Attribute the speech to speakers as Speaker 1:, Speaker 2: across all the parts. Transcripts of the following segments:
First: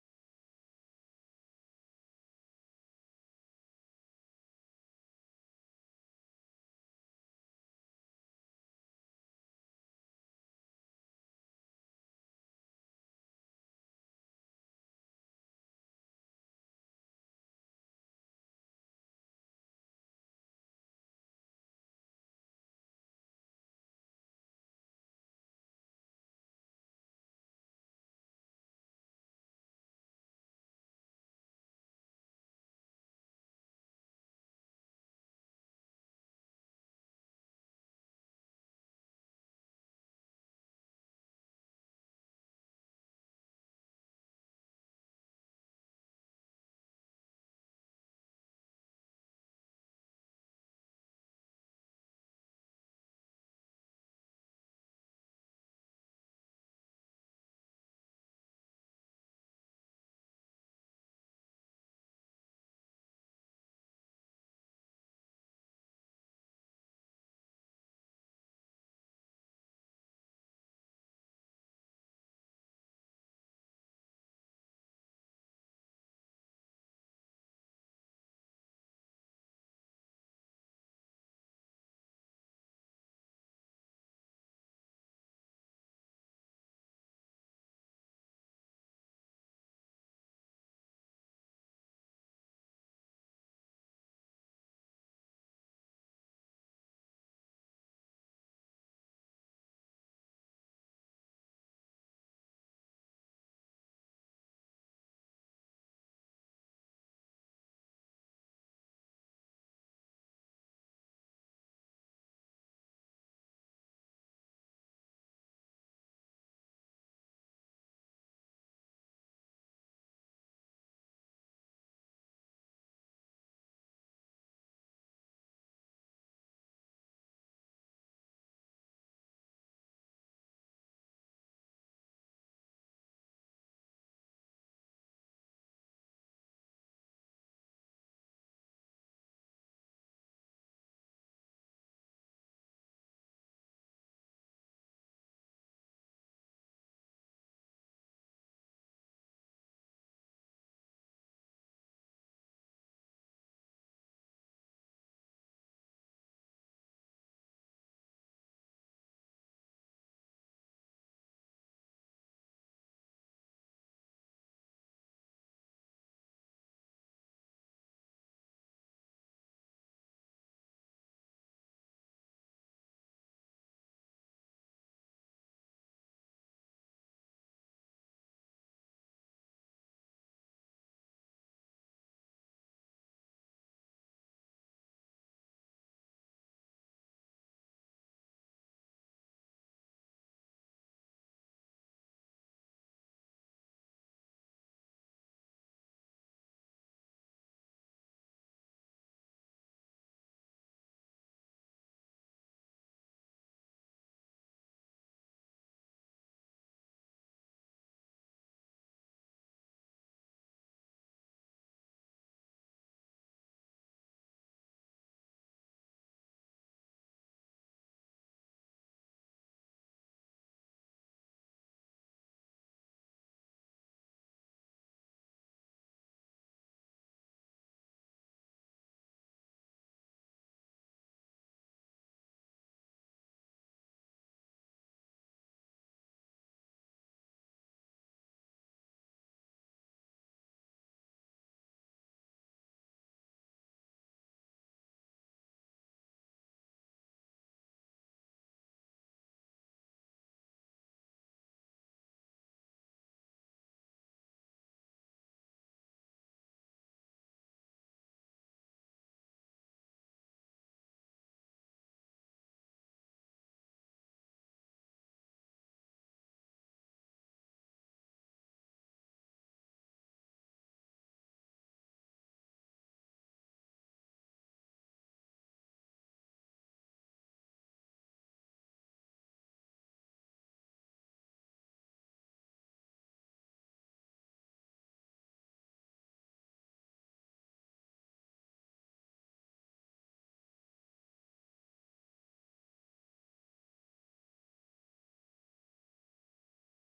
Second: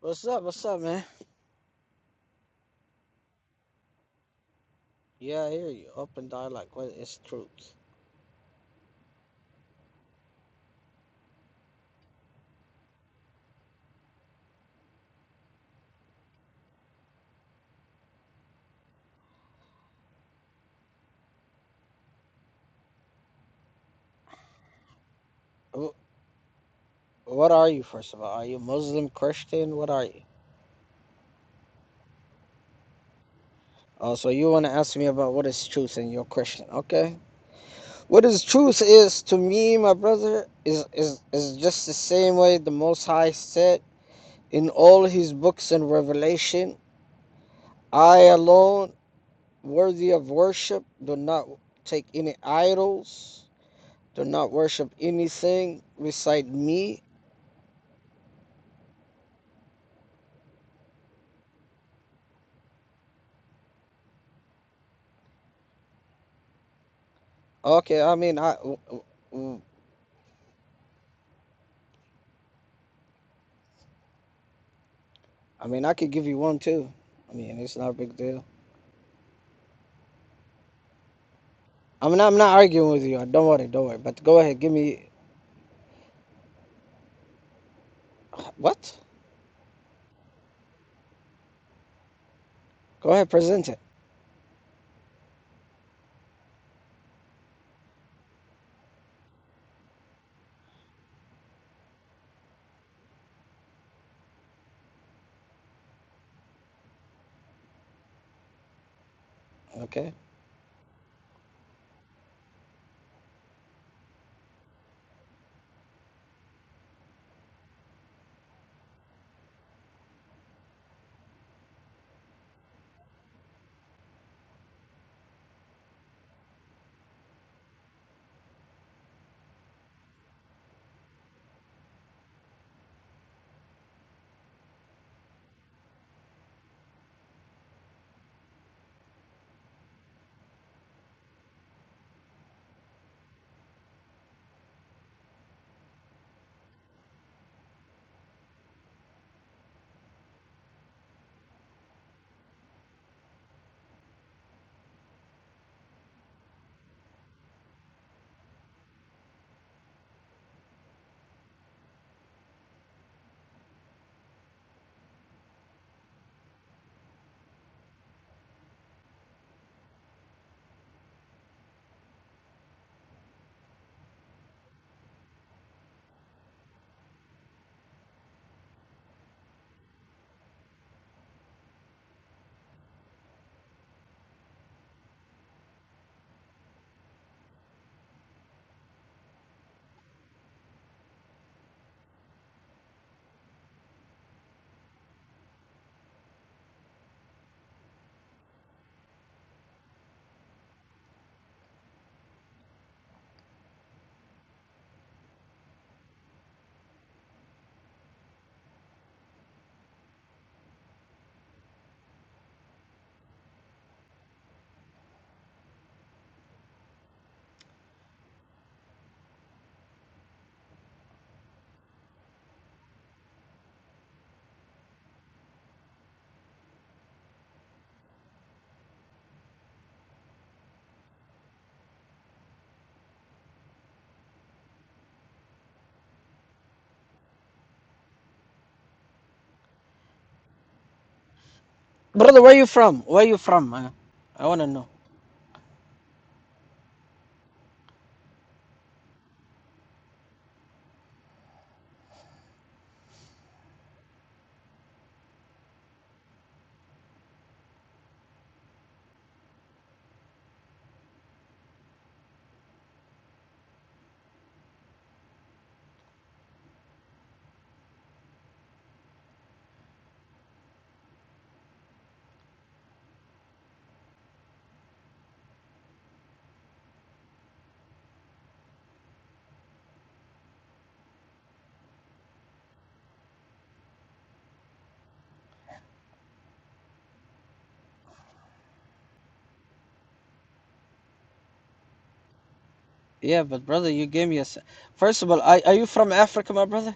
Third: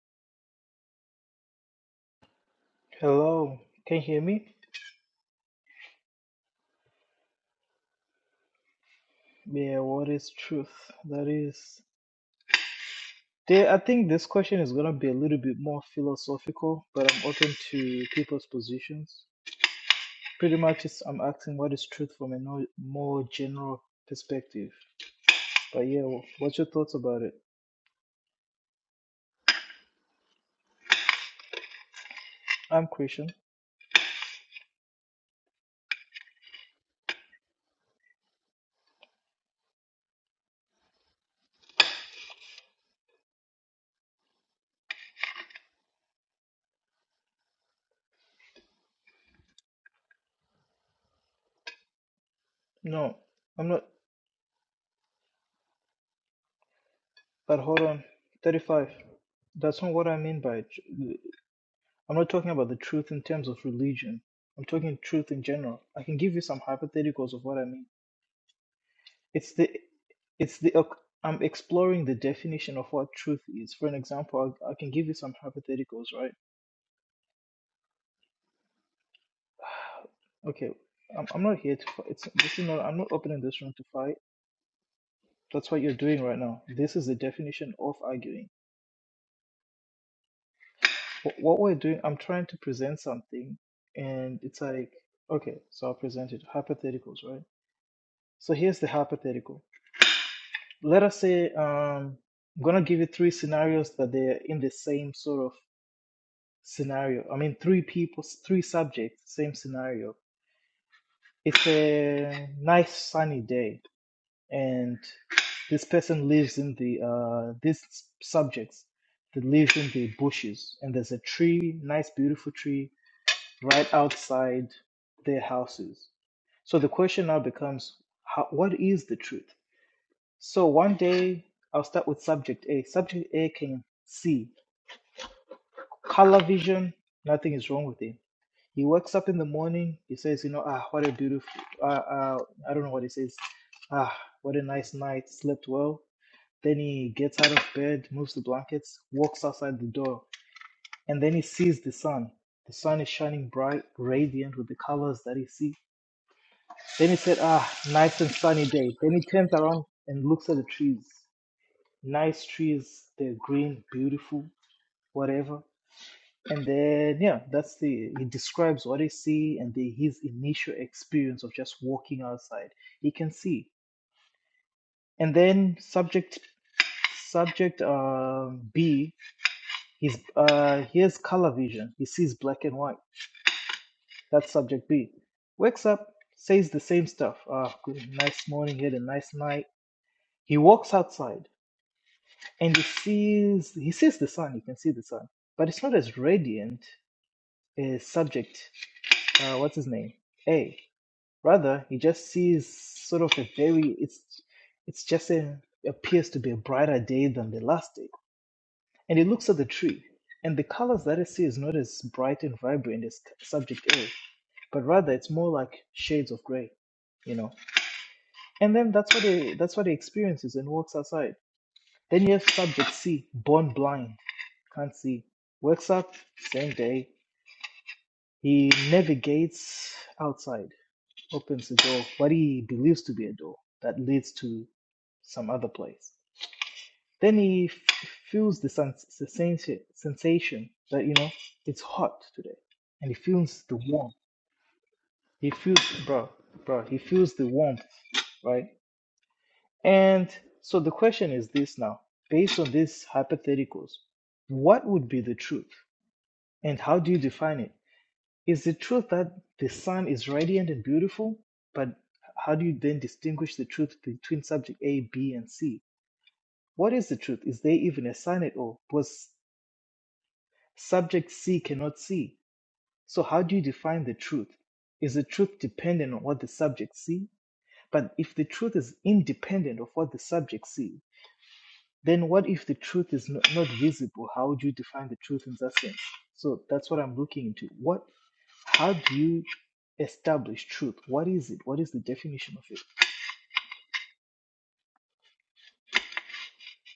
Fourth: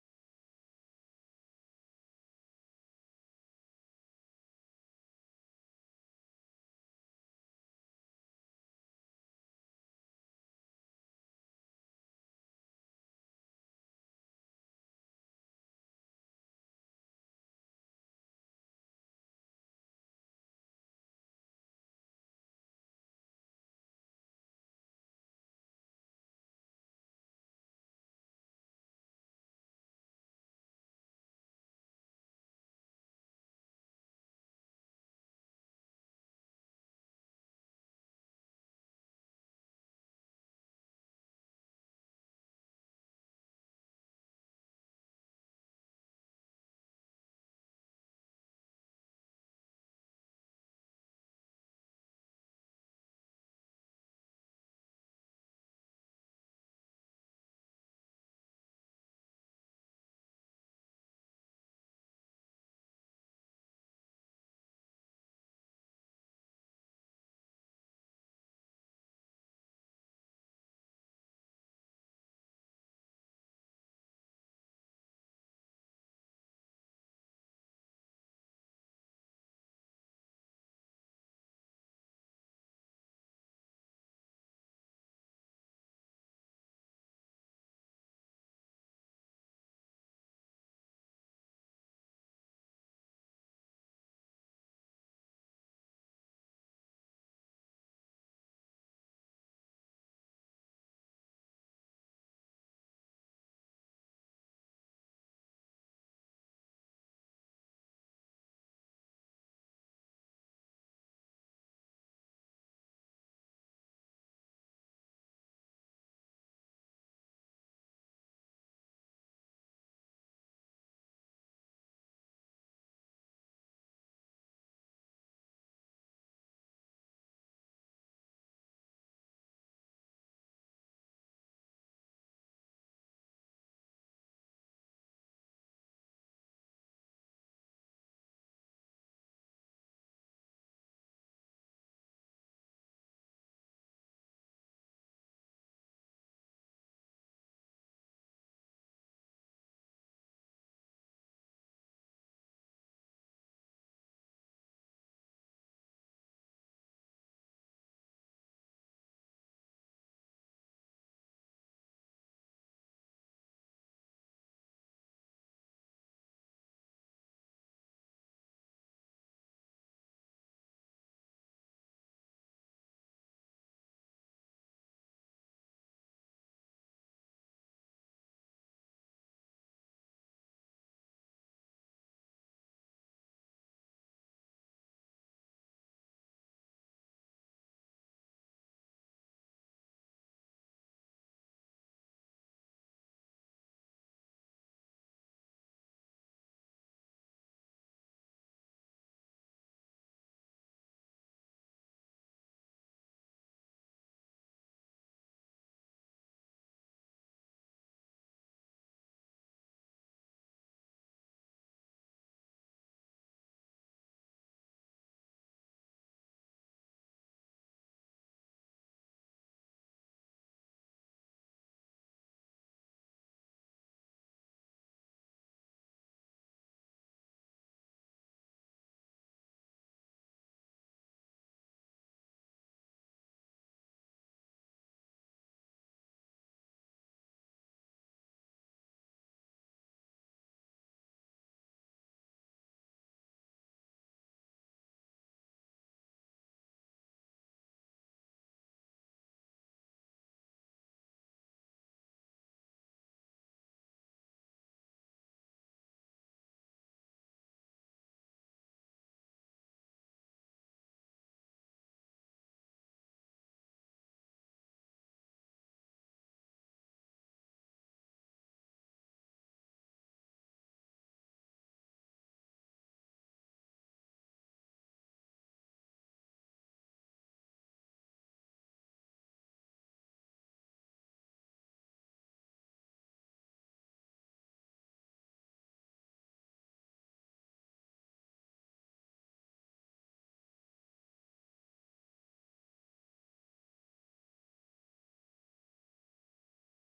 Speaker 1: What's up? What's up, man?
Speaker 2: Hello, can you hear me?
Speaker 1: Yeah, I hear you. Open dialogue. What is truth?
Speaker 2: Yeah, what is truth? That is, there, I think this question is gonna be a little bit more philosophical, but I'm open to people's positions. Pretty much, it's, I'm asking what is truth from a no, more general perspective. But
Speaker 1: Wh-
Speaker 2: yeah, wh- what's your thoughts about it?
Speaker 1: What are you, first of all? Are you Muslim, Christian? What are you?
Speaker 2: I'm Christian.
Speaker 1: Oh, so you want to ask me about what is truth and you're Christian. Okay. What is truth is to me, my brother, is, is, is just the same way the Most High said in all his books and revelation I alone, worthy of worship, do not take any
Speaker 2: No,
Speaker 1: idols,
Speaker 2: I'm not.
Speaker 1: do not worship anything beside me
Speaker 2: But hold on, 35. That's not what I mean by. it. I'm not talking about the truth in terms of religion. I'm talking truth in general. I can give you some hypotheticals of what I mean.
Speaker 1: Okay, I mean, I, w- w-
Speaker 2: It's
Speaker 1: w-
Speaker 2: the it's the ok, I'm exploring the definition of what truth is. For an example, I, I can give you some
Speaker 1: I mean, I
Speaker 2: hypotheticals,
Speaker 1: could give
Speaker 2: right?
Speaker 1: you one too. I mean, it's not a big deal.
Speaker 2: Okay, I'm, I'm not here to fight.
Speaker 1: I mean,
Speaker 2: It's
Speaker 1: I'm not
Speaker 2: this is not.
Speaker 1: arguing
Speaker 2: I'm
Speaker 1: with
Speaker 2: not
Speaker 1: you. Uh,
Speaker 2: opening
Speaker 1: Don't
Speaker 2: this
Speaker 1: worry,
Speaker 2: room to
Speaker 1: don't worry.
Speaker 2: fight.
Speaker 1: But go ahead, give me
Speaker 2: That's what you're doing right now. This is the definition of
Speaker 1: uh,
Speaker 2: arguing.
Speaker 1: what?
Speaker 2: What, what we're doing, I'm trying to present
Speaker 1: Go ahead,
Speaker 2: something,
Speaker 1: present it.
Speaker 2: and it's like, okay, so I'll present it. Hypotheticals, right? So here's the hypothetical. Let us say um, I'm gonna give you three scenarios that they're in the same sort of scenario. I mean, three people, three subjects, same
Speaker 1: Okay,
Speaker 2: scenario. It's a nice sunny day, and this person lives in the uh, this subjects that lives in the bushes, and there's a tree, nice beautiful tree, right outside their houses. So the question now becomes, how, what is the truth? So one day, I'll start with subject A. Subject A can see color vision, nothing is wrong with it He wakes up in the morning. He says, you know, ah, what a beautiful, uh, uh, I don't know what he says. Ah, what a nice night. Slept well. Then he gets out of bed, moves the blankets, walks outside the door, and then he sees the sun. The sun is shining bright, radiant with the colors that he sees. Then he said, ah, nice and sunny day. Then he turns around and looks at the trees. Nice trees. They're green, beautiful, whatever. And then, yeah, that's the, he describes what he see and the, his initial experience of just walking outside. He can see. And then subject, subject uh, B, he's, uh, he has color vision. He sees black and white. That's subject B. Wakes up, says the same stuff. Ah, good, nice morning, had a nice night. He walks outside and he sees, he sees the sun. He can see the sun, but it's not as radiant as subject, uh, what's his name? A. Rather, he just sees sort of a very it's it's just a appears to be a brighter day than the last day. And he looks at the tree, and the colors that he sees not as bright and vibrant as subject A, but rather it's more like shades of gray, you know. And then that's what he that's what he experiences and walks outside. Then you have subject C, born blind can't see. Wakes up, same day. He navigates outside. opens a door, what he believes to be a door that leads to some other place. Then he f- feels the sens- sensation, sensation that, you know, it's hot
Speaker 1: brother, where
Speaker 2: today.
Speaker 1: you from?
Speaker 2: And he
Speaker 1: Where you
Speaker 2: feels
Speaker 1: from?
Speaker 2: the
Speaker 1: Uh,
Speaker 2: warmth.
Speaker 1: I want to know.
Speaker 2: He feels, bro, bro, he feels the warmth, right? And so the question is this now, based on these hypotheticals, what would be the truth? And how do you define it? Is the truth that the sun is radiant and beautiful? But how do you then distinguish the truth between subject A, B, and C? What is the truth? Is there even a sun at all? Because subject C cannot see. So how do you define the truth? Is the truth dependent on what the subject see? But if the truth is independent of what the subject see, then what if the truth is not, not visible? How would you define the truth in that sense? So that's what I'm looking into. What how do you establish truth? What is it? What is the definition of it?
Speaker 1: Yeah, but brother, you gave me a. s- First of all, are, are you from Africa, my brother?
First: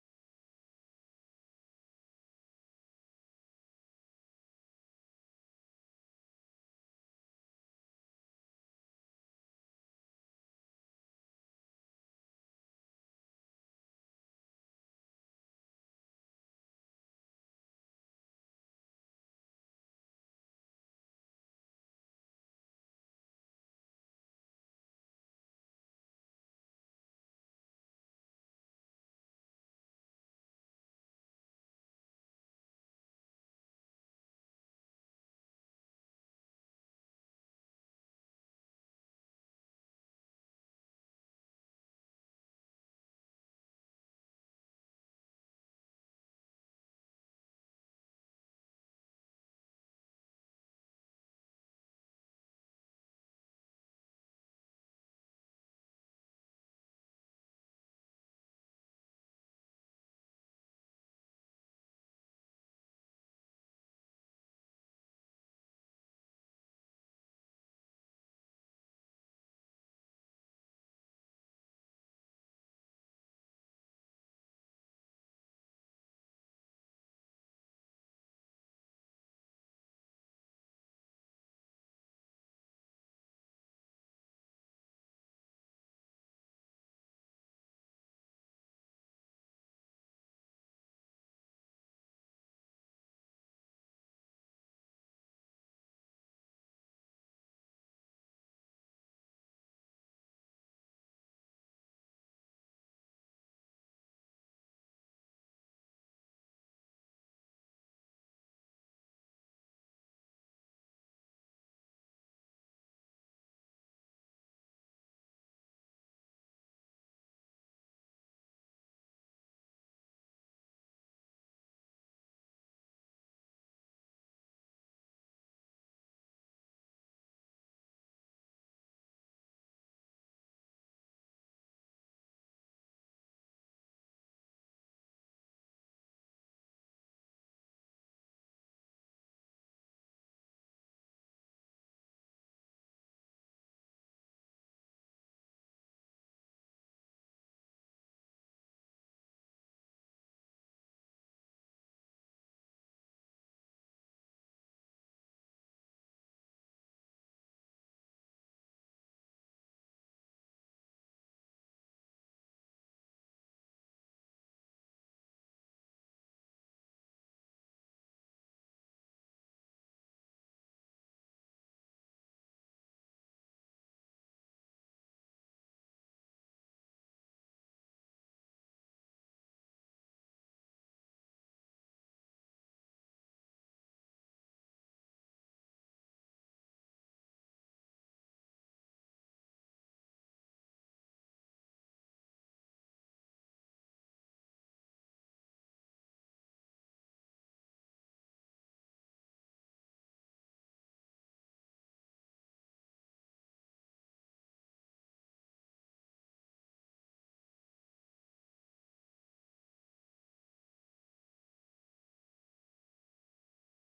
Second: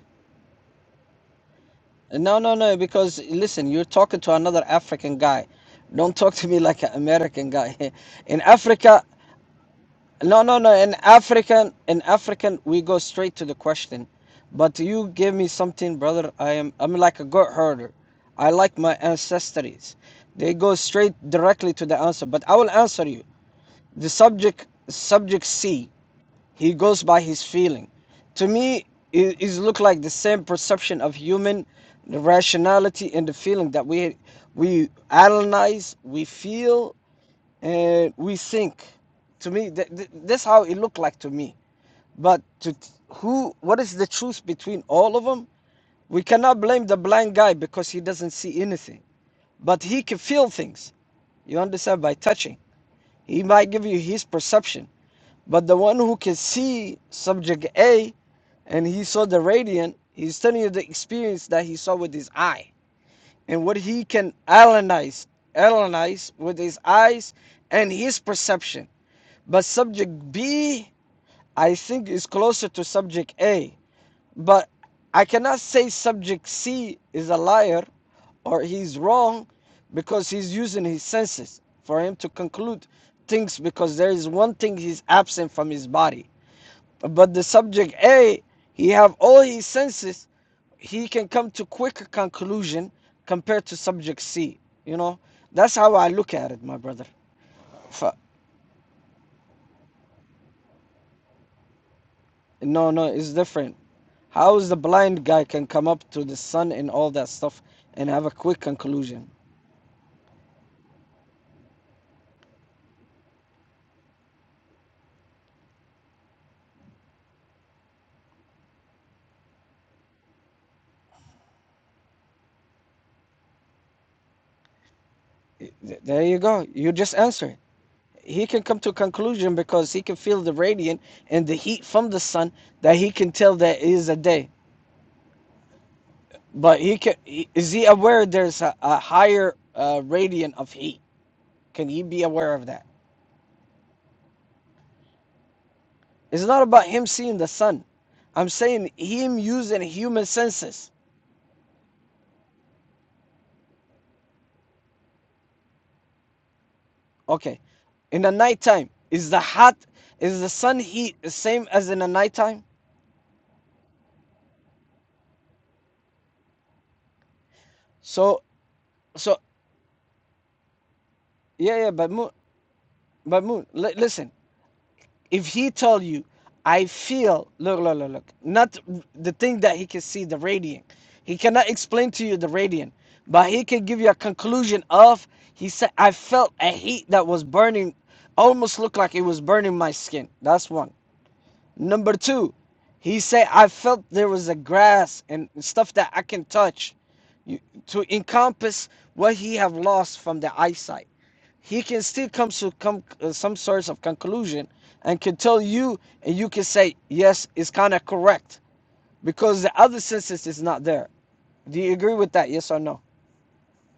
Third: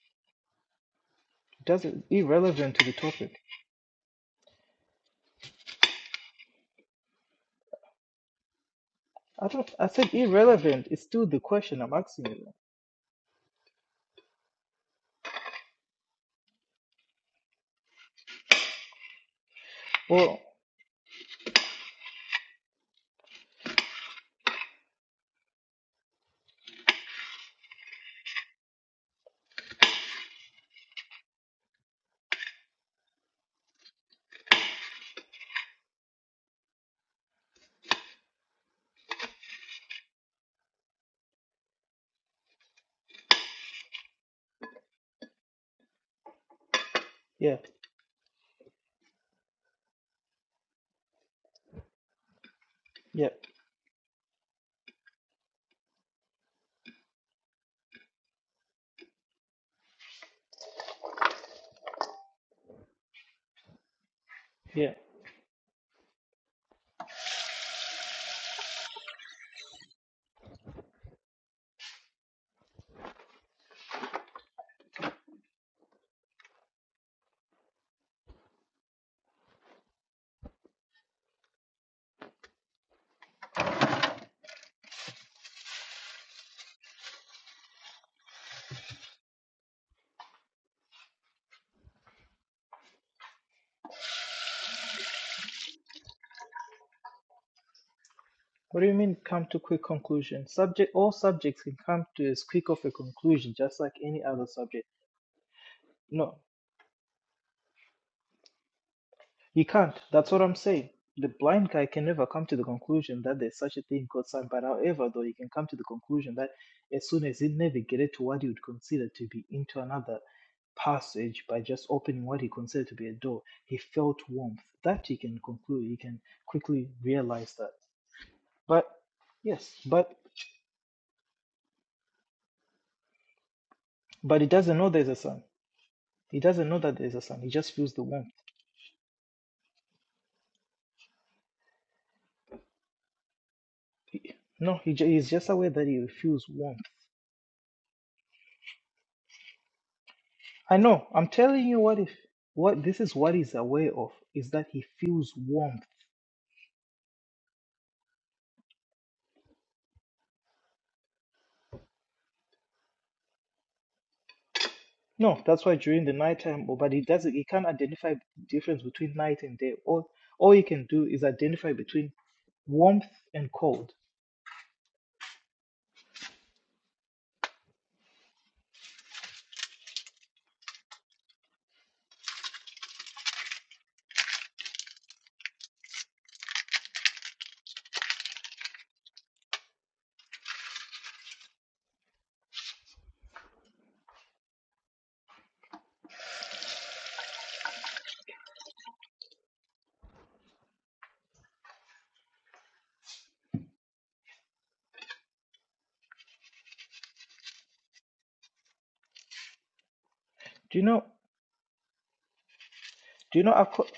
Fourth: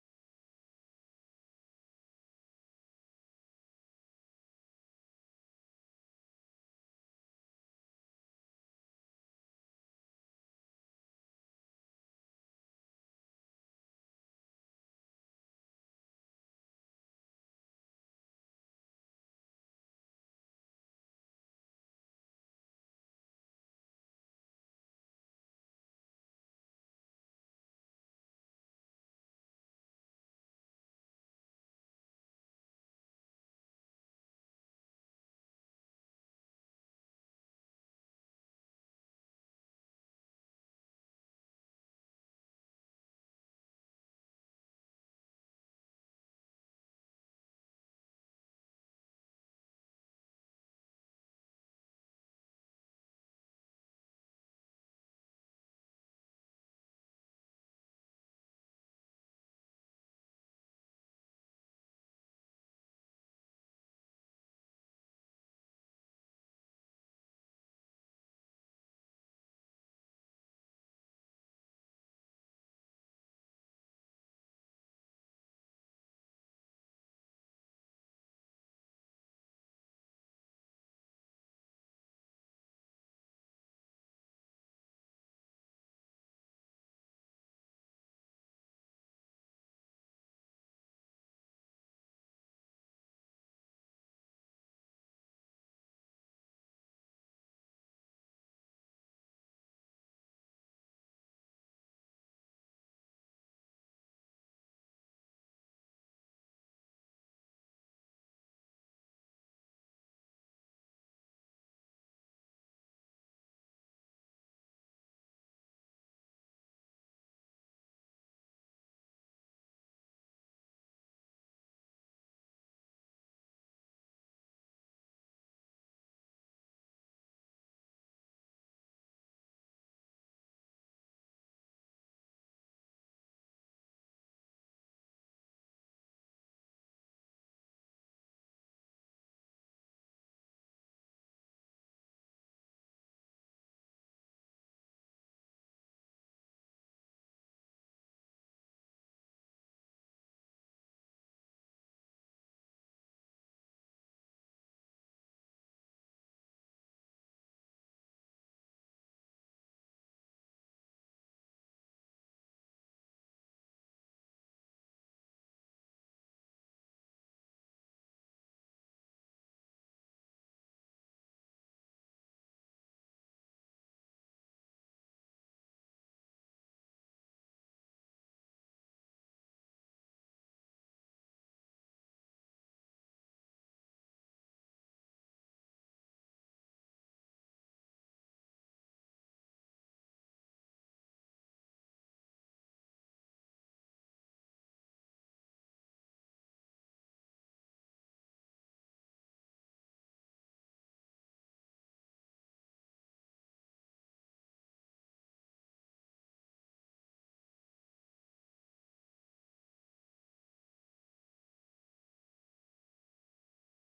Speaker 2: It doesn't
Speaker 1: No, no, no.
Speaker 2: irrelevant to the
Speaker 1: Because
Speaker 2: topic.
Speaker 1: listen, you're talking to another African guy. Don't talk to me like an American guy. In Africa,
Speaker 2: I don't. I said
Speaker 1: No, no, no.
Speaker 2: irrelevant.
Speaker 1: In
Speaker 2: It's still the
Speaker 1: African,
Speaker 2: question I'm
Speaker 1: in
Speaker 2: asking you.
Speaker 1: African, we go straight to the question. But you give me something, brother. I am, I'm like a goat herder. I like my ancestries.
Speaker 2: Well,
Speaker 1: They go straight directly to the answer. But I will answer you. The subject, subject C, he goes by his feeling. To me, it, it look like the same perception of human rationality and the feeling that we we analyze, we feel, and we think to me th- th- that's how it looked like to me but to t- who what is the truth between all of them we cannot blame the blind guy
Speaker 2: yeah,
Speaker 1: because he doesn't see anything but he can feel things you understand by touching
Speaker 2: yeah,
Speaker 1: he might give you his perception but the one who can see subject a and he saw the radiant he's telling you the experience that he saw with his eye and what he can
Speaker 2: yeah.
Speaker 1: analyze analyze with his eyes and his perception But subject B, I think, is closer to subject A. But I cannot say subject C is a liar or he's wrong because he's using his senses for him to conclude things because there is one thing he's absent from his body. But the subject A, he have all his senses, he can come to quicker conclusion compared to subject C. You know, that's how I look at it, my brother.
Speaker 2: What do you mean? Come to quick conclusion. Subject. All subjects can come to as quick of
Speaker 1: No,
Speaker 2: a
Speaker 1: no, it's
Speaker 2: conclusion,
Speaker 1: different.
Speaker 2: just like any other
Speaker 1: How is the
Speaker 2: subject.
Speaker 1: blind guy can come up to
Speaker 2: No.
Speaker 1: the sun and all that stuff and have a quick conclusion?
Speaker 2: He can't. That's what I'm saying. The blind guy can never come to the conclusion that there's such a thing called sun. But however, though, he can come to the conclusion that as soon as he navigated to what he would consider to be into another passage by just opening what he considered to be a door, he felt warmth. That he can conclude. He can
Speaker 1: There you go.
Speaker 2: quickly
Speaker 1: You just answer.
Speaker 2: realize
Speaker 1: it.
Speaker 2: that.
Speaker 1: He can come
Speaker 2: But
Speaker 1: to a conclusion
Speaker 2: yes,
Speaker 1: because he
Speaker 2: but
Speaker 1: can feel the radiant and the heat from the sun that he can tell that it is a
Speaker 2: but he
Speaker 1: day.
Speaker 2: doesn't know there's a sun. He doesn't know
Speaker 1: But
Speaker 2: that
Speaker 1: he can
Speaker 2: there's a sun. He just
Speaker 1: is he
Speaker 2: feels the
Speaker 1: aware
Speaker 2: warmth.
Speaker 1: there's a, a higher uh, radiant of heat? Can he be aware of that?
Speaker 2: No, he ju- he's just aware that he
Speaker 1: It's
Speaker 2: feels
Speaker 1: not
Speaker 2: warmth
Speaker 1: about him seeing the sun. I'm saying him using human
Speaker 2: I
Speaker 1: senses.
Speaker 2: know. I'm telling you what if what this is what he's aware of is that he feels warmth.
Speaker 1: Okay, in the nighttime is the hot is the sun heat the same as in the nighttime
Speaker 2: No, that's why during the nighttime, oh, but he doesn't he can't identify the
Speaker 1: so
Speaker 2: difference between
Speaker 1: so
Speaker 2: night and day. All all he can do is identify
Speaker 1: yeah yeah but
Speaker 2: between
Speaker 1: moon
Speaker 2: warmth
Speaker 1: but
Speaker 2: and
Speaker 1: moon li-
Speaker 2: cold.
Speaker 1: listen if he told you i feel look look look look not the thing that he can see the radiant he cannot explain to you the radiant but he can give you a conclusion of he said i felt a heat that was burning almost looked like it was burning my skin that's one Number two, he said, I felt there was a grass and stuff that I can touch to encompass what he have lost from the eyesight. He can still come to come, uh, some sorts of conclusion and can tell you, and you can say, yes, it's kind of correct because the other senses is
Speaker 2: Do
Speaker 1: not
Speaker 2: you know
Speaker 1: there. Do you agree with that? Yes or no?
Speaker 2: do you know acco-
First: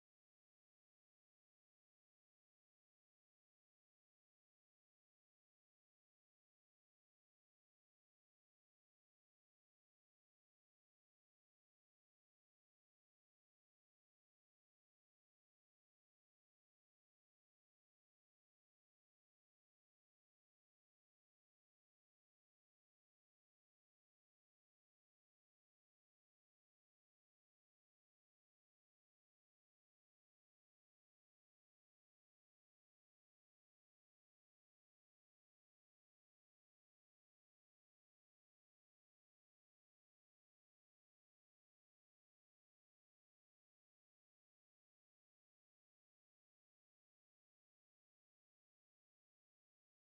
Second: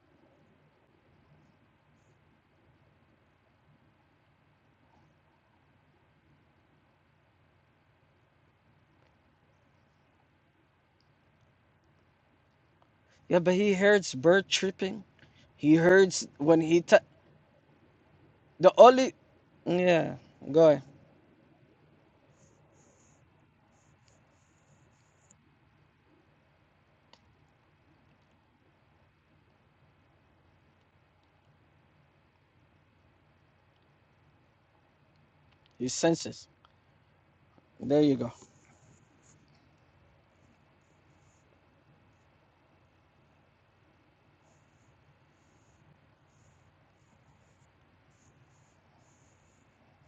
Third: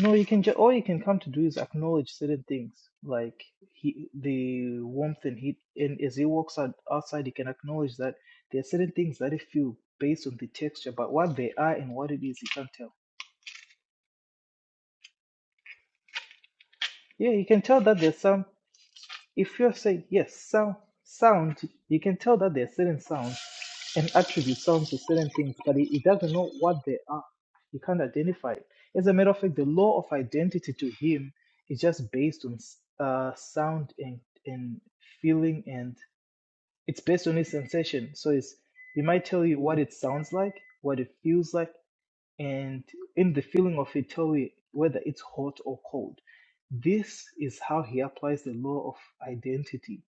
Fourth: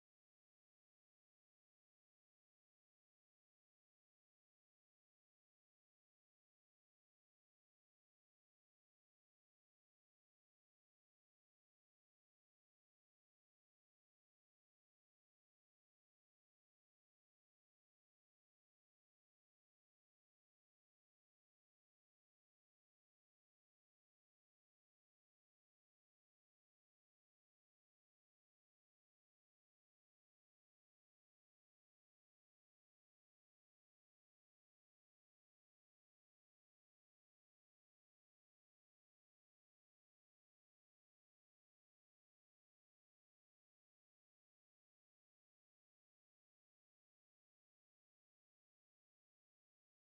Speaker 2: no you can just all you can come to do is acknowledge certain things like he the warmth and heat and as he walks out outside he can acknowledge that there are certain things that he feel based on the texture but what they are and what it is he can't tell
Speaker 1: Yeah, but he hears bird chirping. He hears when he, t-
Speaker 2: Yeah, you can tell that there's some,
Speaker 1: the only,
Speaker 2: if you're saying,
Speaker 1: yeah,
Speaker 2: yes,
Speaker 1: go
Speaker 2: sound,
Speaker 1: ahead.
Speaker 2: sound, you can tell that there's certain sounds and attributes sounds to certain things, but it, it doesn't know what they are. You can't identify it. As a matter of fact, the law of identity to him is just based on s- uh, sound and, and feeling,
Speaker 1: His
Speaker 2: and
Speaker 1: senses.
Speaker 2: it's based on his
Speaker 1: There
Speaker 2: sensation.
Speaker 1: you go.
Speaker 2: So it's, he might tell you what it sounds like, what it feels like, and in the feeling of Italy, whether it's hot or cold. This is how he applies the law of identity.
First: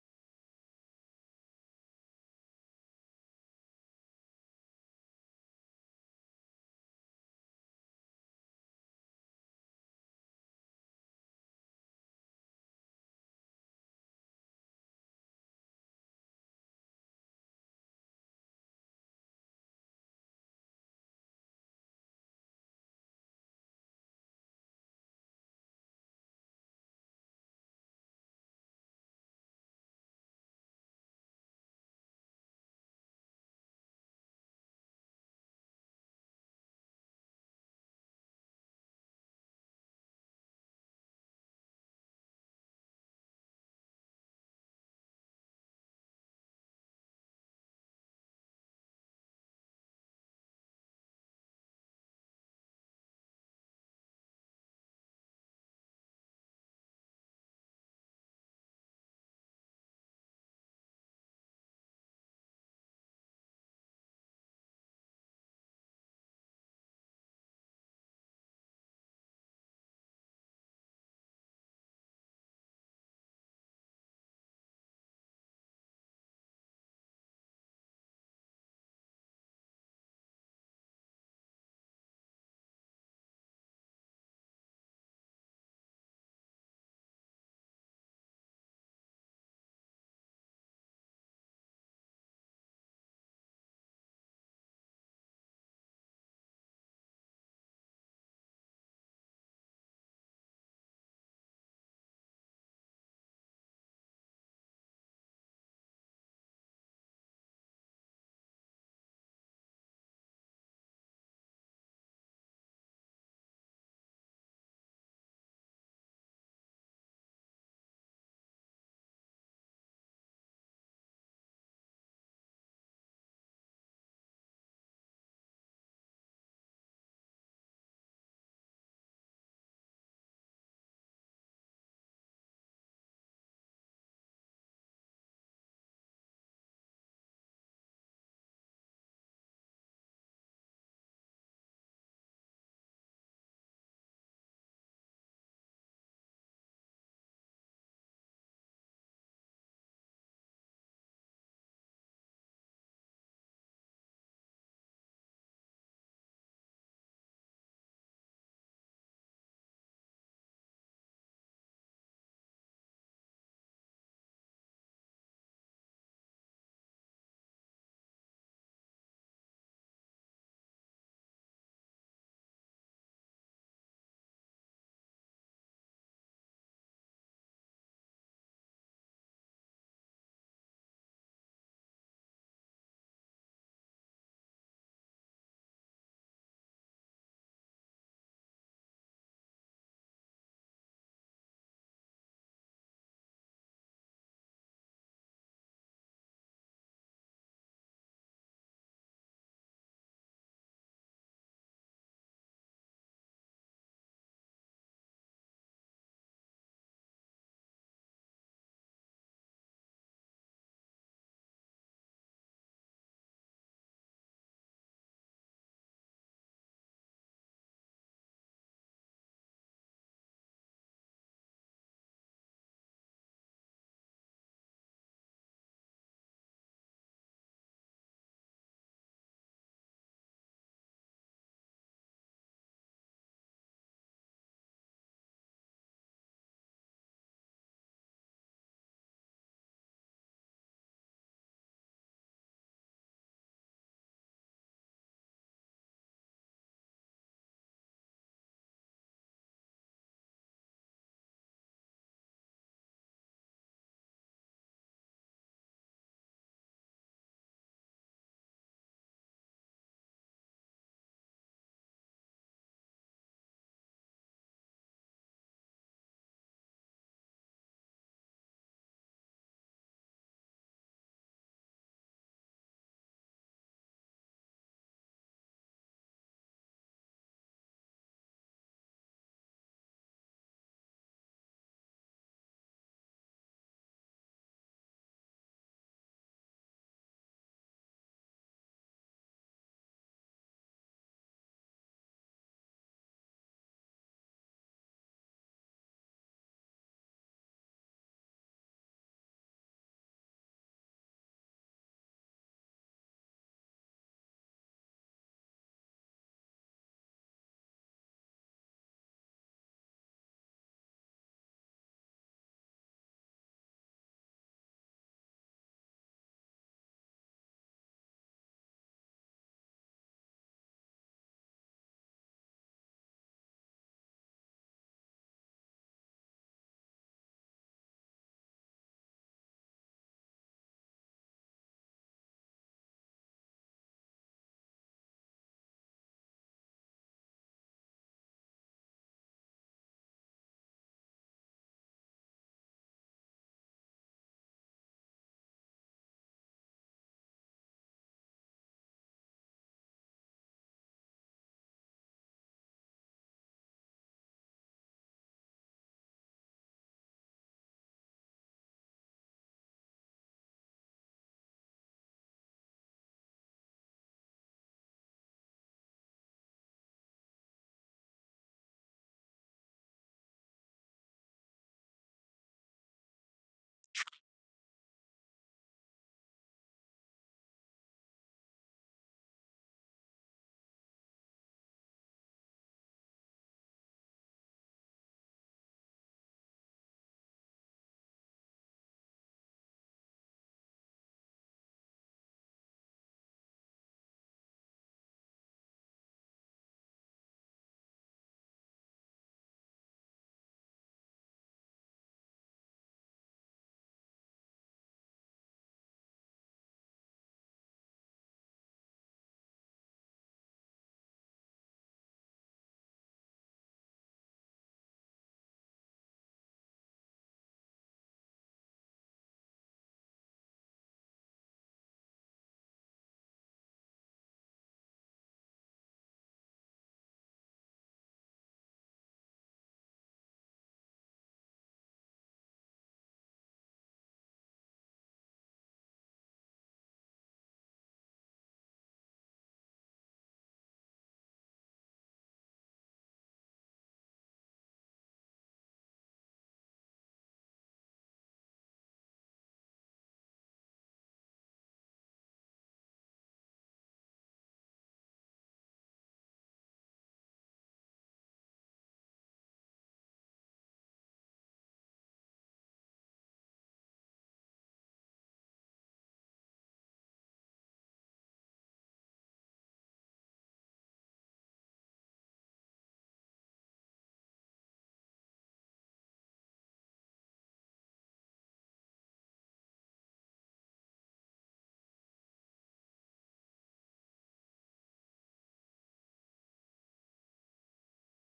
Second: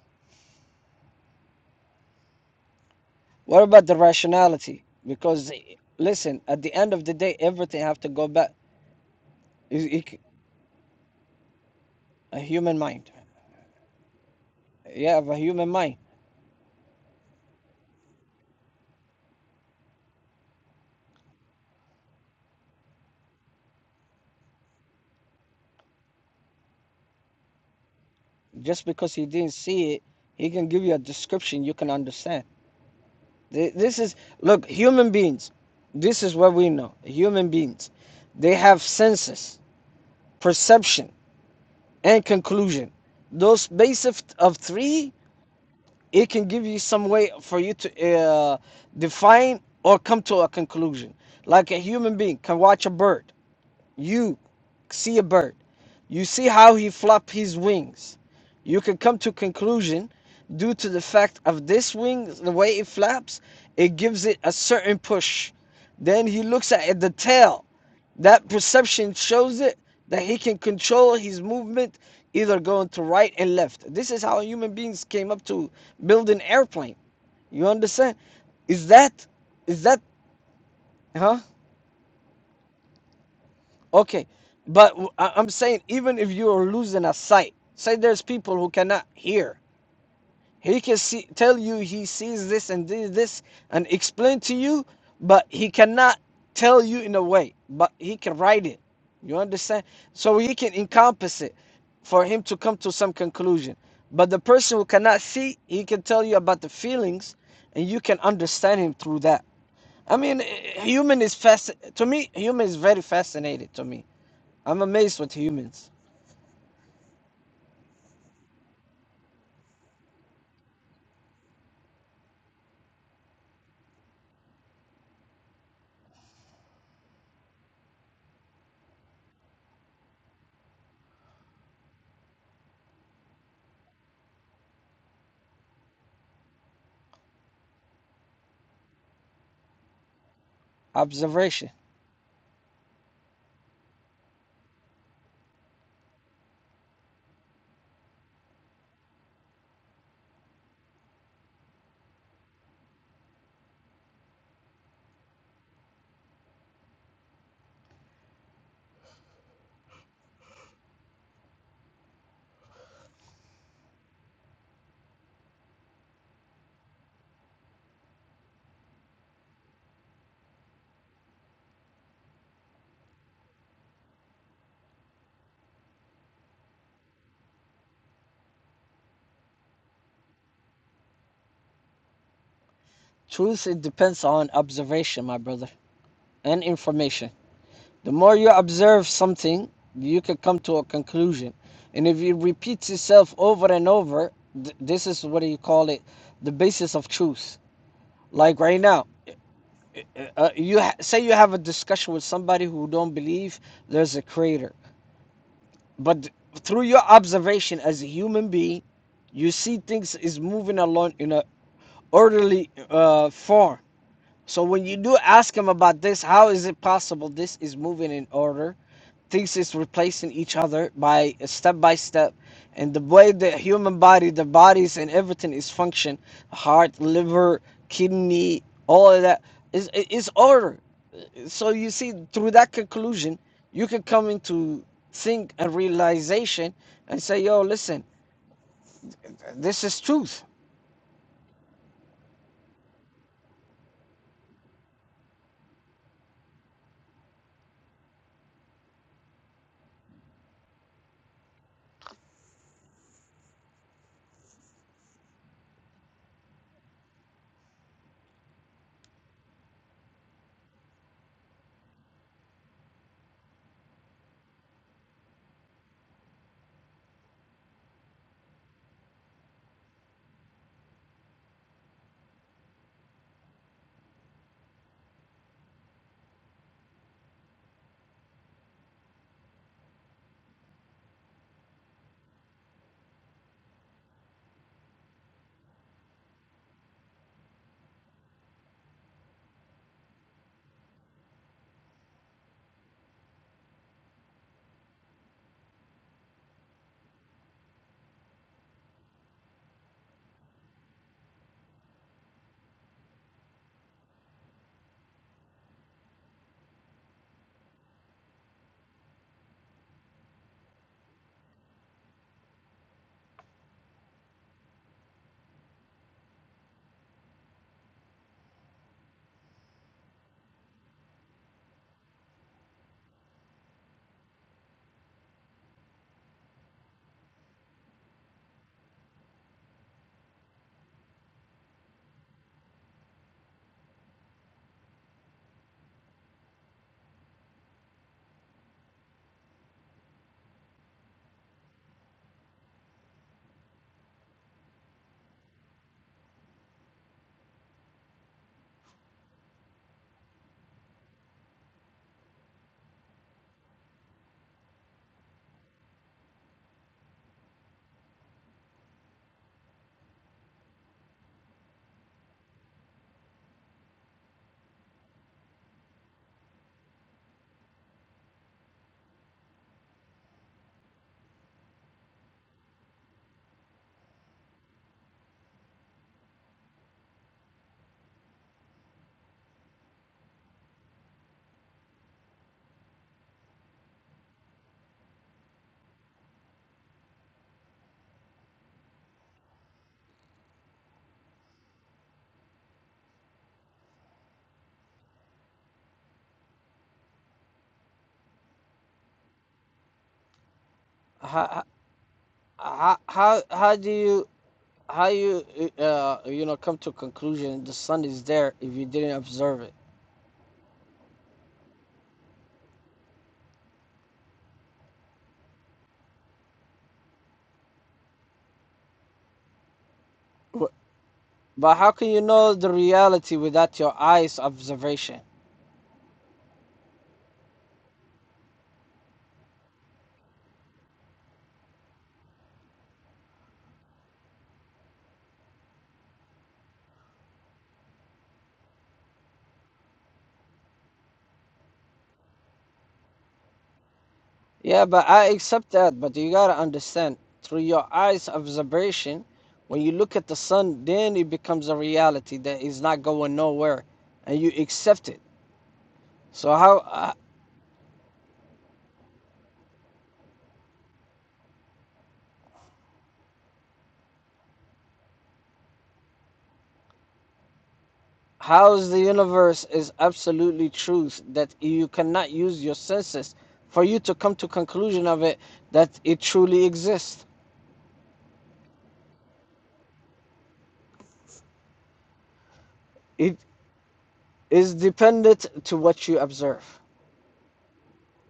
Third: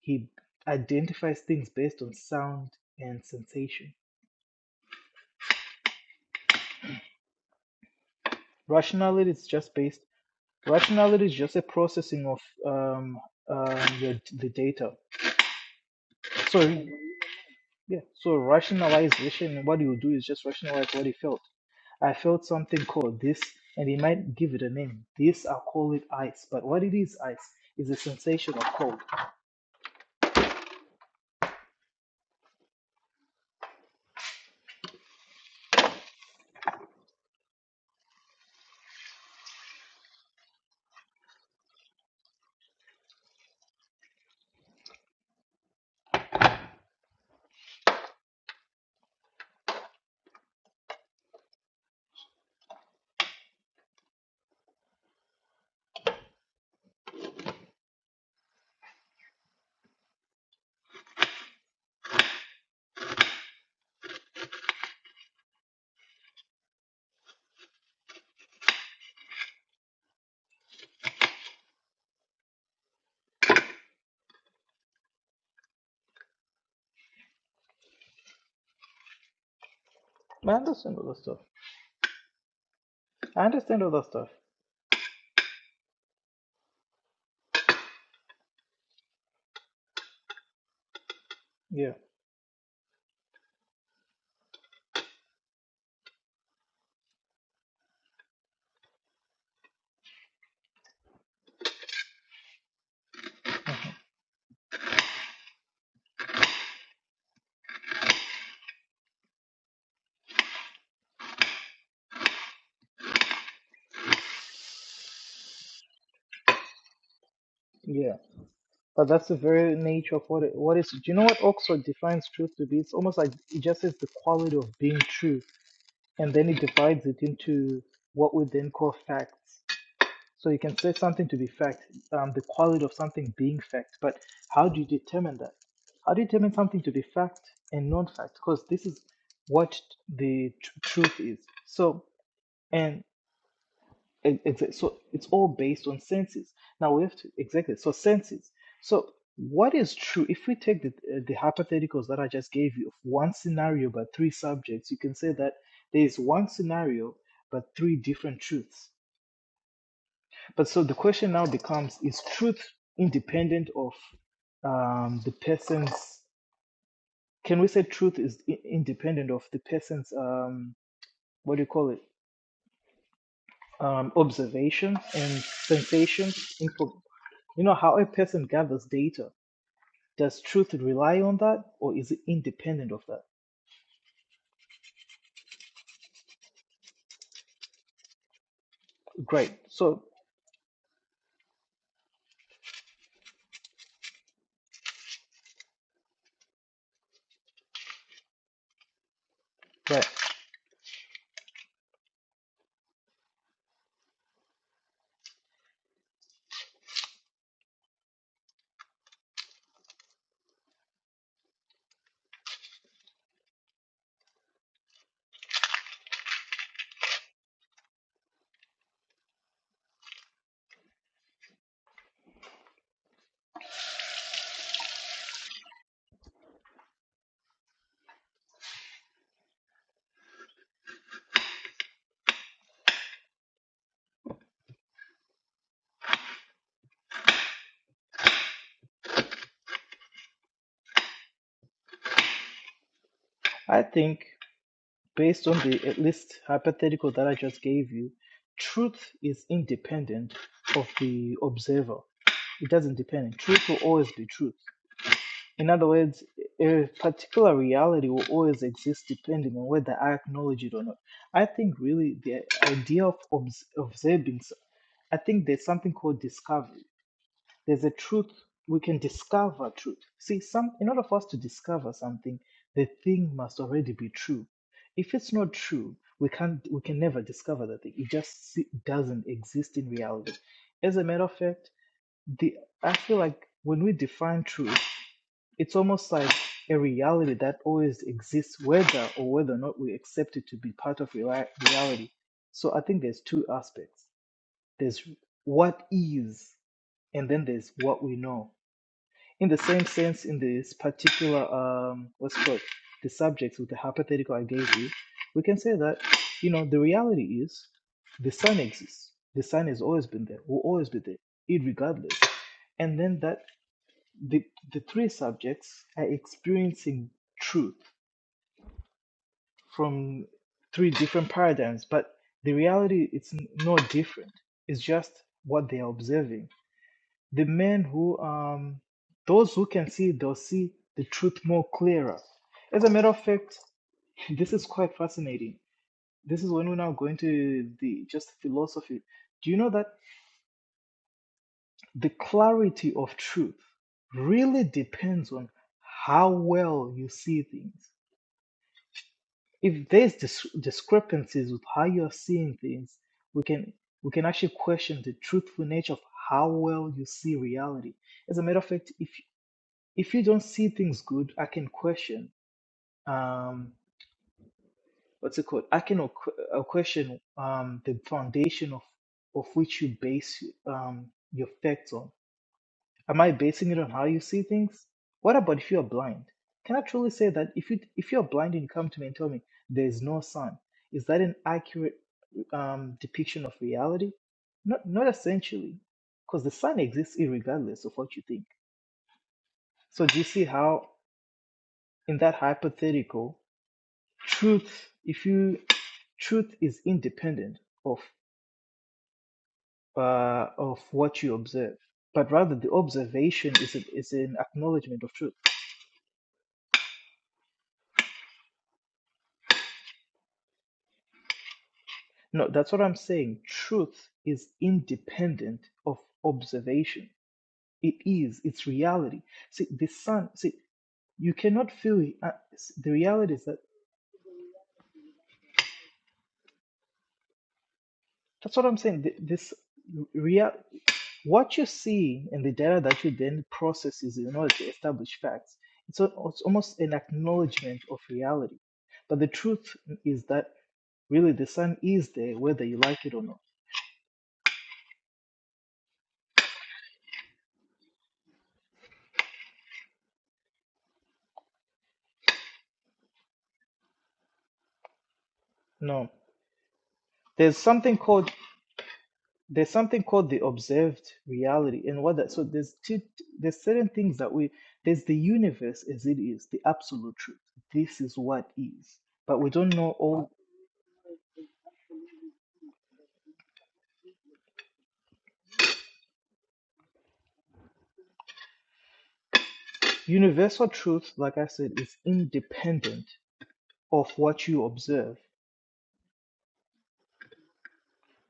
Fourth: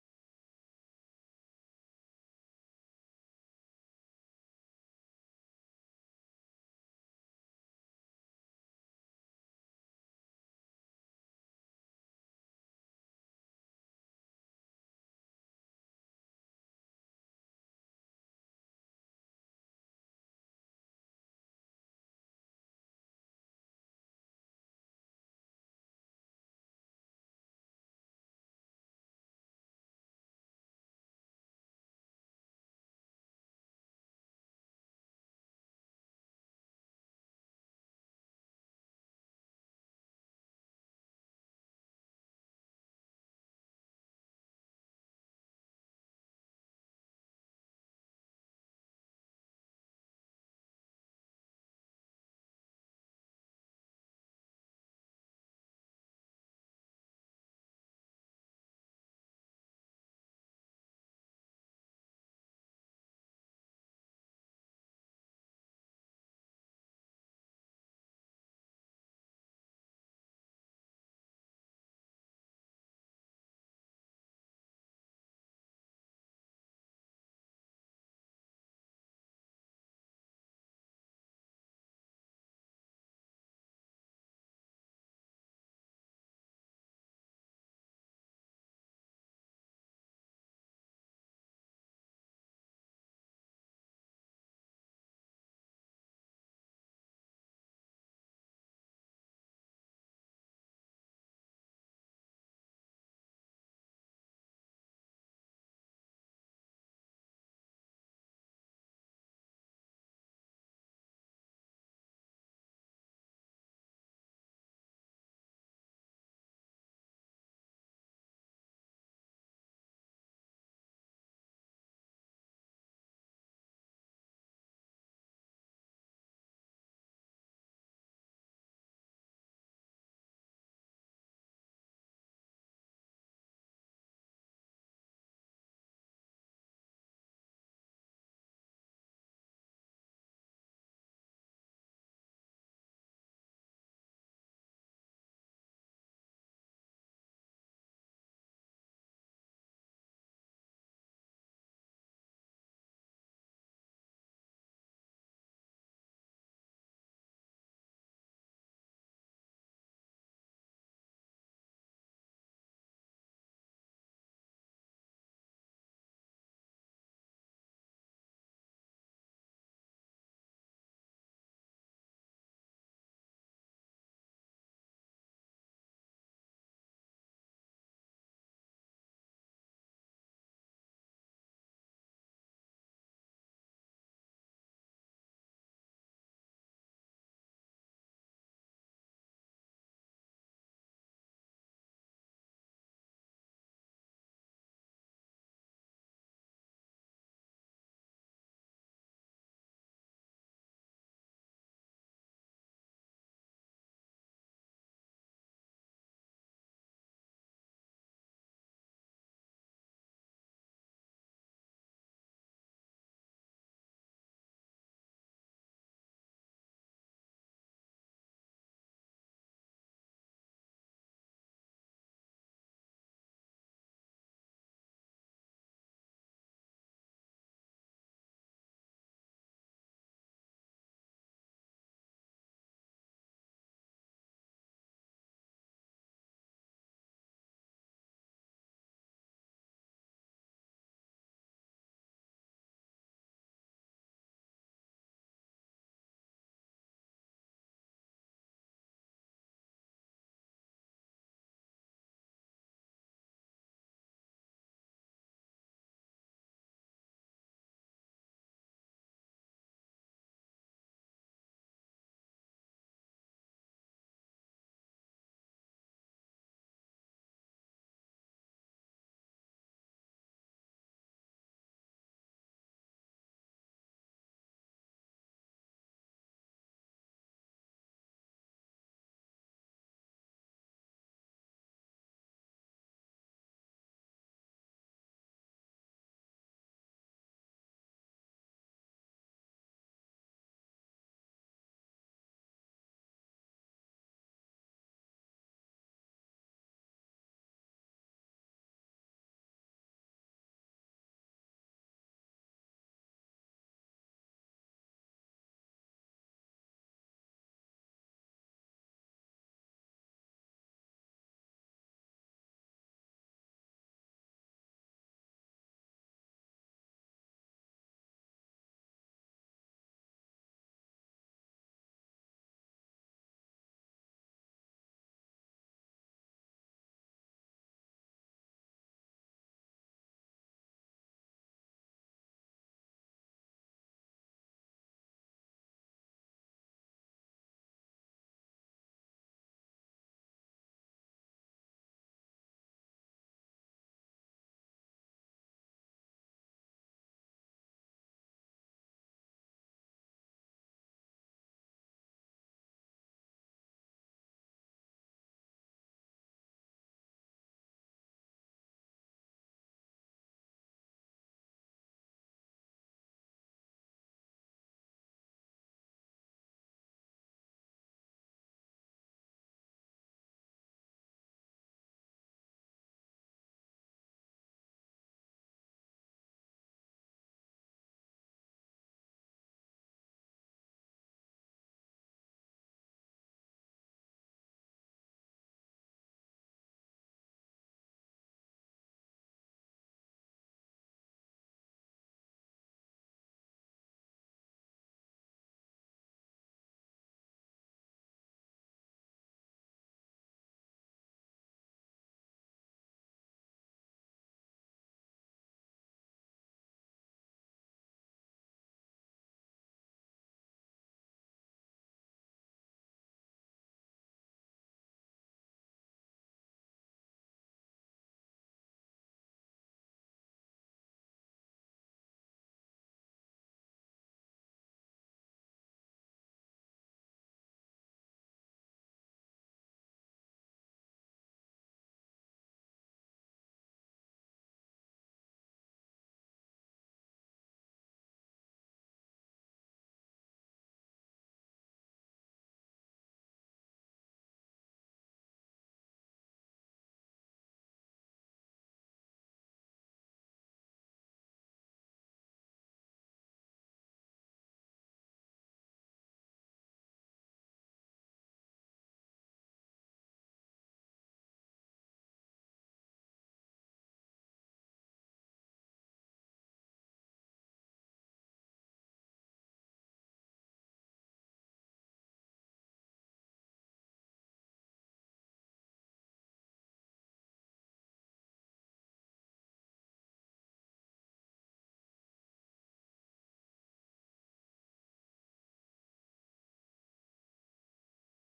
Speaker 2: He identifies things based on sound and
Speaker 1: What about
Speaker 2: sensation.
Speaker 1: the rationality? Because listen, at the end of the day, everything have to go back.
Speaker 2: Rationality is just
Speaker 1: A
Speaker 2: based. Rationality is just a processing of
Speaker 1: human mind.
Speaker 2: um, um, your, the data.
Speaker 1: You have a human mind.
Speaker 2: Sorry, Yeah. So rationalization, what you do is just rationalize what you felt. I felt something called this, and you might give it a name. This, I'll call it ice. But what it is, ice, is a sensation of
Speaker 1: Just
Speaker 2: cold.
Speaker 1: because he didn't see it, he can give you a description you can understand. This is look, human beings. This is what we know. Human beings, they have senses, perception, and conclusion. Those basic of three it can give you some way for you to uh, define or come to a conclusion. Like a human being can watch a bird, you see a bird, you see how he flap his wings. You can come to conclusion due to the fact of this wing, the way it flaps, it gives it a certain push. Then he looks at the tail. That perception shows it that he can control his movement, either going to right and left. This is how human beings came up to build an airplane. You understand? Is that, is that,
Speaker 2: I understand all that
Speaker 1: huh?
Speaker 2: stuff. I understand all that
Speaker 1: Okay.
Speaker 2: stuff.
Speaker 1: But i I- I'm saying, even if you are losing a sight, say there's people who cannot hear. He can see, tell you
Speaker 2: Yeah.
Speaker 1: he sees this and this, this, and explain to you, but he cannot tell you in a way, but he can write it. You understand? So he can encompass it for him to come to some conclusion. But the person who cannot see, he can tell you about the feelings, and you can understand him through that. I mean, eh, eh, human is fast. To me, human is very fascinated. To me, I'm amazed with humans.
Speaker 2: Yeah. But that's the very nature of what it, what is. Do you know what Oxford defines truth to be? It's almost like it just says the quality of being true, and then it divides it into what we then call facts. So you can say something to be fact, um, the quality of something being fact, but how do you determine that? How do you determine something to be fact and non-fact? Because this is what the tr- truth is.
Speaker 1: Observation,
Speaker 2: So and it, it's so so it's all based on senses. Now we have to exactly so senses. So what is true? If we take the uh, the hypotheticals that I just gave you of one scenario but three subjects, you can say that there is one scenario but three different truths but so the question now becomes: Is truth independent of um, the person's? Can we say truth is i- independent of the person's um, what do you call it? Um, observation and sensations. Info. You know how a person gathers data. Does truth rely on that, or is it independent of that?
Speaker 1: truth. It depends on observation, my brother, and information. The more you observe
Speaker 2: Great.
Speaker 1: something,
Speaker 2: So,
Speaker 1: you can come to a conclusion. And if it repeats itself over and over, th- this is what do you call it? The basis of truth. Like right now,
Speaker 2: right.
Speaker 1: eh, uh, you ha- say you have a discussion with somebody who don't believe there's a creator but through your observation as a human being you see things is moving along in a orderly uh, form so when you do ask him about this how is it possible this is moving in order things is replacing each other by step by step and the way the human body the bodies and everything is function heart liver kidney all of that is is order so you see through that conclusion you can come into think and realization and say yo listen this is truth
Speaker 2: I think. Based on the at least hypothetical that I just gave you, truth is independent of the observer. It doesn't depend. Truth will always be truth. In other words, a particular reality will always exist depending on whether I acknowledge it or not. I think really the idea of obs- observing, I think there's something called discovery there's a truth we can discover truth see some in order for us to discover something the thing must already be true if it's not true we can't we can never discover the thing it just se- doesn't exist in reality as a matter of fact the i feel like when we define truth it's almost like a reality that always exists whether or whether or not we accept it to be part of reali- reality so i think there's two aspects there's what is and then there's what we know in the same sense, in this particular um, what's called the subjects with the hypothetical I gave you, we can say that you know the reality is the sun exists. The sun has always been there, will always be there, irregardless. And then that the the three subjects are experiencing truth from three different paradigms, but the reality it's n- no different. It's just what they are observing the men who, um, those who can see, they'll see the truth more clearer. As a matter of fact, this is quite fascinating. This is when we're now going to the just philosophy. Do you know that the clarity of truth really depends on how well you see things? If there's dis- discrepancies with how you're seeing things, we can we can actually question the truthful nature of how well you see reality. As a matter of fact, if if you don't see things good, I can question um, what's it called? I can o- uh, question um, the foundation of of which you base um, your facts on. Am I basing it on how you see things? What about if you are blind? Can I truly say that if you if you are blind and you come to me and tell me there is no sun, is that an accurate um, depiction of reality? Not not essentially, because the sun exists irregardless of what you think. So do you see how in that hypothetical? truth if you truth is independent of uh, of what you
Speaker 1: how
Speaker 2: observe but rather the
Speaker 1: how how,
Speaker 2: observation is
Speaker 1: how
Speaker 2: a,
Speaker 1: do
Speaker 2: is
Speaker 1: you
Speaker 2: an acknowledgement
Speaker 1: how
Speaker 2: of truth
Speaker 1: you uh, you know come to a conclusion the sun is there if you didn't observe it
Speaker 2: no that's what i'm saying truth is independent of observation it is it's reality see the sun see you cannot
Speaker 1: but how
Speaker 2: feel
Speaker 1: can
Speaker 2: it,
Speaker 1: you
Speaker 2: uh,
Speaker 1: know the
Speaker 2: s- the reality
Speaker 1: reality
Speaker 2: is that
Speaker 1: without your eyes observation
Speaker 2: that's what i'm saying Th- this real what you see in the data that you then processes in order to establish facts it's, a, it's almost an acknowledgement of reality but the truth is that really the sun is there whether you like it or not
Speaker 1: Yeah, but I accept that. But you gotta understand, through your eyes observation, when you look at the sun, then it becomes a reality that is not going nowhere, and you accept it.
Speaker 2: no
Speaker 1: So how uh,
Speaker 2: there's something called there's something called the observed reality and what that so there's two there's certain things that we there's the universe as it is the absolute truth this is what
Speaker 1: how is
Speaker 2: is
Speaker 1: the
Speaker 2: but we
Speaker 1: universe
Speaker 2: don't know
Speaker 1: is
Speaker 2: all
Speaker 1: absolutely truth that you cannot use your senses for you to come to conclusion of it that it truly exists.
Speaker 2: universal truth like i said is independent
Speaker 1: It
Speaker 2: of what you
Speaker 1: is
Speaker 2: observe.
Speaker 1: dependent to what you observe.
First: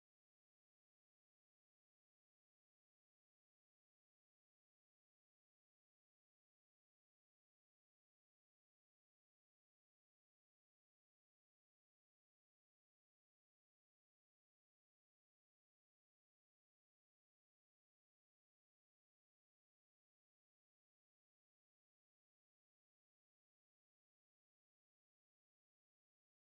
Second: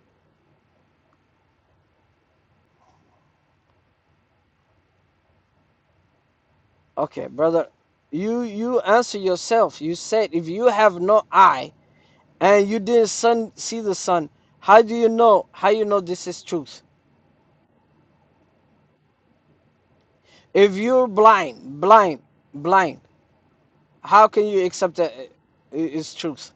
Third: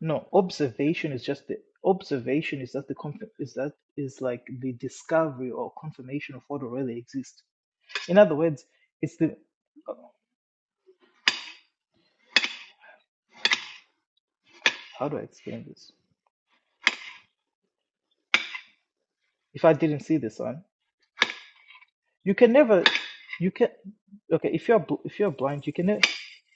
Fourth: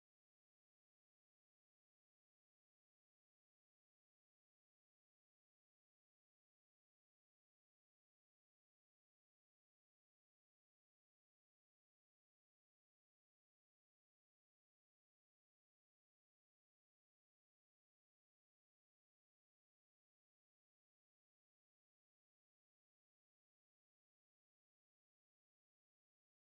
Speaker 2: No, observation is just the observation is that the conf- is that is like the discovery or confirmation of what already
Speaker 1: Okay,
Speaker 2: exists.
Speaker 1: brother,
Speaker 2: In other
Speaker 1: you
Speaker 2: words,
Speaker 1: you answer
Speaker 2: it's the
Speaker 1: yourself. You said if you have no eye and you didn't sun, see the sun how do you
Speaker 2: how do I
Speaker 1: know
Speaker 2: explain
Speaker 1: how you
Speaker 2: this?
Speaker 1: know this is truth
Speaker 2: If I didn't see this one,
Speaker 1: if you're blind blind
Speaker 2: you can never,
Speaker 1: blind
Speaker 2: you can
Speaker 1: how can
Speaker 2: okay.
Speaker 1: you
Speaker 2: If you're
Speaker 1: accept
Speaker 2: bl-
Speaker 1: that
Speaker 2: if you're blind, you can ne-
Speaker 1: it's truth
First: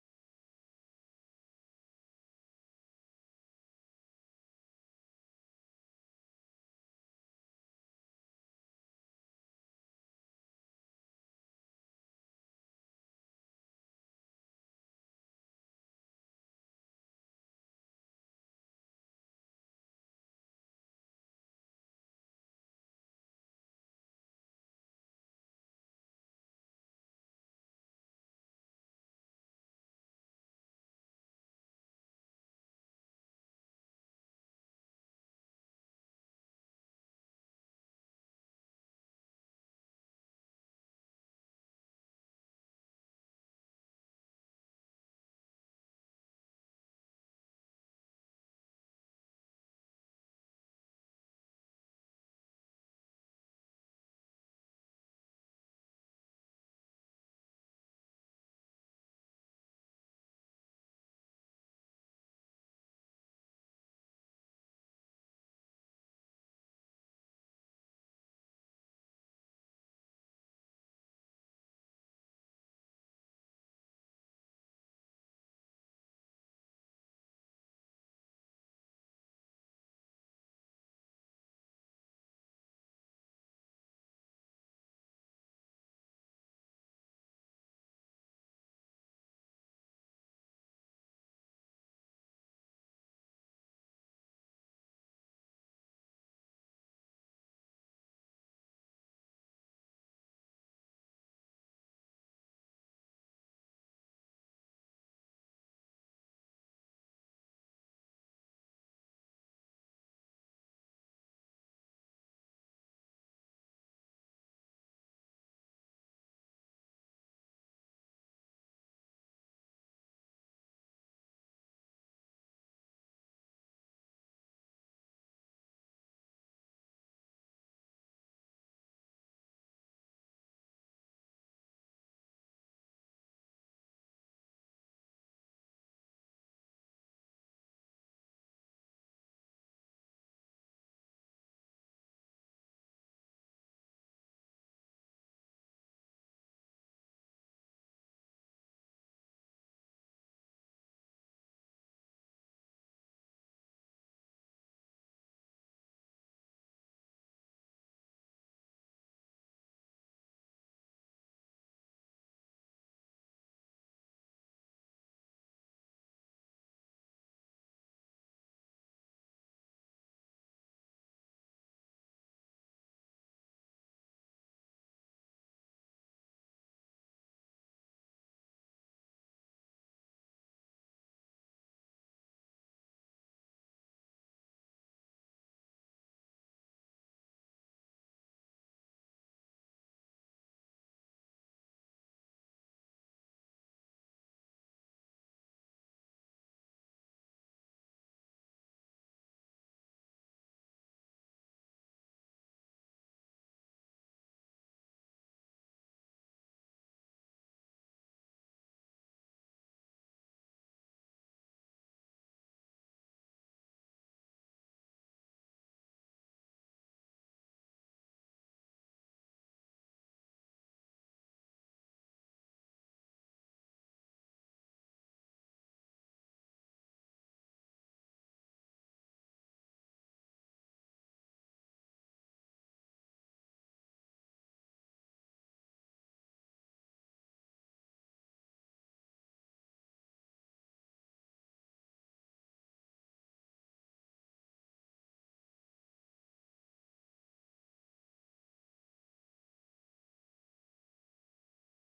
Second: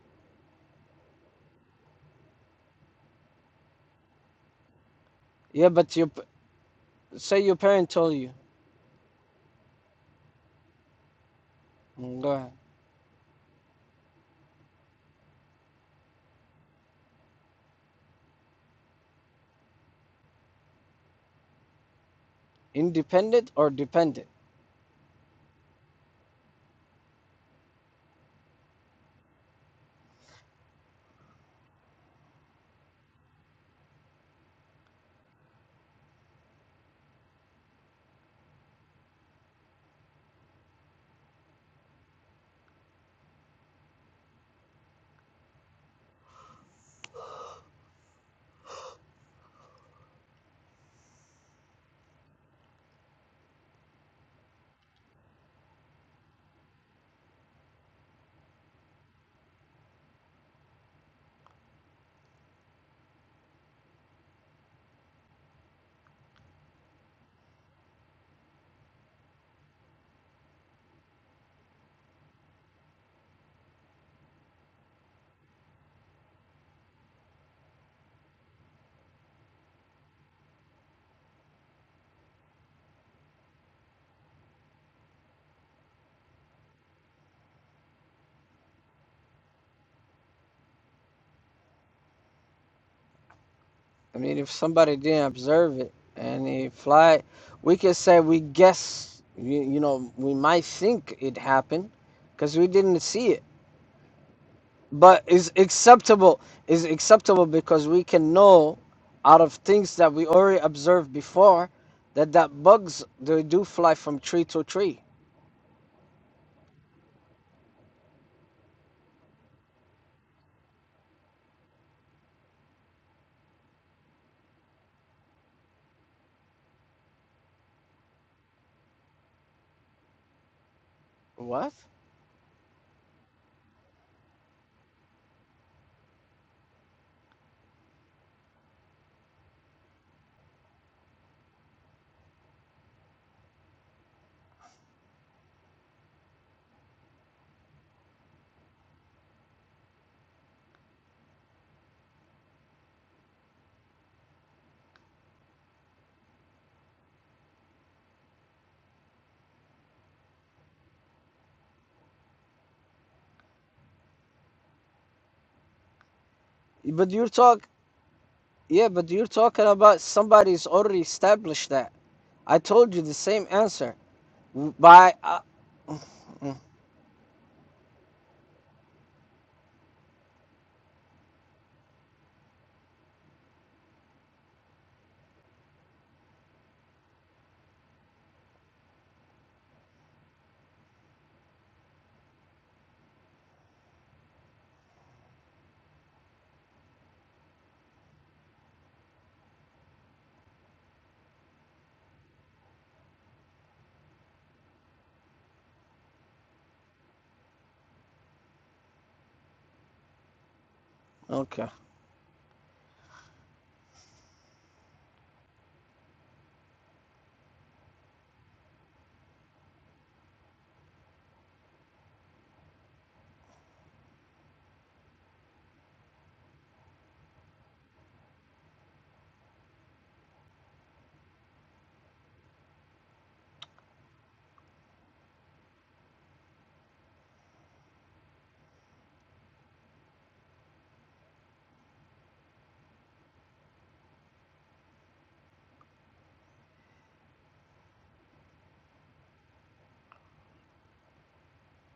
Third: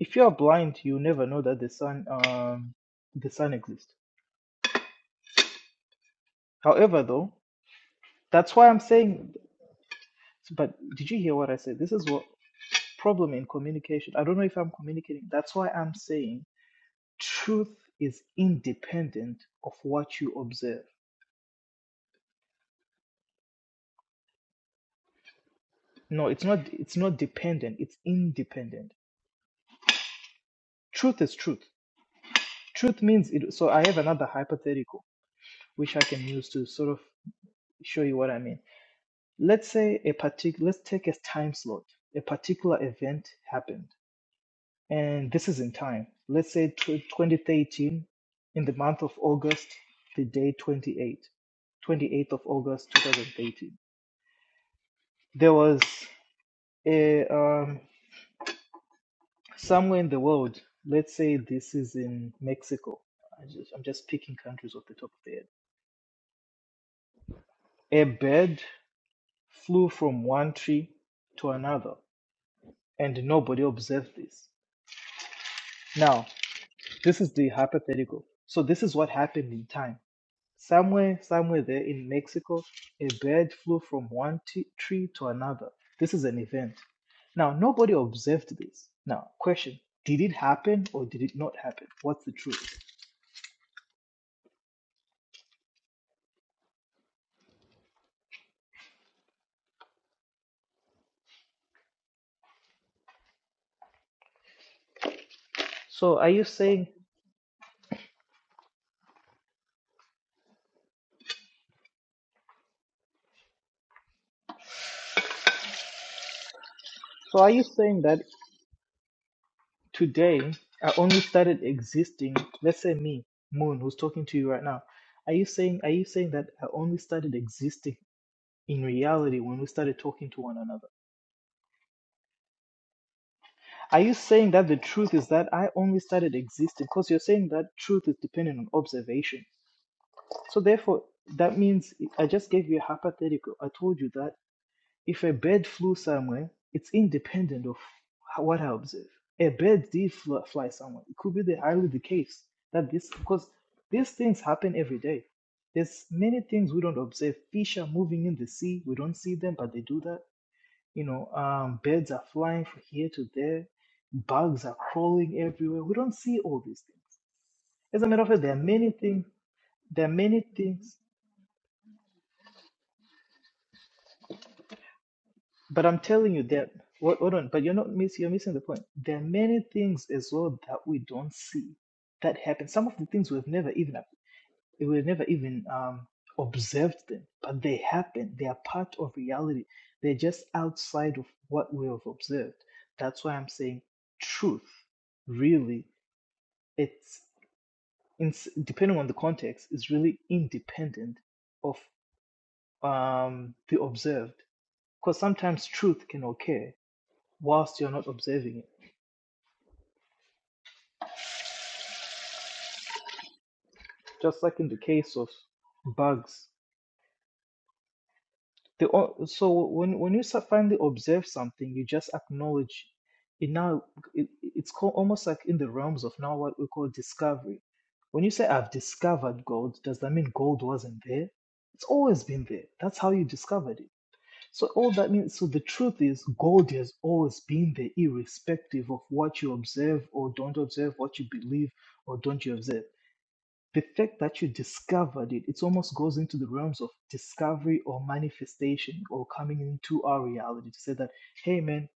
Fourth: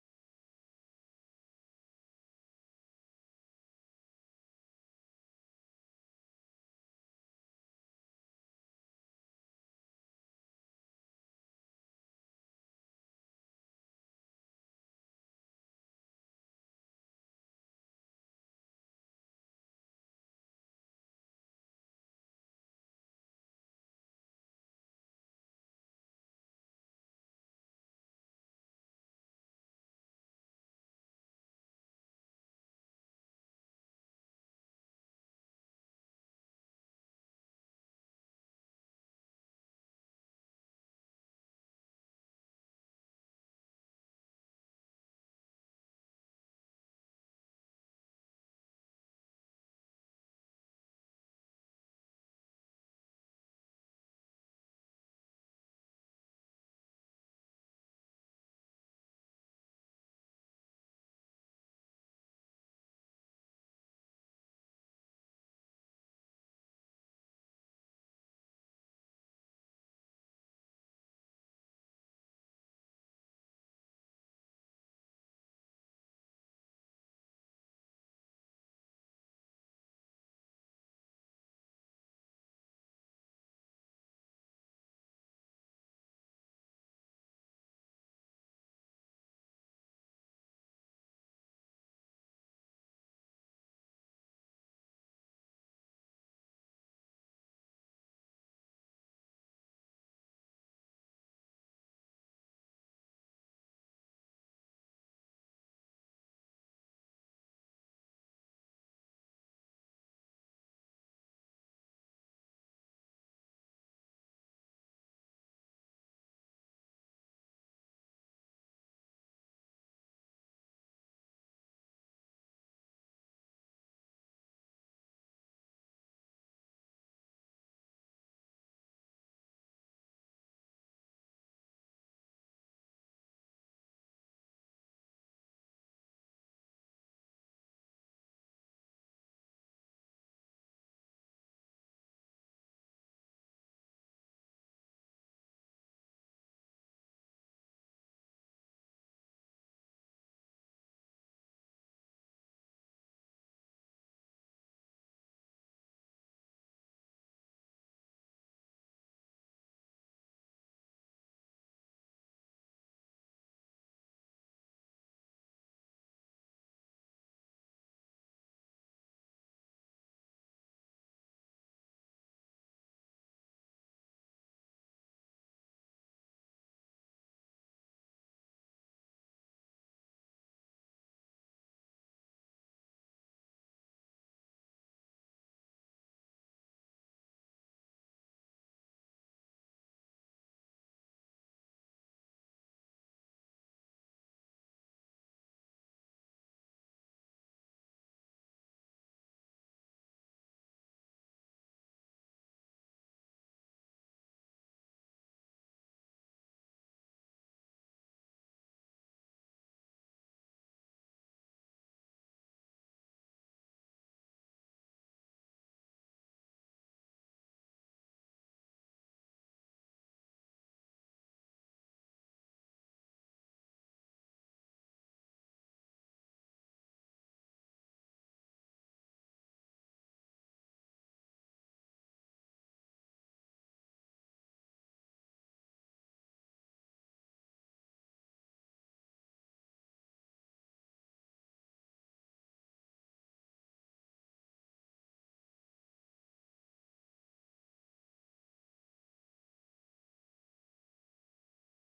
Speaker 2: if you're blind, you never know that the sun um the sun exists.
Speaker 1: yeah but you
Speaker 2: However, though,
Speaker 1: say your parent told you
Speaker 2: that's why I'm saying. But did you hear what I said? This is
Speaker 1: Mm,
Speaker 2: what
Speaker 1: go ahead.
Speaker 2: problem in communication. I don't know if I'm communicating. That's why I'm saying truth is independent of what you observe.
Speaker 1: independent or dependent
Speaker 2: No, it's not it's not dependent, it's independent. Truth is truth. Truth means it so I have another hypothetical which I can use to sort of show you what I mean. Let's say a particular let's take a time slot. A particular event happened And this is in time. Let's say tw 2013, in the month of August, the day twenty eight, twenty eighth of August 2013. There was a, um, somewhere in the world, let's say this is in Mexico. I just, I'm just picking countries off the top of the head. A bird flew from one tree to another, and nobody observed this. Now, this is the hypothetical. So, this is what happened in time Somewhere, somewhere there in Mexico, a bird flew from one t- tree to another. This is an event. Now, nobody observed this. Now, question: Did it happen or did it not happen? What's the truth?
Speaker 1: i mean if somebody didn't observe it and he fly we can say we guess you, you know we might think it happened because we didn't see it but is
Speaker 2: So, are
Speaker 1: acceptable
Speaker 2: you
Speaker 1: is
Speaker 2: saying?
Speaker 1: acceptable because we can know out of things that we already observed before that that bugs they do fly from tree to tree
Speaker 2: So, are you saying that today I only started existing? Let's say me, Moon, who's talking to you right now. Are you saying? Are you saying that I only started existing in reality when we started talking to one another?
Speaker 1: what
Speaker 2: Are you saying that the truth is that I only started existing? Because you're saying that truth is dependent on observation. So therefore, that means I just gave you a hypothetical. I told you that if a bird flew somewhere, it's independent of what I observe. A bird did fl- fly somewhere. It could be the highly the case that this because these things happen every day. There's many things we don't observe. Fish are moving in the sea. We don't see them, but they do that you know, um, birds are flying from here to there, bugs are crawling everywhere. We don't see all these things.
Speaker 1: but you're talk
Speaker 2: As a matter of fact, there are
Speaker 1: yeah
Speaker 2: many
Speaker 1: but
Speaker 2: things.
Speaker 1: you're talking about
Speaker 2: There are many
Speaker 1: somebody's
Speaker 2: things,
Speaker 1: already established that i told you the same answer by uh,
Speaker 2: but I'm telling you
Speaker 1: mm,
Speaker 2: that. Hold hold on, but you're not miss. You're missing the point. There are many things as well that we don't see that happen. Some of the things we've never even we've never even um, observed them, but they happen. They are part of reality. They're just outside of what we have observed. That's why I'm saying truth really it's in, depending on the context is really independent of um, the observed because sometimes truth can occur whilst you're not observing it
Speaker 1: okay
Speaker 2: just like in the case of bugs the, so when, when you so- finally observe something you just acknowledge it now it, it's called almost like in the realms of now what we call discovery when you say i've discovered gold does that mean gold wasn't there it's always been there that's how you discovered it So all that means, so the truth is, God has always been there, irrespective of what you observe or don't observe, what you believe or don't you observe. The fact that you discovered it, it almost goes into the realms of discovery or manifestation or coming into our reality to say that, hey man,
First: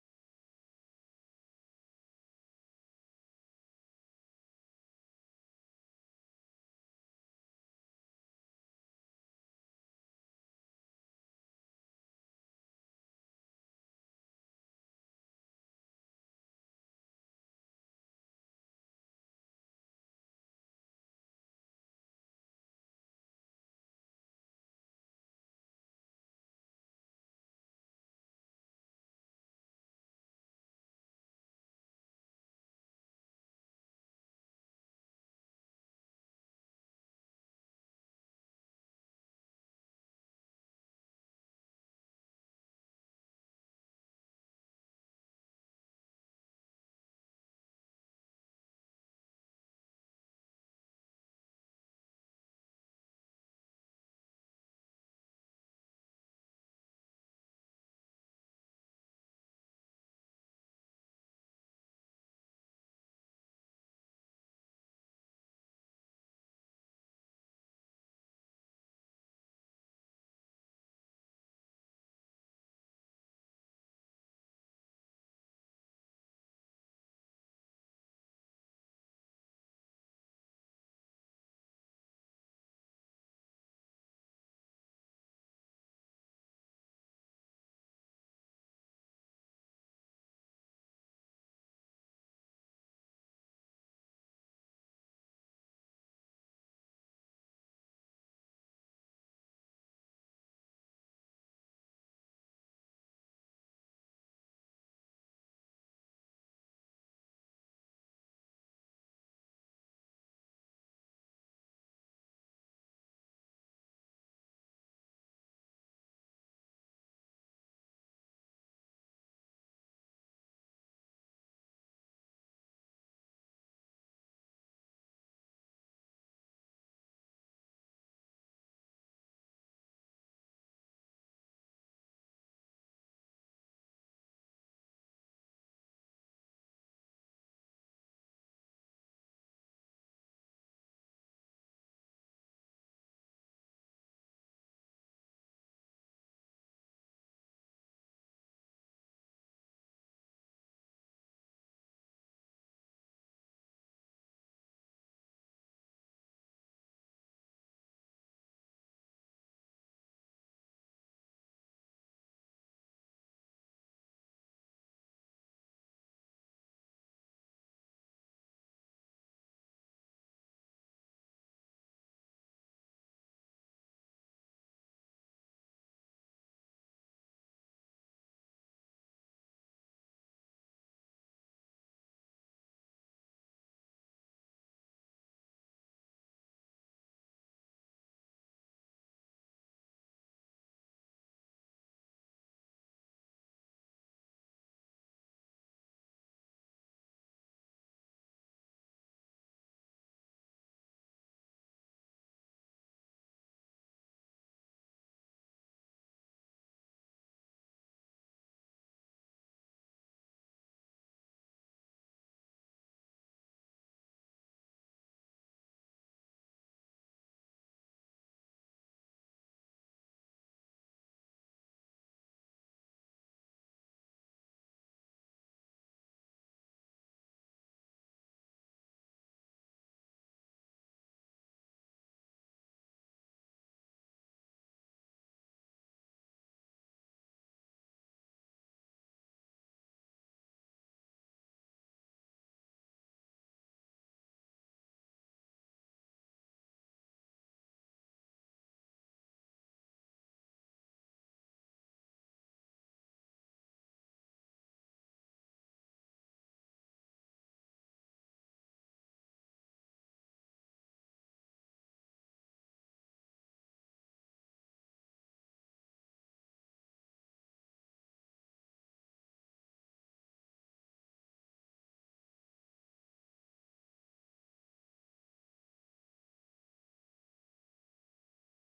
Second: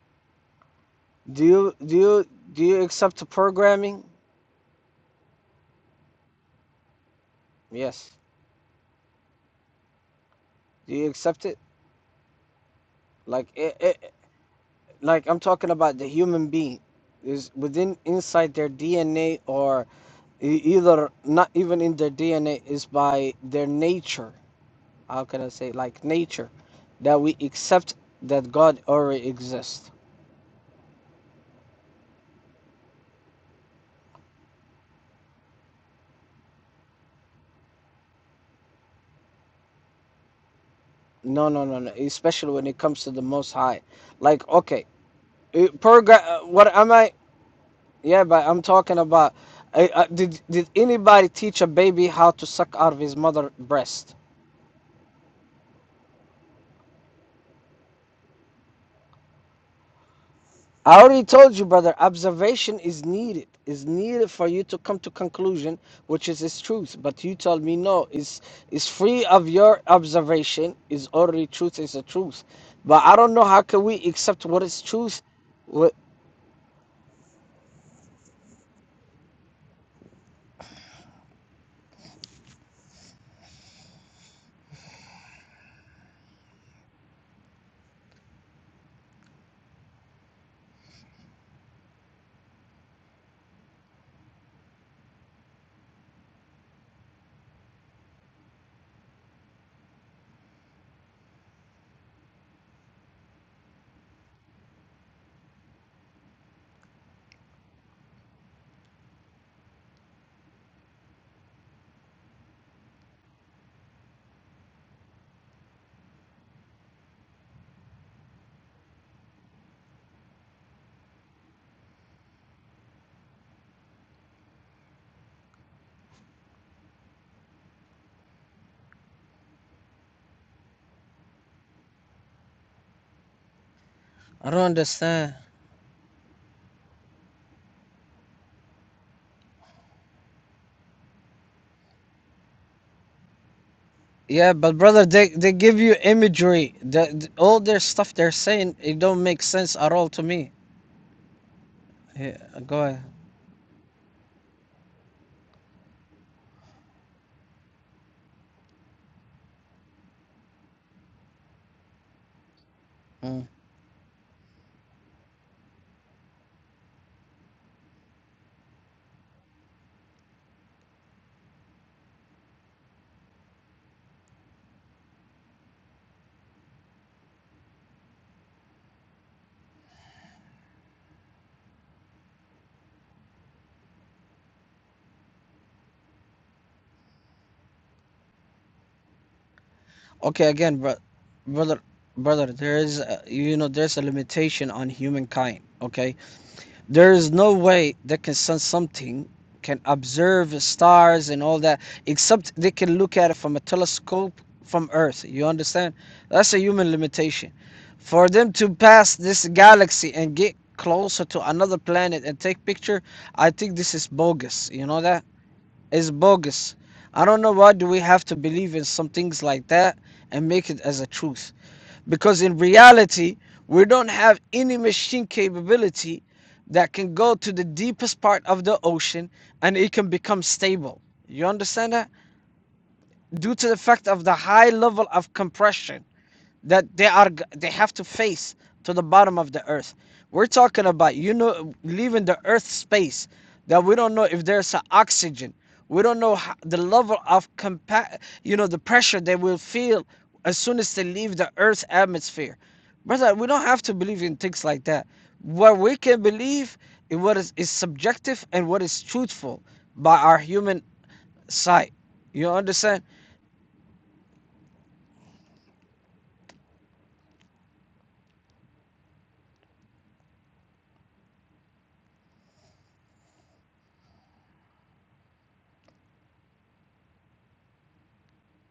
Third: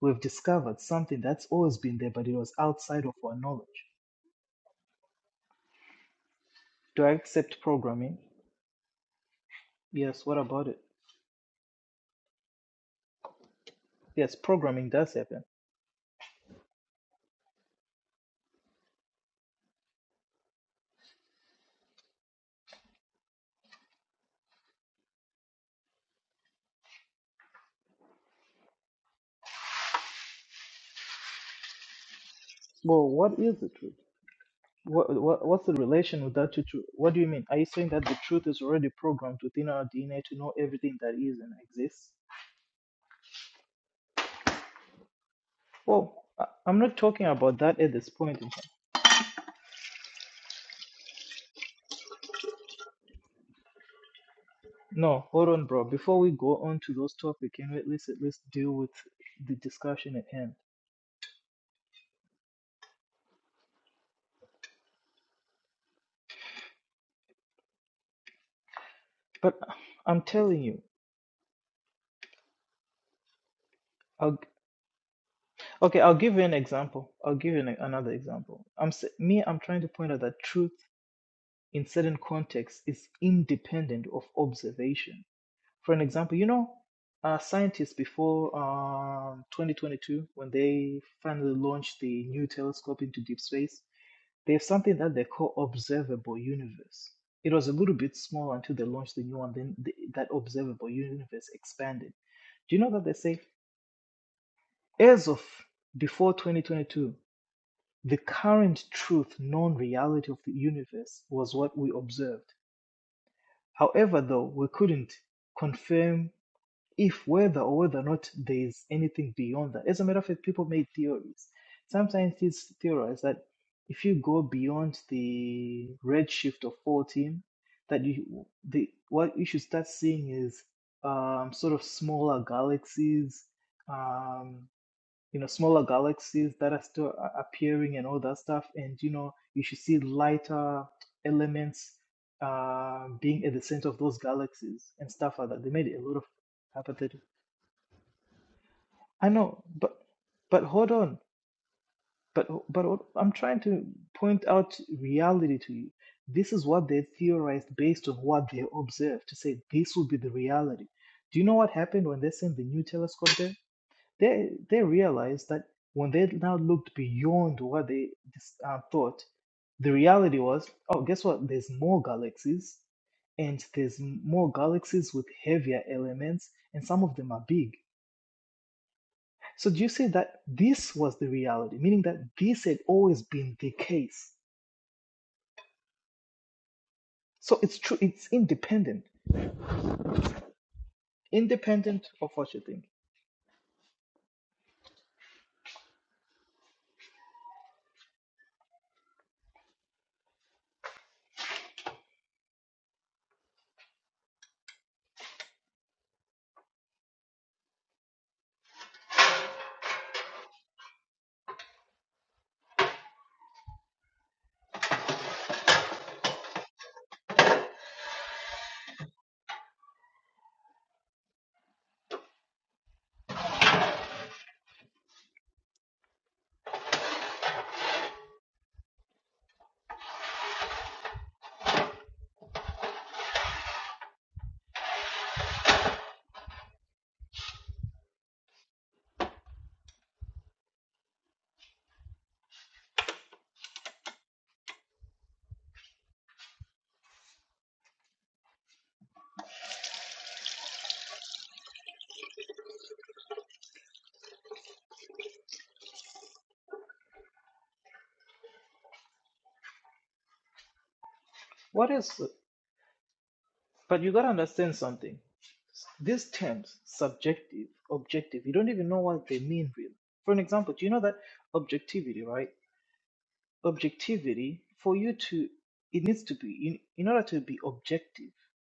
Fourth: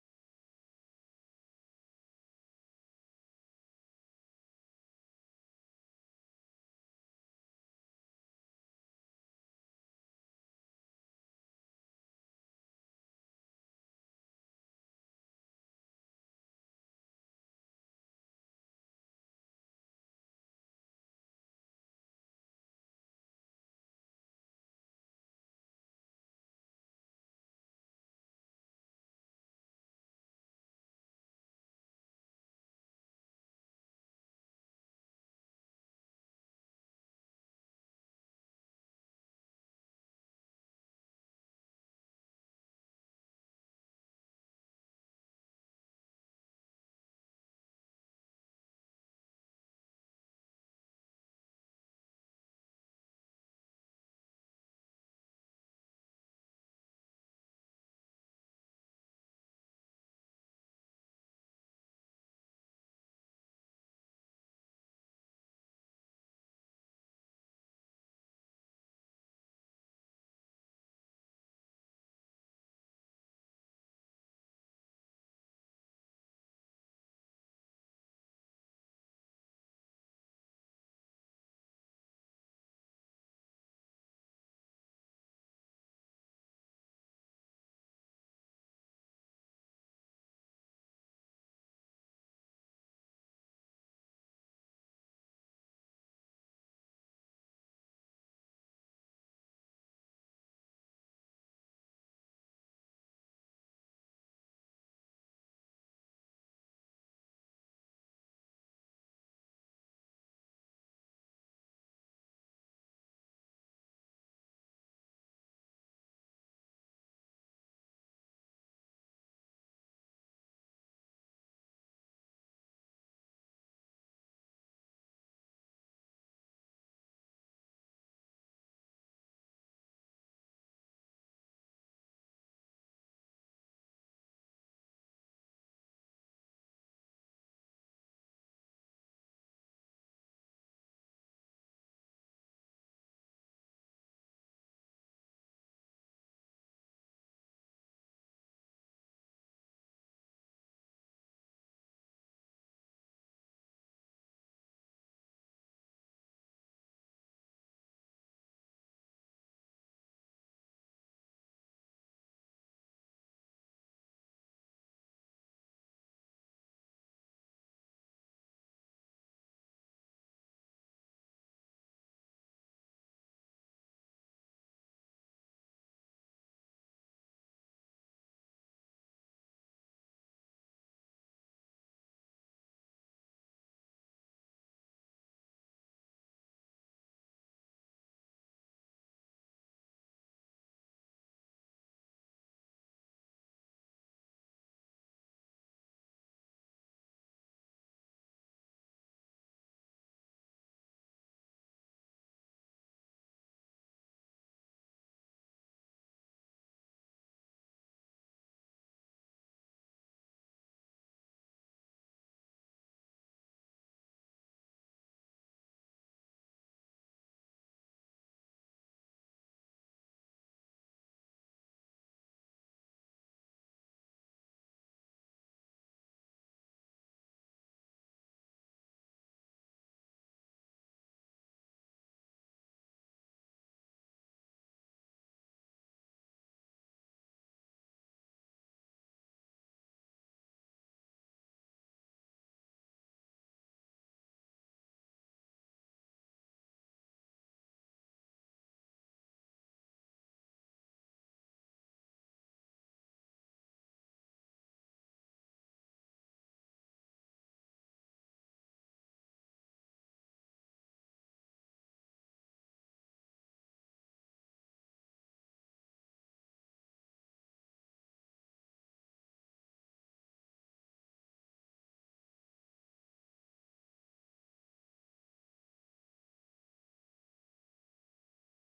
Speaker 2: we've discovered something
Speaker 1: do
Speaker 2: that's
Speaker 1: you
Speaker 2: always
Speaker 1: do
Speaker 2: been there,
Speaker 1: you
Speaker 2: but it was
Speaker 1: do you
Speaker 2: outside of
Speaker 1: accept the
Speaker 2: our knowledge.
Speaker 1: programming
Speaker 2: Do I accept
Speaker 1: yes
Speaker 2: programming? Yes, what about it?
Speaker 1: do you accept it like it it.
Speaker 2: Yes, programming does
Speaker 1: like I'm
Speaker 2: happen.
Speaker 1: talking about the human being is within inside their DNA or e- either not even in their DNA is by their nature. How can I say like nature that we accept that God already exists.
Speaker 2: Well, what is it? What, what what's the relation with that to truth? What do you mean? Are you saying that the truth is already programmed within our DNA to know everything that is
Speaker 1: No,
Speaker 2: and
Speaker 1: no, no, no.
Speaker 2: exists?
Speaker 1: Especially when it comes to the Most High. Like okay, it, program.
Speaker 2: Well, I,
Speaker 1: What
Speaker 2: I'm
Speaker 1: am
Speaker 2: not
Speaker 1: I?
Speaker 2: talking about that at this
Speaker 1: Yeah,
Speaker 2: point
Speaker 1: but
Speaker 2: in
Speaker 1: I'm
Speaker 2: time.
Speaker 1: talking about. I, I, did did anybody teach a baby how to suck out of his mother breast?
Speaker 2: No, hold on, bro. Before we go on to those topics, can we at least at least deal with the discussion at hand?
Speaker 1: I already told you, brother, observation is needed. Is needed for you to come to conclusion, which is its truth. But you told me no, it's it's free of
Speaker 2: But
Speaker 1: your
Speaker 2: I'm telling
Speaker 1: observation,
Speaker 2: you,
Speaker 1: is already truth, is the truth. But I don't know how can we
Speaker 2: I'll,
Speaker 1: accept what is truth. What
Speaker 2: okay, I'll give you an example. I'll give you an, another example. I'm s- me. I'm trying to point out that truth in certain contexts is independent of observation for an example, you know, uh, scientists before um, 2022, when they finally launched the new telescope into deep space, they have something that they call observable universe. It was a little bit small until they launched the new one. Then the, that observable universe expanded. Do you know that they say as of before 2022, the current truth, known reality of the universe was what we observed. However, though we couldn't confirm if whether or whether or not there is anything beyond that. As a matter of fact, people made theories. Some scientists theorize that if you go beyond the redshift of 14, that you the what you should start seeing is um, sort of smaller galaxies,
Speaker 1: I don't
Speaker 2: um,
Speaker 1: understand.
Speaker 2: you know, smaller galaxies that are still appearing and all that stuff. And you know, you should see lighter elements uh, being at the center of those
Speaker 1: Yeah, but
Speaker 2: galaxies
Speaker 1: brother,
Speaker 2: and
Speaker 1: they,
Speaker 2: stuff like
Speaker 1: they
Speaker 2: that. They
Speaker 1: give
Speaker 2: made
Speaker 1: you
Speaker 2: a lot of
Speaker 1: imagery. The,
Speaker 2: hypothetical
Speaker 1: the- all their stuff they're saying, it don't
Speaker 2: I
Speaker 1: make
Speaker 2: know,
Speaker 1: sense at
Speaker 2: but
Speaker 1: all to me.
Speaker 2: but hold on.
Speaker 1: Yeah,
Speaker 2: But but
Speaker 1: go
Speaker 2: hold- I'm trying to point out reality to you. This is what they theorized based on what they observed to say this will be the reality. Do you know what happened when they sent the new telescope
Speaker 1: ahead.
Speaker 2: there? They they realized that when they now looked beyond what they dis- uh, thought, the reality was, oh, guess what? There's more galaxies, and there's m- more galaxies with heavier elements, and some of them are big. So you say that this was the reality, meaning that this had always been the case. So it's true, it's independent,
Speaker 1: Okay, again, bro, brother,
Speaker 2: independent of
Speaker 1: brother,
Speaker 2: what you
Speaker 1: there
Speaker 2: think.
Speaker 1: is, uh, you know, there's a limitation on humankind. Okay, there is no way they can sense something, can observe stars and all that, except they can look at it from a telescope from Earth. You understand? That's a human limitation. For them to pass this galaxy and get closer to another planet and take picture, I think this is bogus. You know that? is bogus. I don't know why do we have to believe in some things like that and make it as a truth. Because in reality, we don't have any machine capability that can go to the deepest part of the ocean and it can become stable. You understand that? Due to the fact of the high level of compression that they are they have to face to the bottom of the earth. We're talking about you know leaving the earth space that we don't know if there's a oxygen. We don't know ho- the level of compa- you know the pressure they will feel as soon as they leave the earth's atmosphere. Brother, we don't have to believe in things like that. What we can believe in what is, is subjective and what is truthful by our human
Speaker 2: What
Speaker 1: sight.
Speaker 2: else?
Speaker 1: You understand?
Speaker 2: But you gotta understand something. These terms, subjective, objective, you don't even know what they mean really. For an example, do you know that objectivity, right? Objectivity, for you to, it needs to be, in, in order to be objective,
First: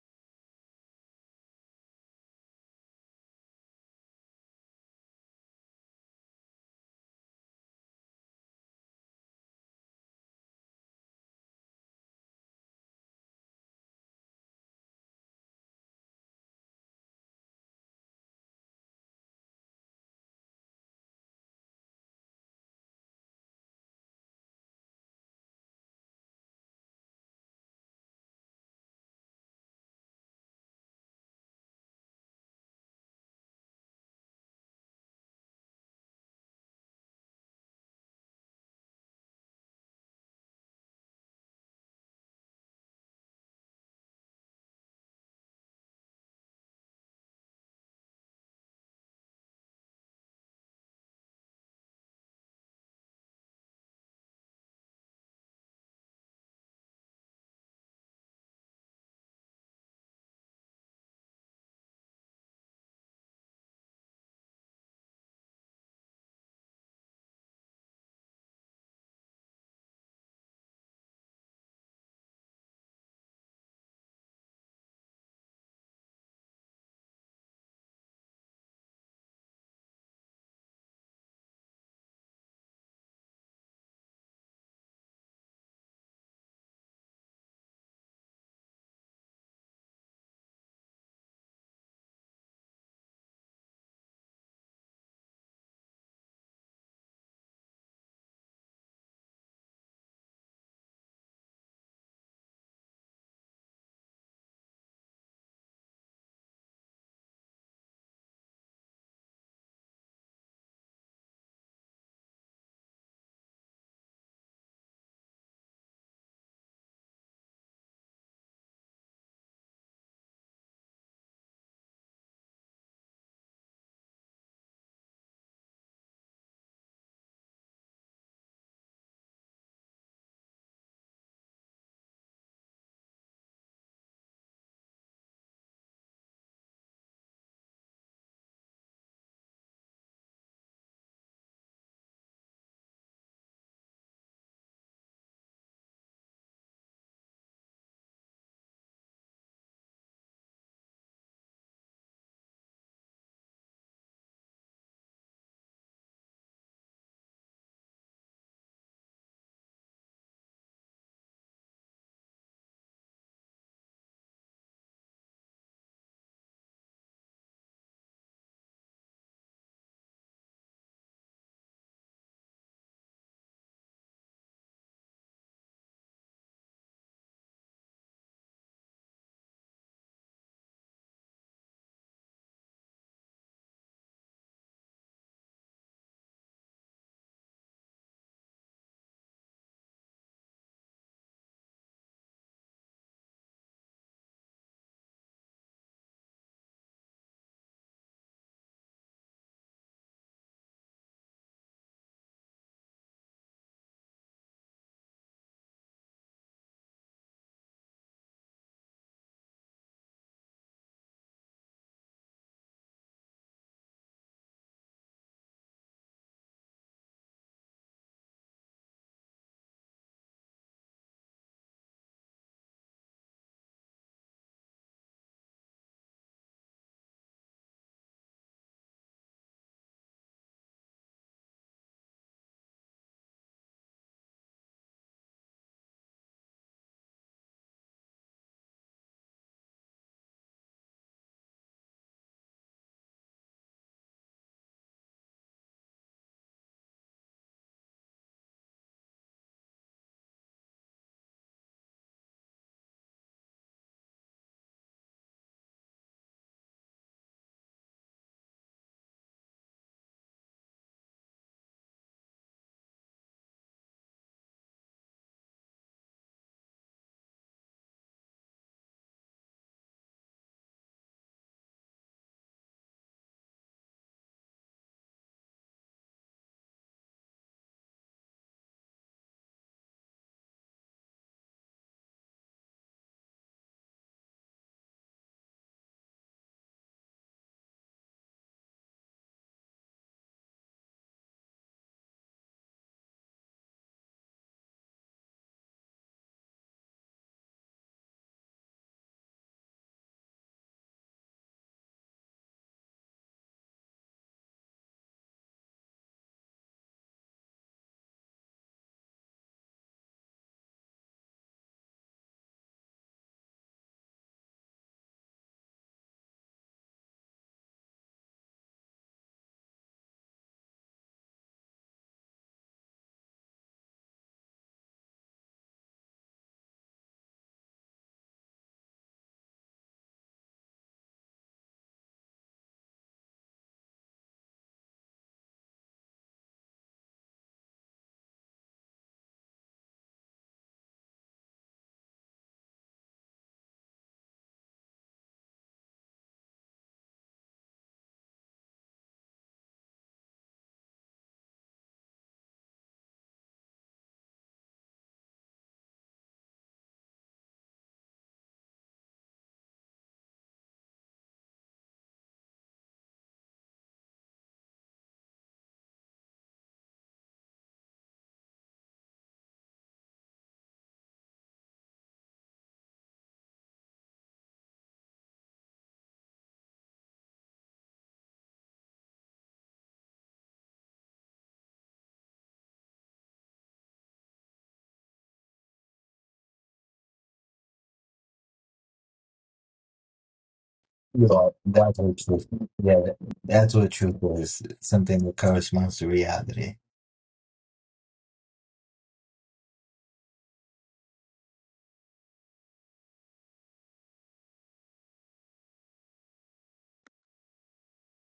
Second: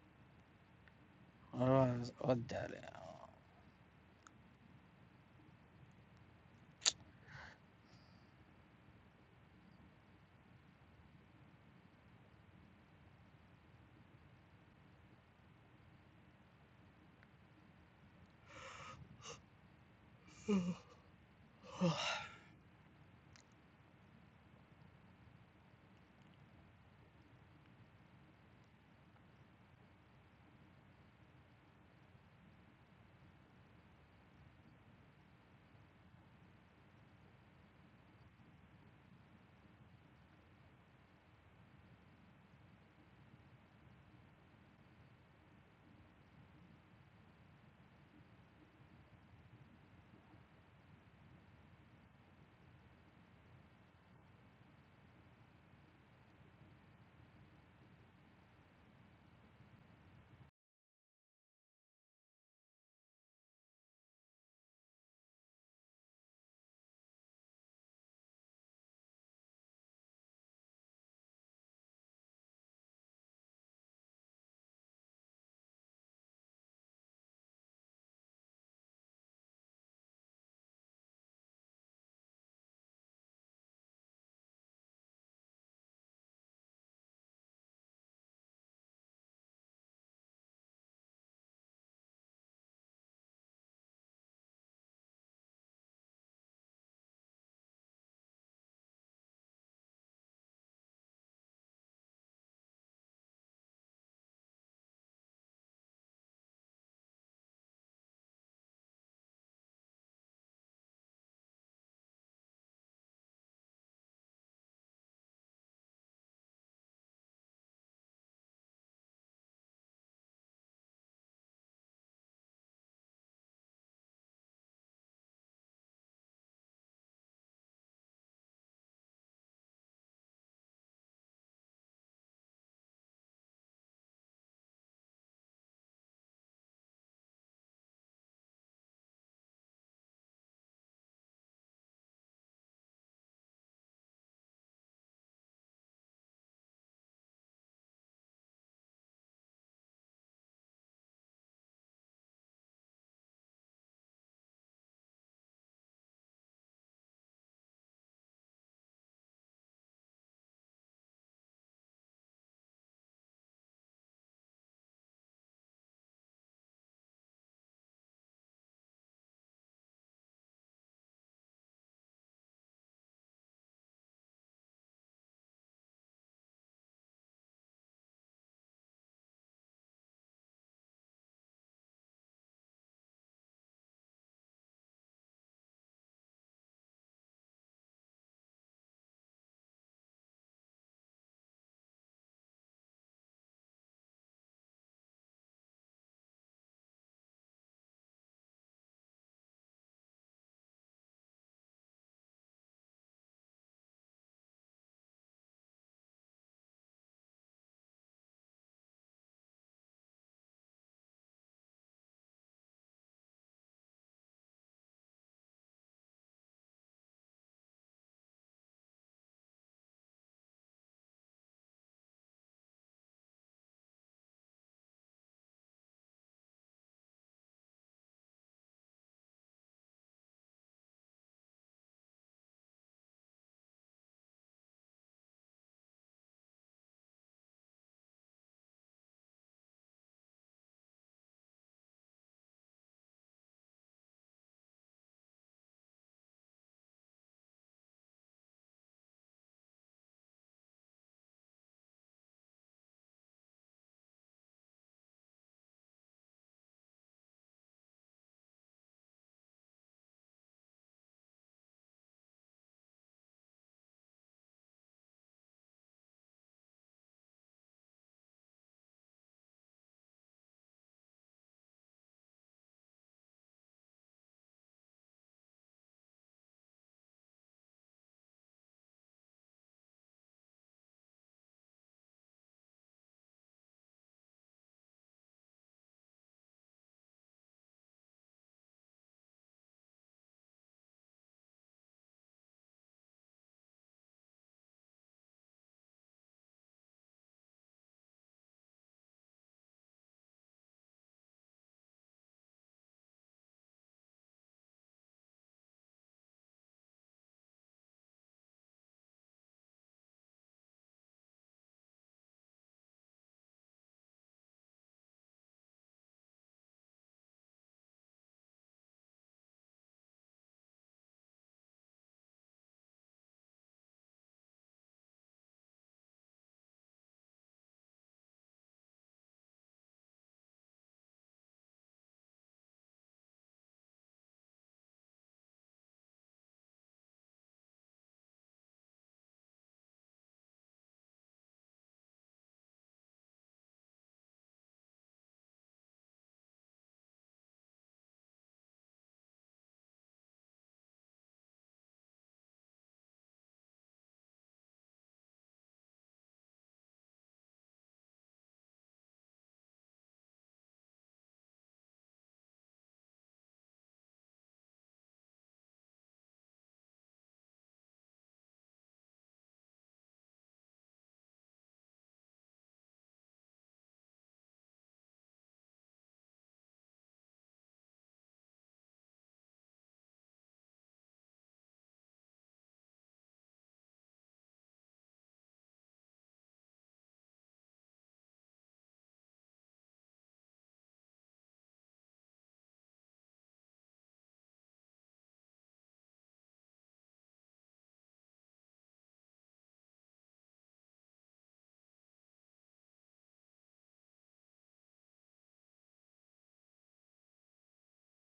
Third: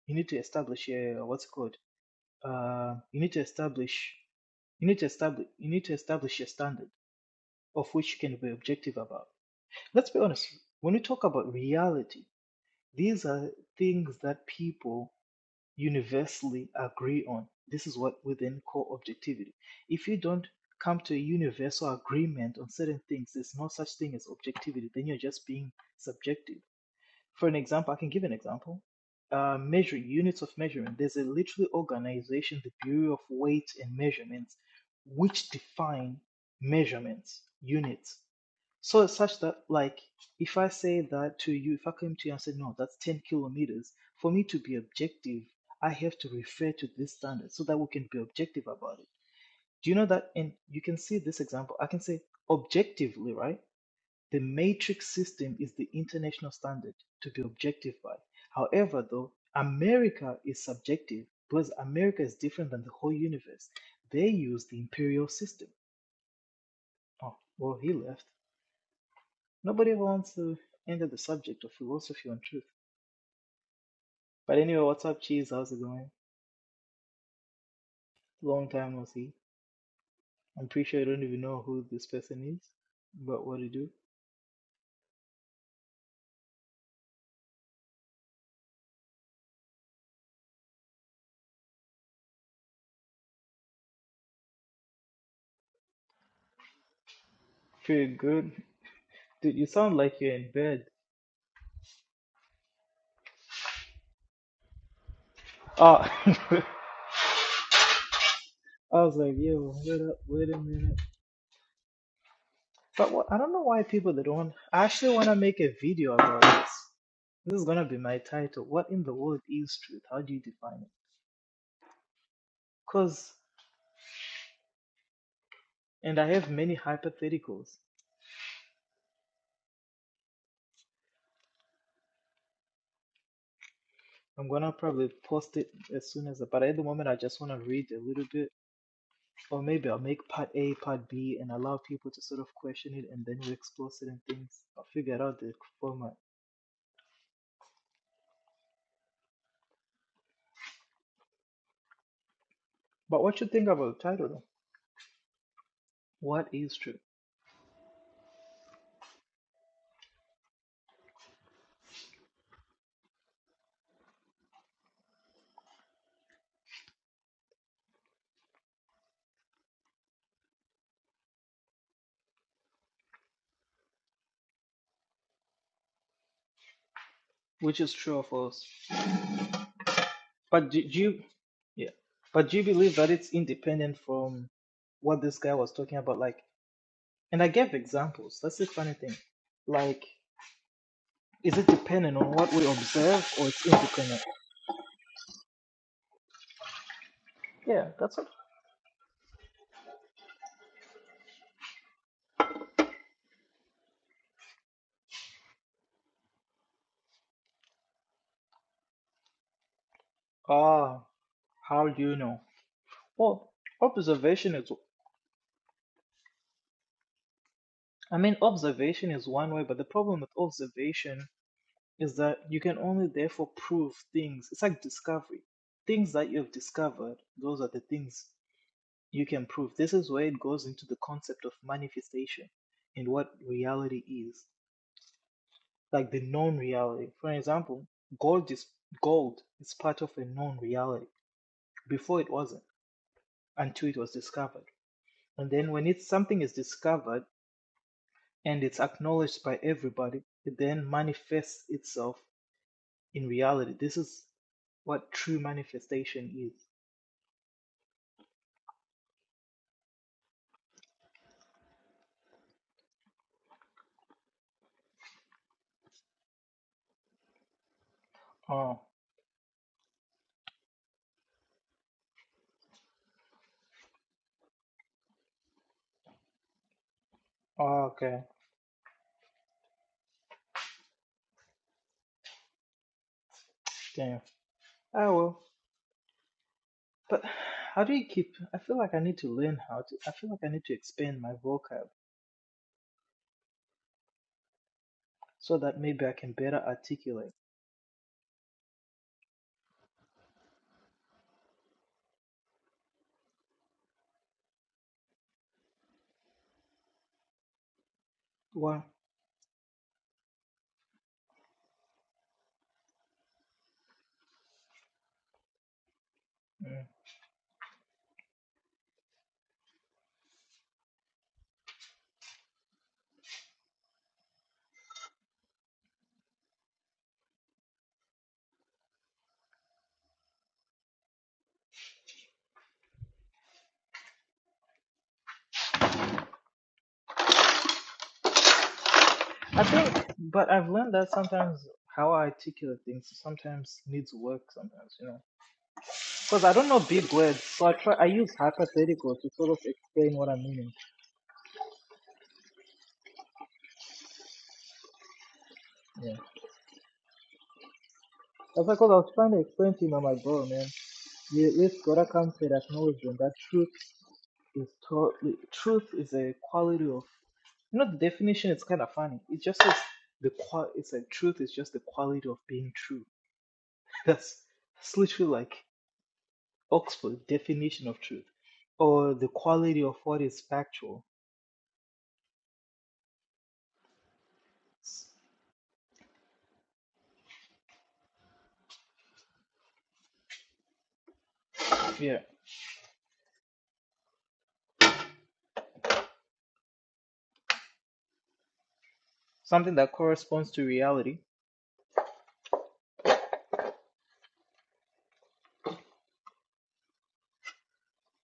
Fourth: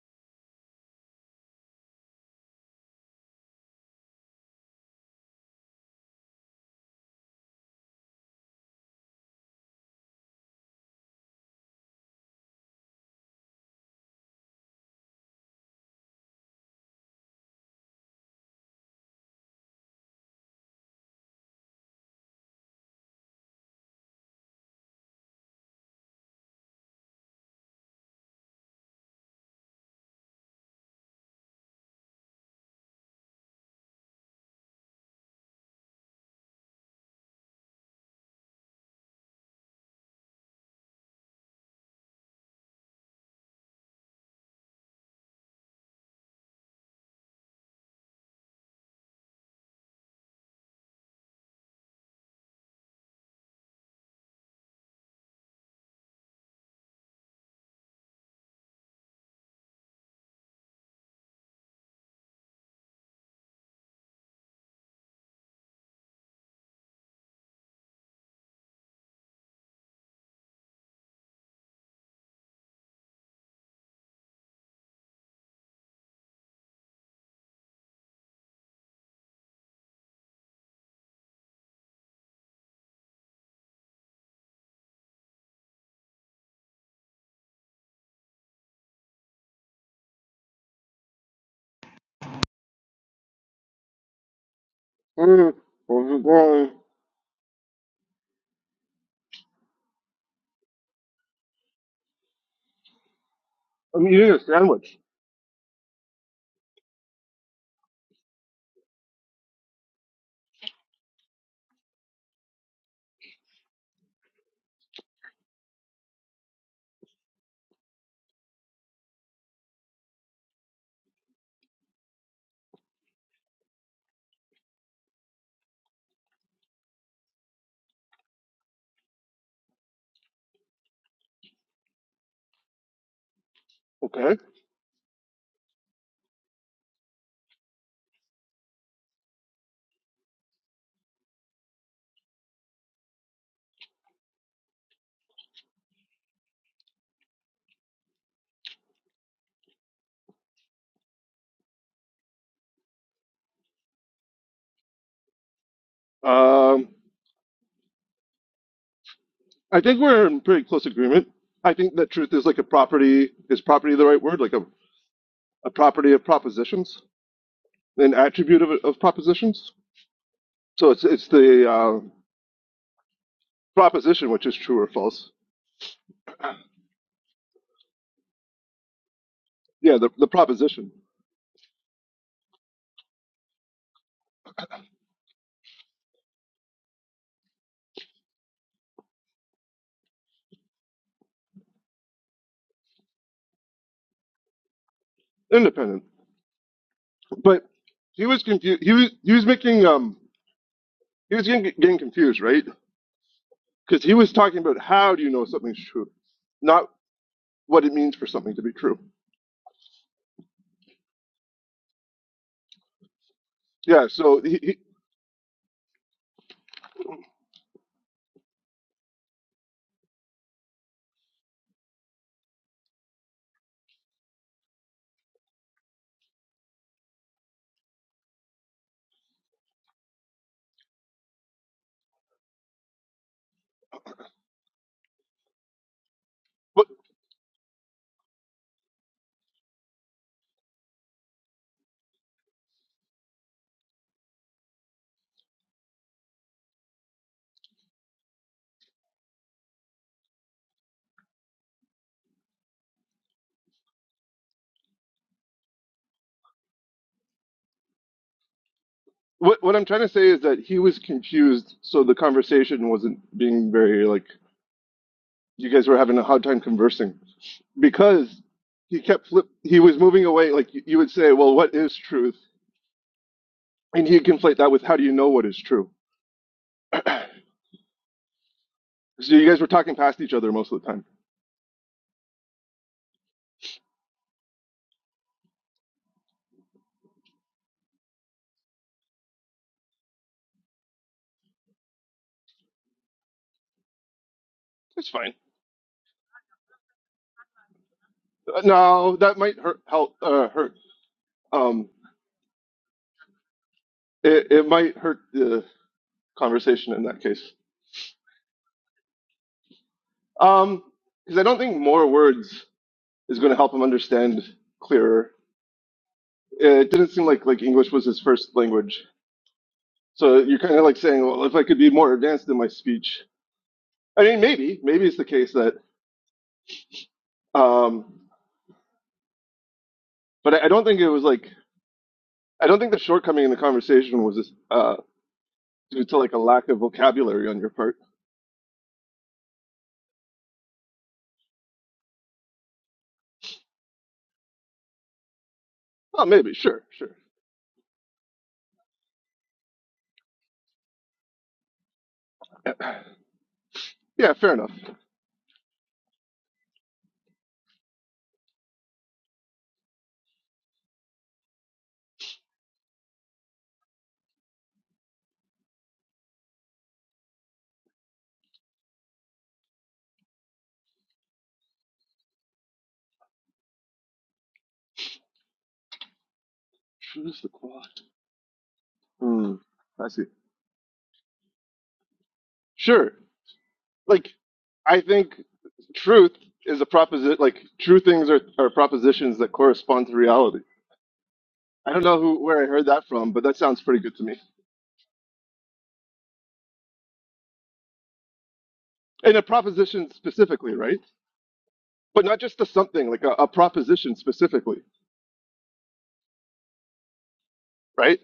Speaker 2: you need to establish a, what's it called uh, you need to establish you need to establish you need to establish a standard of which you can be objective about let's be honest when we talk about reality these are things that people universally agree on this is what we then call objectivity if you don't come to a universal agreement on certain things there's no such thing as objectivity then you're just being subjective for an example, I can give an example. Uh, measuring units of measurement. There's a literally organization, the Bureau of Weights and Measurements, which define measurements units. So such that, like, if I say that to you, if I came to you and said, no, that's 10 kilometers, for me to be objective, I have to refer to this standard so that we can be objective about it. Do you know that? And you can see this example. I can say objectively, right? The metric system is the international standard to be objectified. However, though, America is subjective because America is different than the whole universe. They use the imperial system. Oh, well, he left. Nobody ever wants to enter the subject of philosophy on truth. But anyway, what's up, Cheese? How's it going? Long time no see. I'm pretty sure I don't even know who this person is, but what do you do?
Speaker 3: Mm, mm-hmm. well,
Speaker 2: Pretty good. Dude, you sound like you're in bed.
Speaker 3: I'm eating a sandwich.
Speaker 2: Oh, I was like, yo, wait up, wait a minute. But what, I don't know why people that don't. I actually want to make a video about this. This is gonna be my title. What in the world is truth? How do you define it? Cause, and I have many hypotheticals.
Speaker 3: Okay.
Speaker 2: I'm gonna probably post it as soon as. But at the moment, I just want to read a little bit, or maybe I'll make part A, part B, and allow people to sort of question it, and then we explore certain things. I'll figure out the format. But what you think about the title? Though? What is
Speaker 3: Um,
Speaker 2: truth?
Speaker 3: I think we're in pretty close agreement. I think that truth is like a property. Is property the right word? Like a, a property of propositions, an attribute of, of propositions. So it's it's the uh, proposition which is true or false.
Speaker 2: Which is true or false?
Speaker 3: Yeah, the, the
Speaker 2: But do,
Speaker 3: proposition,
Speaker 2: do you, yeah, but do you believe that it's independent from what this guy was talking about? Like, and I gave examples. That's the funny thing. Like, is it dependent on what we observe, or it's independent?
Speaker 3: independent. But
Speaker 2: Yeah, that's
Speaker 3: he
Speaker 2: it.
Speaker 3: was confused. He was he was making um he was getting, getting confused, right? Because he was talking about how do you know something's true, not what it means for something to be true.
Speaker 2: Ah, how do you know? Well,
Speaker 3: Yeah, so
Speaker 2: observation
Speaker 3: he,
Speaker 2: is.
Speaker 3: he
Speaker 2: I mean, observation is one way, but the problem with observation is that you can only therefore prove things. It's like discovery. Things that you've discovered, those are the things You can prove this is where it goes into the concept of manifestation and what reality is, like the known
Speaker 3: what,
Speaker 2: reality. For example, gold is gold is part of a known reality. Before it wasn't, until it was discovered. And then when it's something is discovered and it's acknowledged by everybody, it then manifests itself in reality. This is what true manifestation is.
Speaker 3: what what I'm trying to say is that he was confused, so the conversation wasn't being very like you guys were having a hard time conversing because
Speaker 2: Oh,
Speaker 3: he kept flip he was moving away like you, you would say, "Well, what is truth?" and he'd conflate that with how do you know what is true? so
Speaker 2: okay.
Speaker 3: you guys were talking past each other most of the time.
Speaker 2: Damn. Oh well. But how do you keep? I feel like I need to learn how to. I feel like I need to expand my vocab
Speaker 3: It's fine.
Speaker 2: so that maybe I can better articulate.
Speaker 3: Uh, No, that might hurt help uh, hurt um it, it might hurt the conversation in that case.
Speaker 2: Well,
Speaker 3: Um because I don't think more words is going to help him understand clearer.
Speaker 2: mm.
Speaker 3: It didn't seem like like English was his first language, so you're kind of like saying, well, if I could be more advanced in my speech, I mean, maybe maybe it's the case that, um, but I, I don't think it was like I don't think the shortcoming in the conversation was uh, due to like a lack of vocabulary on your part.
Speaker 2: I think, but I've learned that sometimes how I articulate things sometimes needs work. Sometimes, you know,
Speaker 3: Oh,
Speaker 2: because I
Speaker 3: maybe
Speaker 2: don't know
Speaker 3: sure,
Speaker 2: big
Speaker 3: sure,
Speaker 2: words, so I try. I use hypothetical to sort of explain what I'm meaning.
Speaker 3: yeah, fair enough.
Speaker 2: Yeah, that's because I was trying to explain to him. I'm like, bro, man, you at least gotta come to that knowledge and that truth. is to- truth is a quality of you know the definition is kind of funny it just says the qual it's like truth is just the quality of being true that's that's literally like oxford
Speaker 3: Choose the quad.
Speaker 2: definition of truth or the
Speaker 3: Hmm,
Speaker 2: quality of
Speaker 3: I
Speaker 2: what
Speaker 3: see.
Speaker 2: is factual
Speaker 3: Sure, like I
Speaker 2: S-
Speaker 3: think truth is a proposition. Like true things are, are propositions that correspond to reality.
Speaker 4: You
Speaker 3: I
Speaker 4: that's
Speaker 3: don't
Speaker 4: what
Speaker 3: know
Speaker 2: yeah
Speaker 3: who
Speaker 4: truth.
Speaker 3: where I heard
Speaker 4: Yeah,
Speaker 3: that from, but that
Speaker 4: that's
Speaker 3: sounds
Speaker 4: what
Speaker 3: pretty good
Speaker 4: truth
Speaker 3: to me.
Speaker 4: is. Something that corresponds to reality.
Speaker 3: And a
Speaker 2: something that
Speaker 3: proposition
Speaker 2: corresponds to
Speaker 3: specifically, right?
Speaker 2: reality
Speaker 3: But not just a something like a, a proposition specifically, right?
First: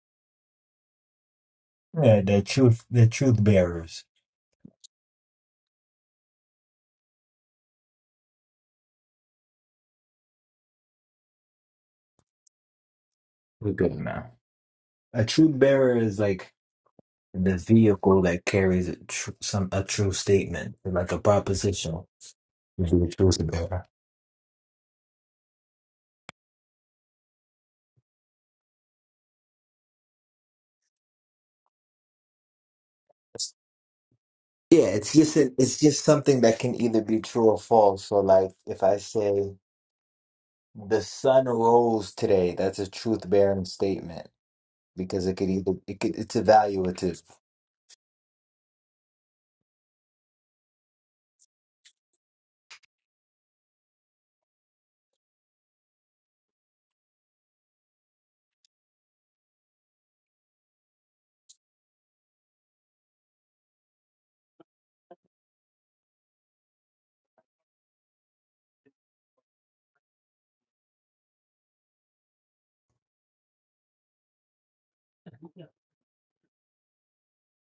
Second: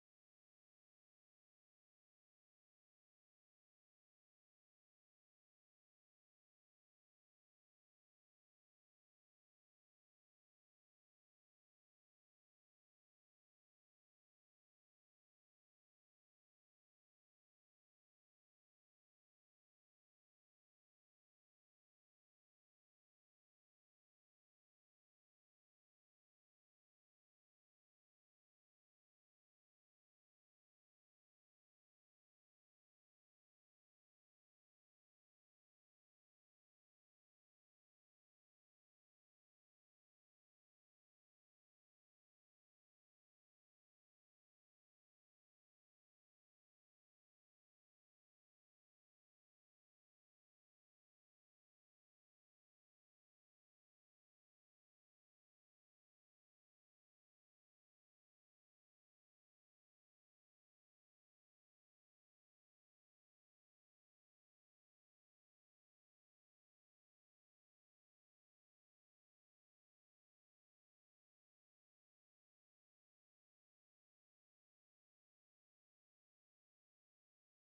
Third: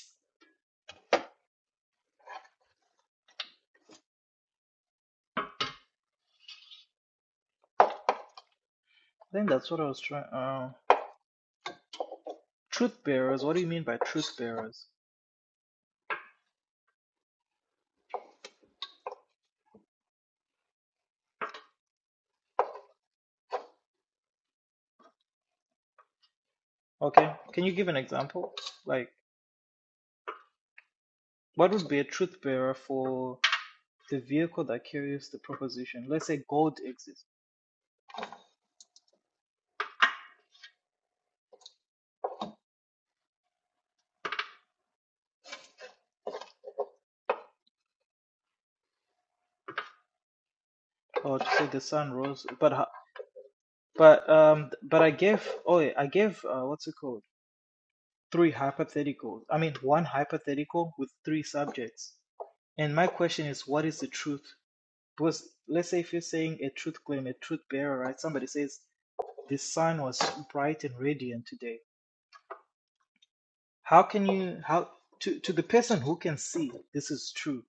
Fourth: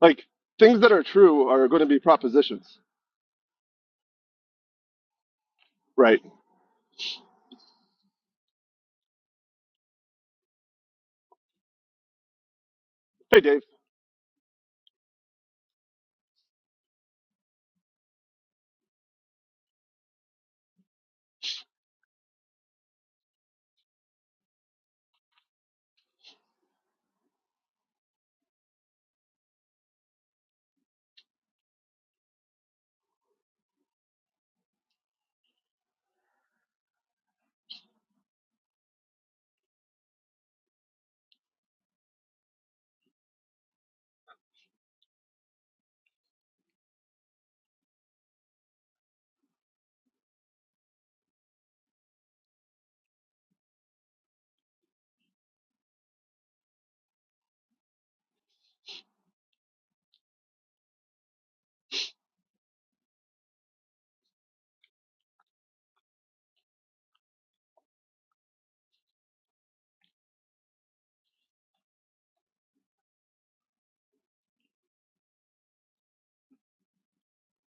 Speaker 3: Like things that are true are going to be
Speaker 4: Yeah, the
Speaker 3: propositions,
Speaker 4: truth, the truth bearers.
Speaker 3: right?
Speaker 2: i think that's what i was trying uh truth
Speaker 3: Hey,
Speaker 2: bearers what do
Speaker 3: Dave.
Speaker 2: you
Speaker 4: We're
Speaker 2: mean
Speaker 4: good
Speaker 2: by truth
Speaker 4: now.
Speaker 2: bearers
Speaker 4: A truth bearer is like the vehicle that carries a tr- some a true statement, like a proposition. Is the truth bearer.
Speaker 2: okay can you give an example like what would be a truth bearer for the vehicle that
Speaker 4: Yeah, it's
Speaker 2: carries
Speaker 4: just
Speaker 2: the
Speaker 4: a, it's just
Speaker 2: proposition. Let's
Speaker 4: something
Speaker 2: say
Speaker 4: that can
Speaker 2: gold
Speaker 4: either be
Speaker 2: exists,
Speaker 4: true or false. So, like, if I say the sun rose today, that's a truth bearing statement because it could either it could, it's evaluative.
Speaker 2: or to say the sun rose. But uh, but um but I gave oh yeah, I gave uh, what's it called three hypotheticals. I mean one hypothetical with three subjects. And my question is, what is the truth? Because let's say if you're saying a truth claim, a truth bearer, right? Somebody says the sun was bright and radiant today. How can you how to to the person who can see this is true?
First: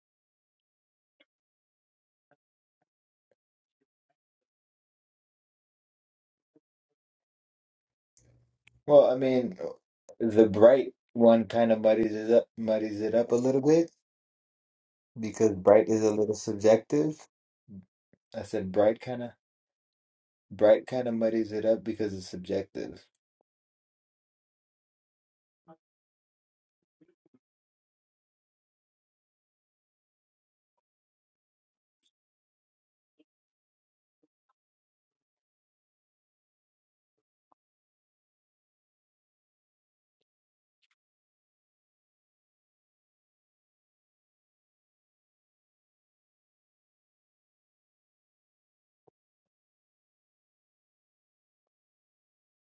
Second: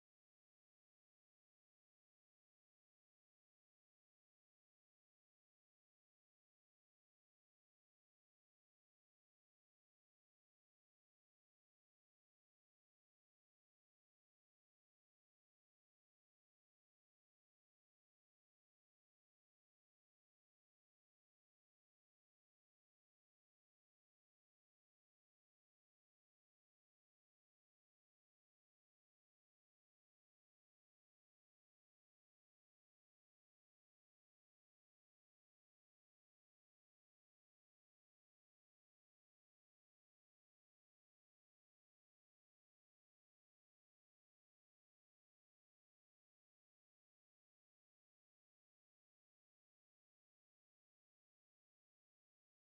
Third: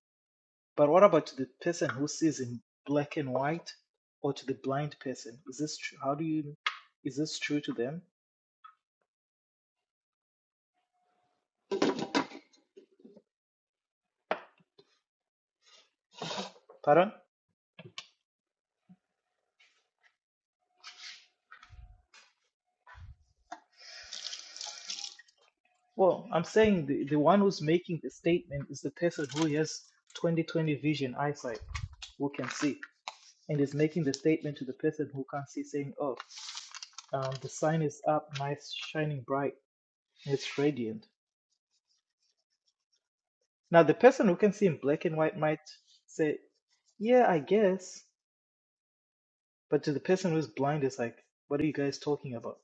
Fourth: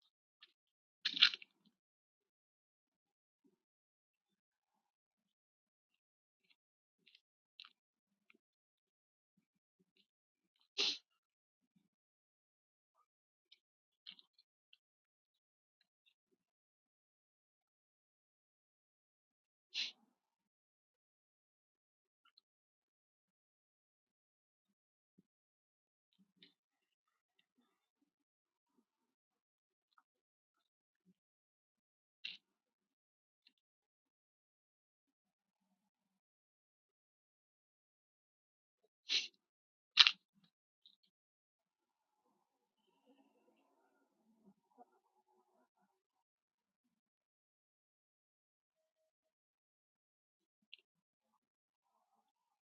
Speaker 2: But what about the person who sees in black and white or to the blind person? Is this true? How do you, is this true to them?
Speaker 4: Well, I mean, the bright one kind of muddies it up, muddies it up a little bit because bright is a little
Speaker 2: Pardon?
Speaker 4: subjective. I said bright kind of bright kind of muddies it up because it's subjective.
Speaker 2: Well, I'm saying the, the one who's making the statement is the person who has 20/20 vision eyesight, who can see, and is making the statement to the person who can't see, saying, Oh, um, the sign is up, nice, shining bright, and it's radiant. Now, the person who can see in black and white might say, Yeah, I guess. But to the person who's blind, it's like, what are you guys talking about?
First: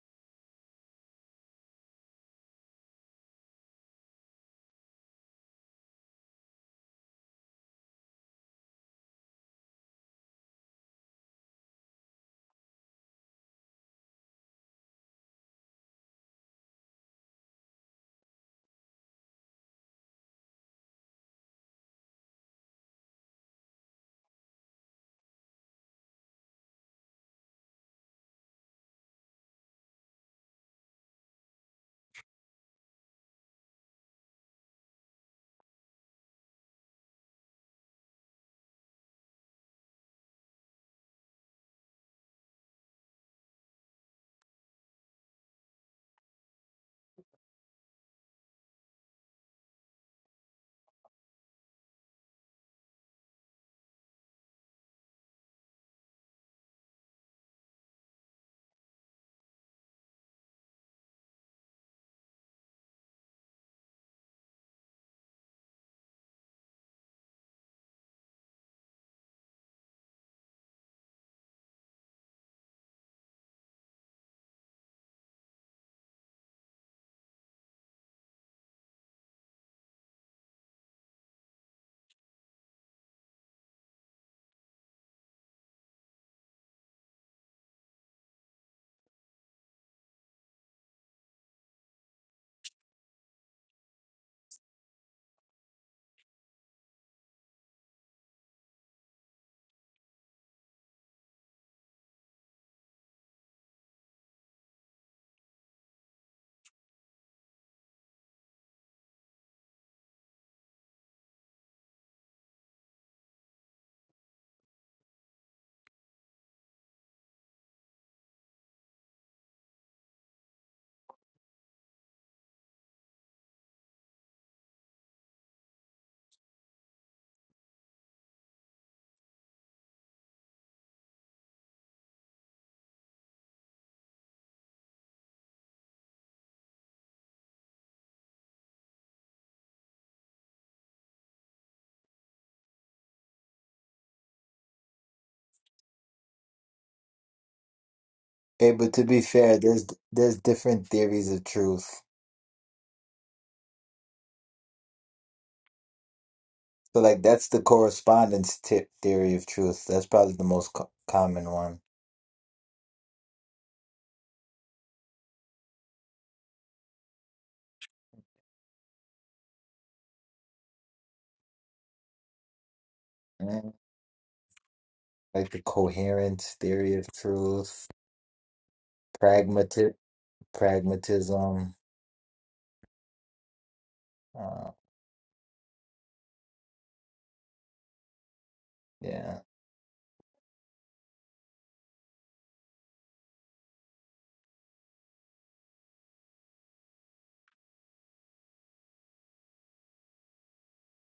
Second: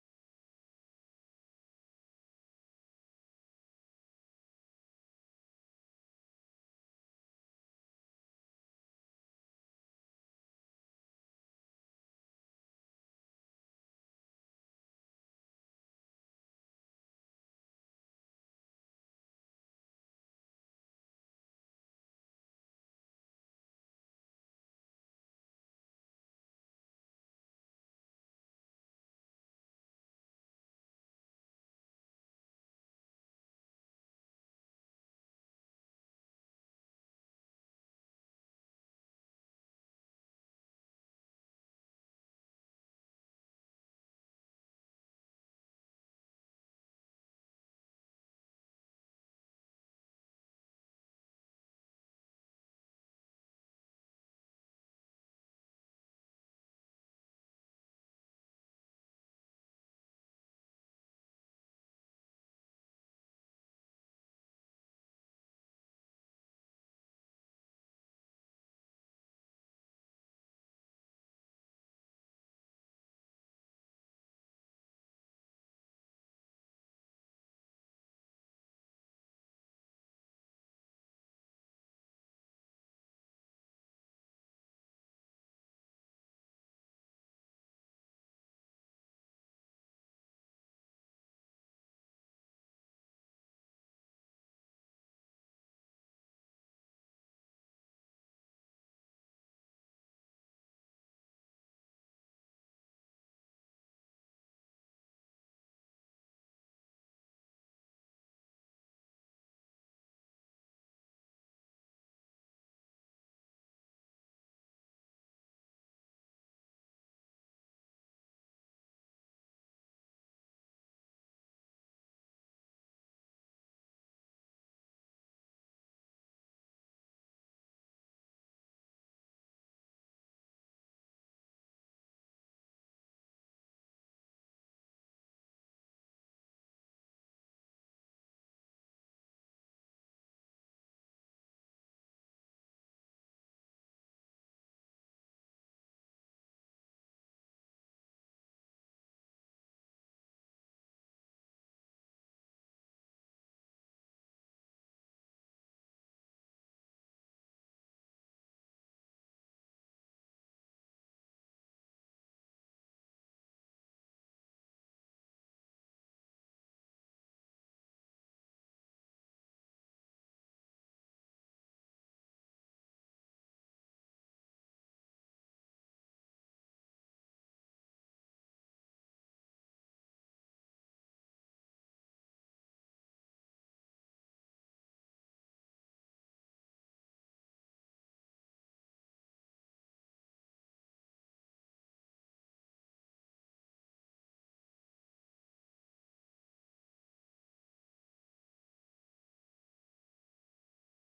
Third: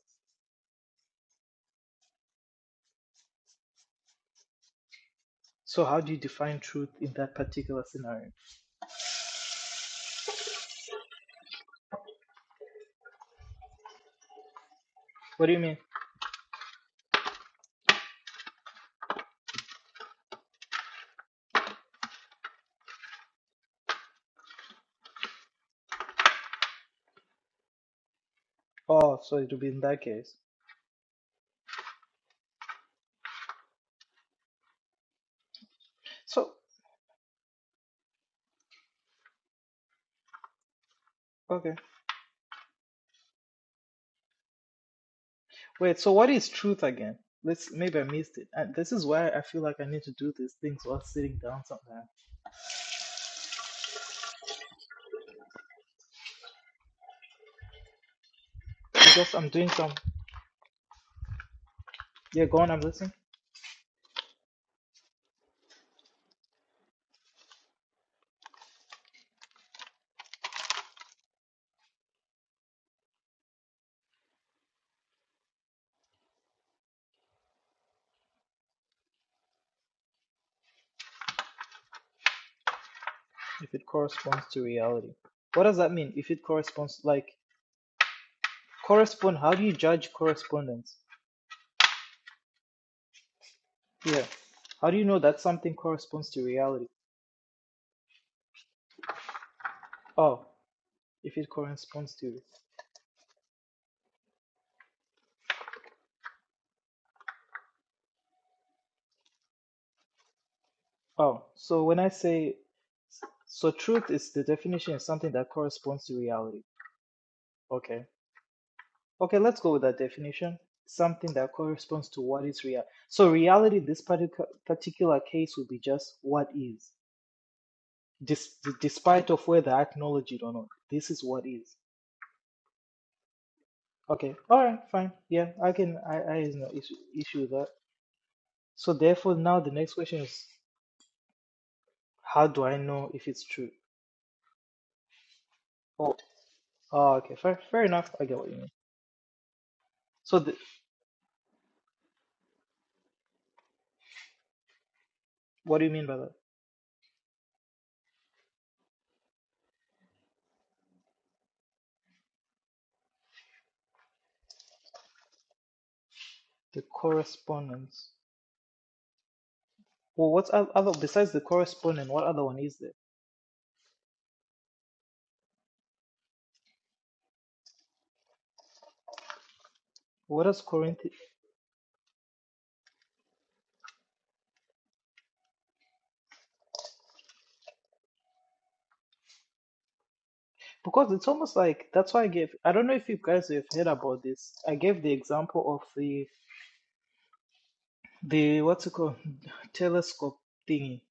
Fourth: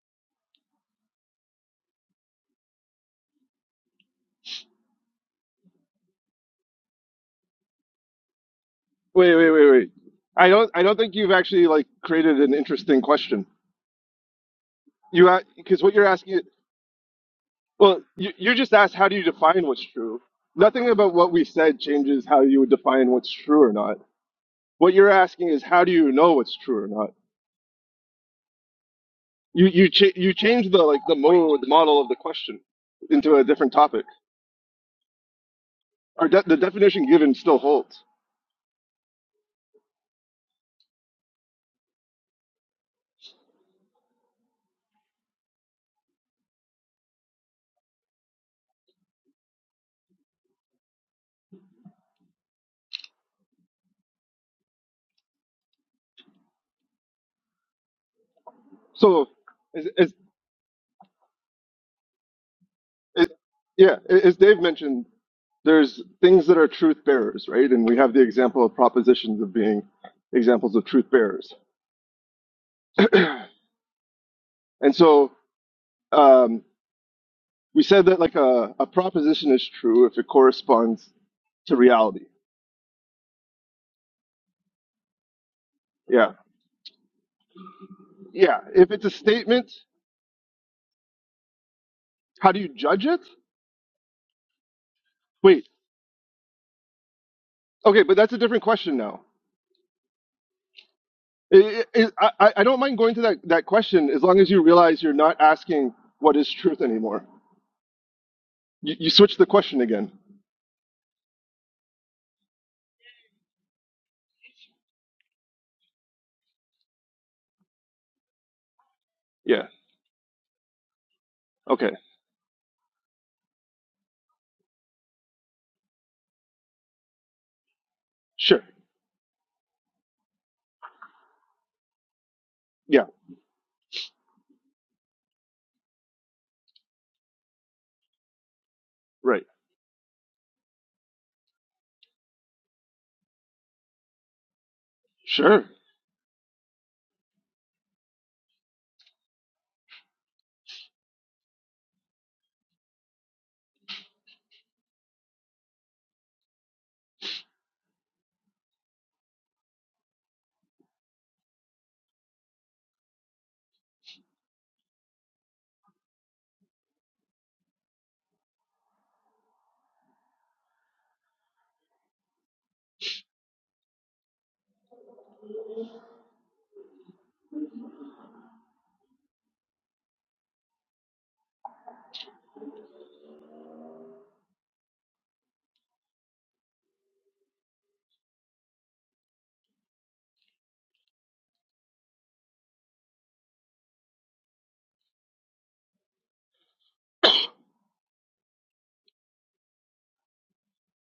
Speaker 2: So how do you define truth in that particular scenario?
Speaker 3: Wait, wait, wait, wait. I don't I don't think you've actually like created an interesting question. You
Speaker 2: What do you mean?
Speaker 3: because what you're asking. Well, you, you just asked how do you define what's true? Nothing about what we said changes how you would define what's true or not. What you're asking is how do you know what's true or not?
Speaker 2: Oh, so it will
Speaker 3: You
Speaker 2: be in
Speaker 3: you
Speaker 2: that
Speaker 3: cha- you
Speaker 2: case.
Speaker 3: change the like the mode the model of the question into a different topic. Our de-
Speaker 2: So
Speaker 3: the definition given still holds.
Speaker 2: okay, wait. So what is truth again? Let's maybe I missed it. And this is why I feel like I need to do these things while sitting down sometimes.
Speaker 3: So,
Speaker 2: Because I'm doing
Speaker 3: as,
Speaker 2: some.
Speaker 3: as,
Speaker 2: Yeah, go on. I'm listening.
Speaker 3: as yeah, as Dave mentioned, there's things that are truth bearers, right? And we have the example of propositions of being examples of truth bearers. And so, um, we said that like a, a proposition is true if it corresponds to reality.
Speaker 2: If it corresponds to reality, what does that mean? If
Speaker 3: Yeah.
Speaker 2: it corresponds, like
Speaker 3: Yeah. If it's a
Speaker 2: correspond. How do
Speaker 3: statement,
Speaker 2: you judge correspondence?
Speaker 3: how do you judge it?
Speaker 2: Yeah. How do you know that
Speaker 3: Wait.
Speaker 2: something corresponds to reality?
Speaker 3: Okay, but that's a different question now.
Speaker 2: Oh. if it
Speaker 3: I
Speaker 2: corresponds
Speaker 3: I,
Speaker 2: to.
Speaker 3: I I don't mind going to that, that question as long as you realize you're not asking what is truth anymore. You, you switch the question again.
Speaker 2: Oh, so when I say, so truth is the definition is something that corresponds to reality. Okay. Okay, let's
Speaker 3: Yeah.
Speaker 2: go with that definition. Something that
Speaker 3: Okay.
Speaker 2: corresponds to what is real. So reality, this particular particular case would be just what is, dis-
Speaker 3: Sure.
Speaker 2: despite of whether I acknowledge it or not. This is what is.
Speaker 3: Yeah.
Speaker 2: Okay. All right. Fine. Yeah, I can. I I have no issue issue with that. So therefore,
Speaker 3: Right.
Speaker 2: now the next question is, how do I know if it's true?
Speaker 3: Sure.
Speaker 2: Oh. Oh, okay. Fair, fair enough. I get what you mean.
Speaker 4: Okay, but to be fair, there's there's
Speaker 2: So, the,
Speaker 4: different theories of truth.
Speaker 2: what do you mean by that?
Speaker 4: So like that's the correspondence tip theory of truth. That's probably the most co common one.
Speaker 2: The correspondence. Well, what's oth- other besides the correspondent? What other one is there?
Speaker 4: Mm, Like the coherent theory of truth, pragmatic
Speaker 2: What does Corinthian?
Speaker 4: pragmatism. Uh, yeah.
Speaker 2: Because it's almost like that's why I gave. I don't know if you guys have heard about this. I gave the example of the the what's it called telescope thingy,